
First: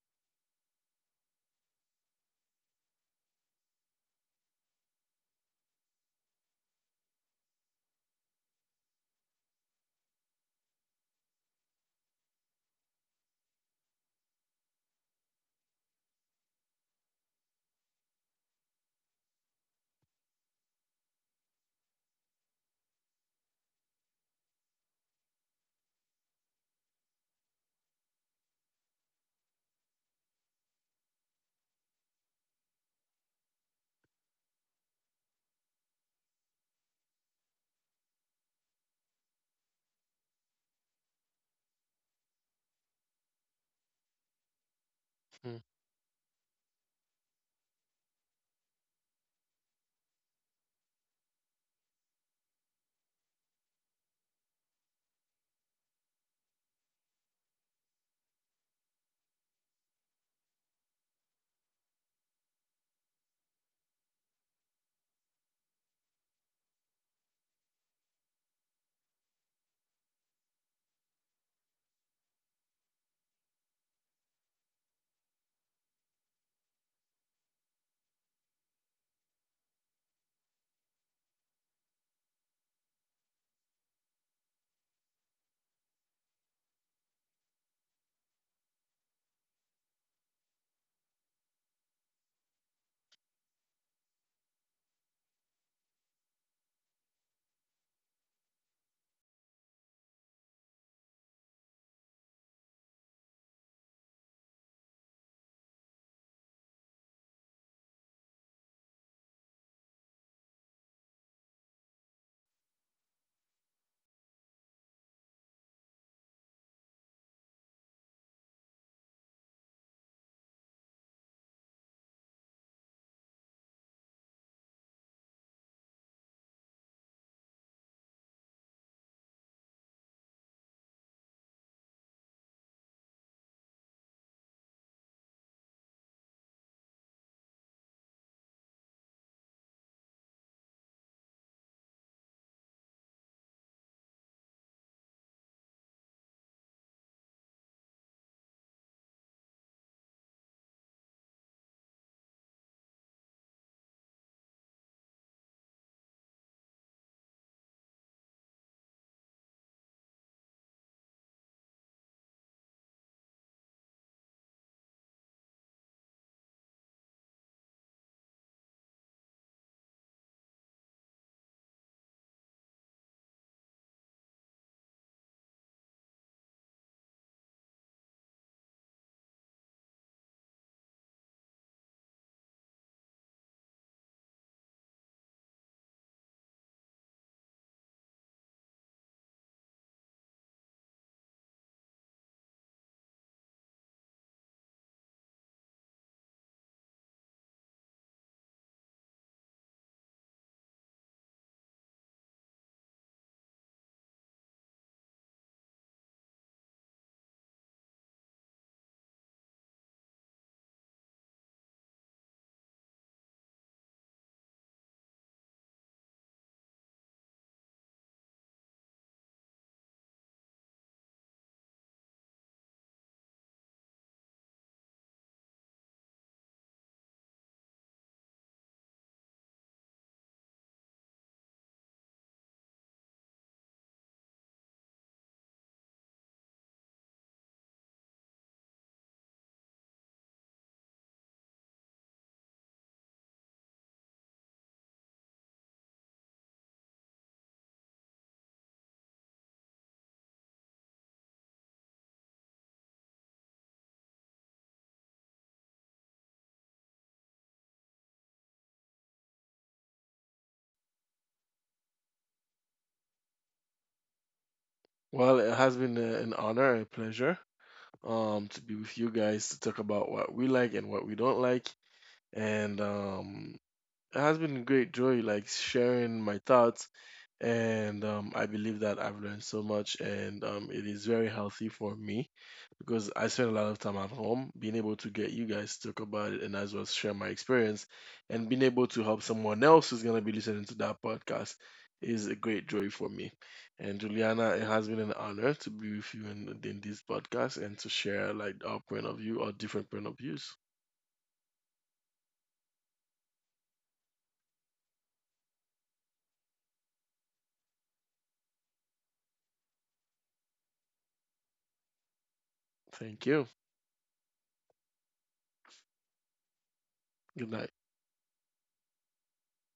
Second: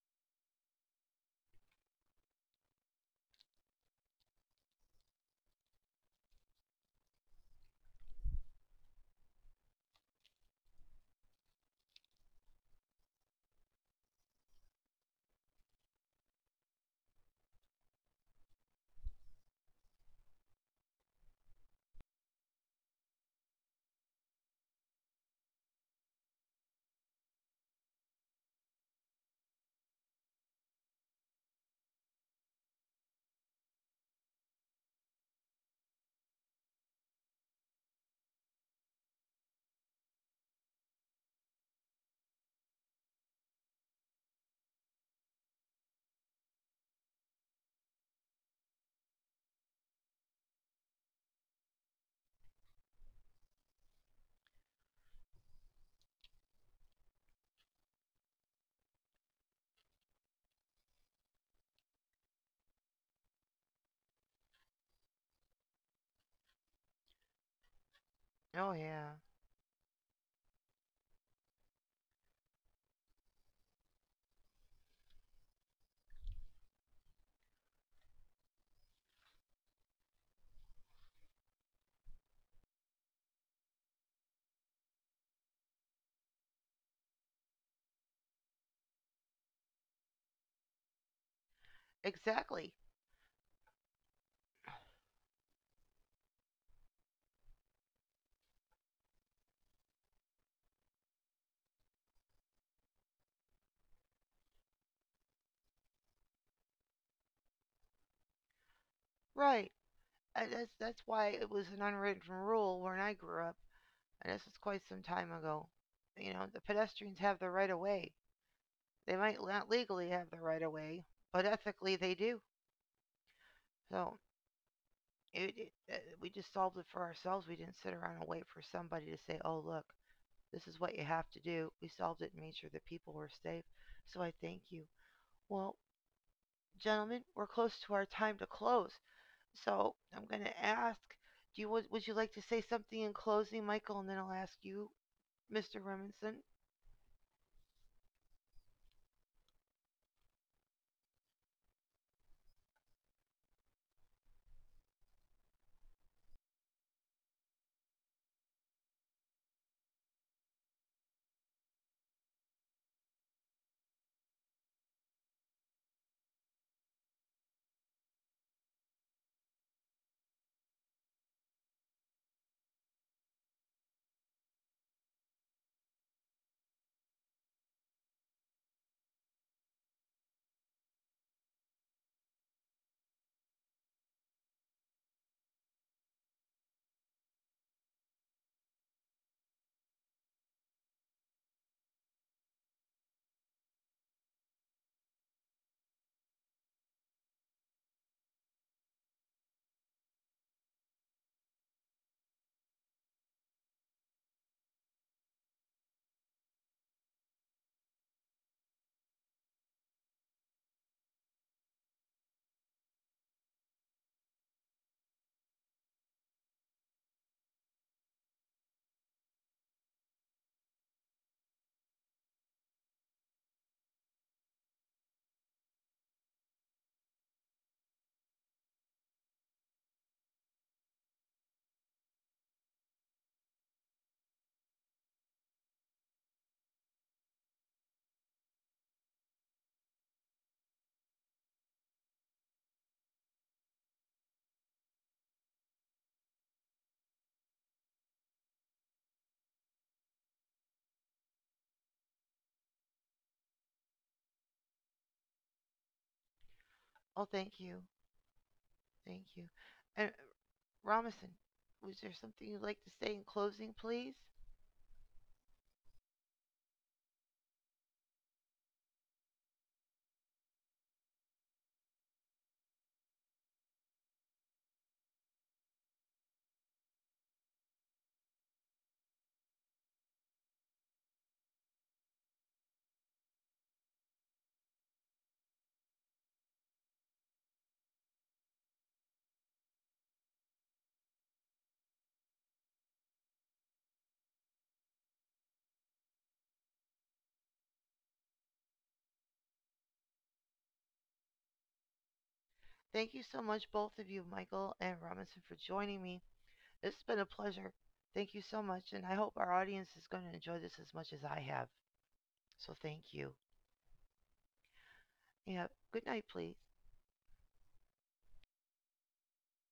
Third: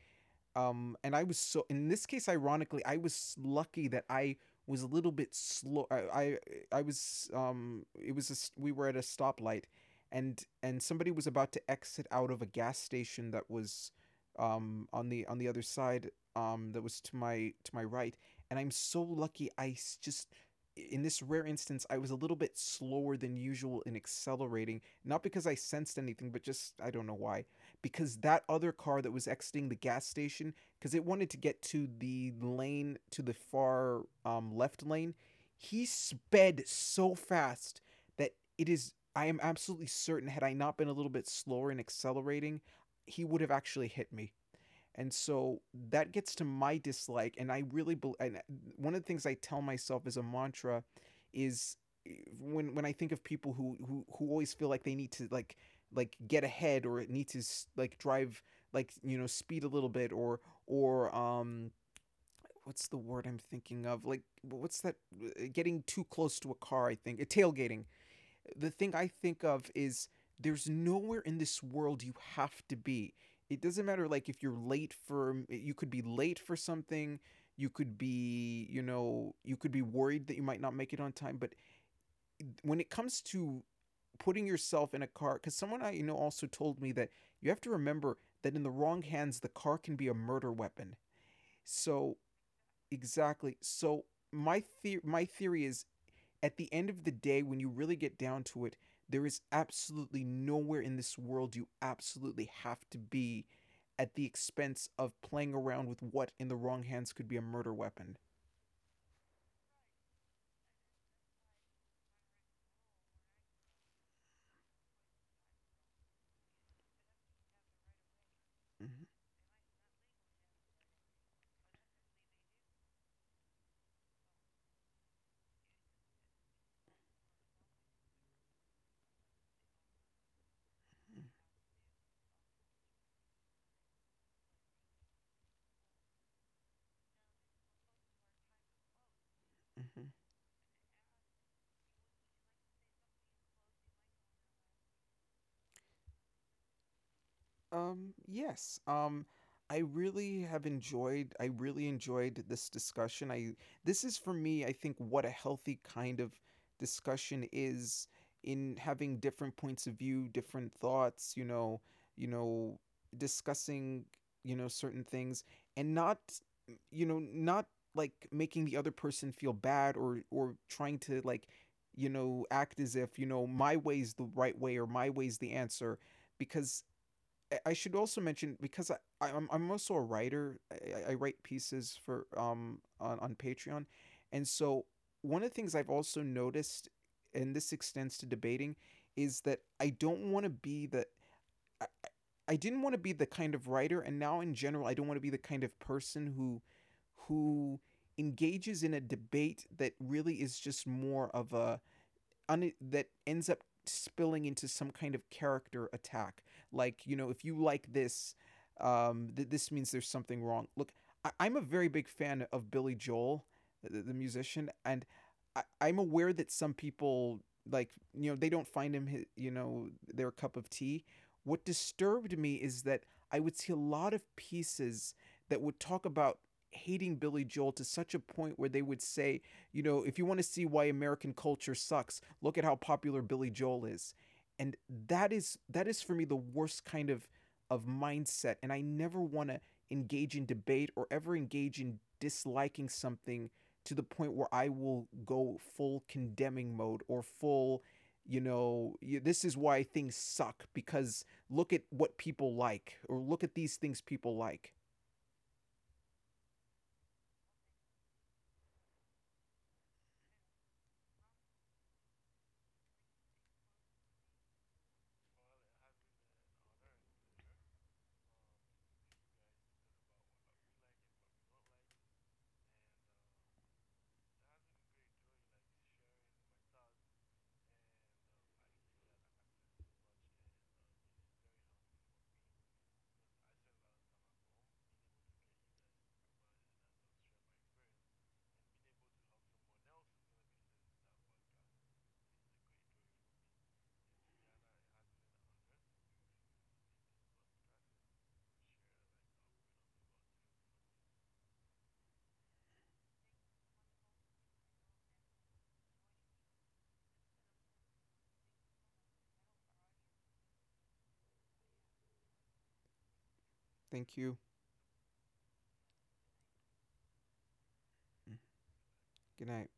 Um, and I was so in this case, ironically, I was lucky that I was a little bit slow. I I, I was um, it was a. We were at a stoplight, and and somebody was about to exit out of a gas station that was um, on the on the other side, um, that was to my to my right, and I'm so lucky I just in this rare instance I was a little bit slower than usual in accelerating, not because I sensed anything, but just I don't know why, because that other car that was exiting the gas station because it wanted to get to the lane to the far, um, left lane, he sped so fast that it is I am absolutely certain had I not been a little bit slower in accelerating he would have actually hit me. And
Mm.
so that gets to my dislike. And I really bel and uh, one of the things I tell myself as a mantra is eh, when when I think of people who who, who always feel like they need to like like get ahead, or it needs to like drive like you know speed a little bit, or or um, what's the word I'm thinking of, like what's that, eh, getting too close to a car, I think, eh, tailgating. The
Oh
thing I
yeah,
think of is there's nowhere in this world you have to be. It doesn't matter like if you're late for um, you could be late for something, you could be, you know, you could be worried that you might not make it on time, but when it comes to putting yourself in a car cuz someone I know also told me that you have to remember that in the wrong hands the car can be a murder weapon. So
exactly.
exactly. So my the- my theory is at the end of the day, when you really get down to it, there is absolutely nowhere in this world you absolutely have to be at the expense of playing around with what in the wrong hands could be a murder weapon.
Right. I, that's that's why it was an unwritten rule when I grew up, and this is quite some time ago. You know, the pedestrians have the right of way.
Mm-hmm.
They might not legally have the right of way, but ethically they do. So it, it, uh, we just solved it for ourselves. We didn't sit around and wait for somebody to say, "Oh, look, this is what you have to do." We solved it and made sure that people were safe. So I thank you. Well, gentlemen, we're close to our time to close. So
Mm-hmm.
I'm going to ask, do you would, would you like to say something in closing, Michael, and then I'll ask you, Mister Remington.
Um, yes. Um, I really have enjoyed I really enjoyed this discussion. I this is for me, I think what a healthy kind of discussion is, in having different points of view, different thoughts, you know, you know, discussing, you know, certain things, and not you know, not like making the other person feel bad, or or trying to like you know act as if you know my way's the right way or my way's the answer, because I- should also mention because I I'm I'm also a writer. I, I- I write pieces for um on on Patreon, and so one of the things I've also noticed, and this extends to debating, is that I don't want to be the I, I didn't want to be the kind of writer, and now in general, I don't want to be the kind of person who who engages in a debate that really is just more of a un- that ends up spilling into some kind of character attack. Like you know, if you like this, um, th- this means there's something wrong. Look, I- I'm a very big fan of Billy Joel, the, the musician, and I- I'm aware that some people like you know they don't find him hi- you know their cup of tea. What disturbed me is that I would see a lot of pieces that would talk about hating Billy Joel to such a point where they would say you know, if you want to see why American culture sucks, look at how popular Billy Joel is. And that is that is for me the worst kind of of mindset, and I never want to engage in debate or ever engage in disliking something to the point where I will go full condemning mode or full you know, this is why things suck because look at what people like or look at these things people like.
Oh, thank you, thank you, and Robinson. Was there something you'd like to say in closing, please?
Well, it has been a, an honor, a pleasure um to be with you guys, to talk about what we like and what we don't like. And um it has been a great joy like sharing my thoughts. And um, I believe that I've learned so much, and um, it is very healthy for me because I spend a lot of time at home. Being able to get you guys to talk about it and as well share my experience, and being able to help someone else who's gonna be listening to that podcast, is a great joy for me. And Juliana, it has been an honor to be with you in, in this podcast and to share like our point of view or different point of views.
Thank you so much, both of you, Michael and Robinson, for joining me. This has been a pleasure. Thank you so much, and I hope our audience is going to enjoy this as much as I have. So thank
Thank
you.
you.
Thank you.
Yeah, good night, please.
Good night.
Mm. Good night.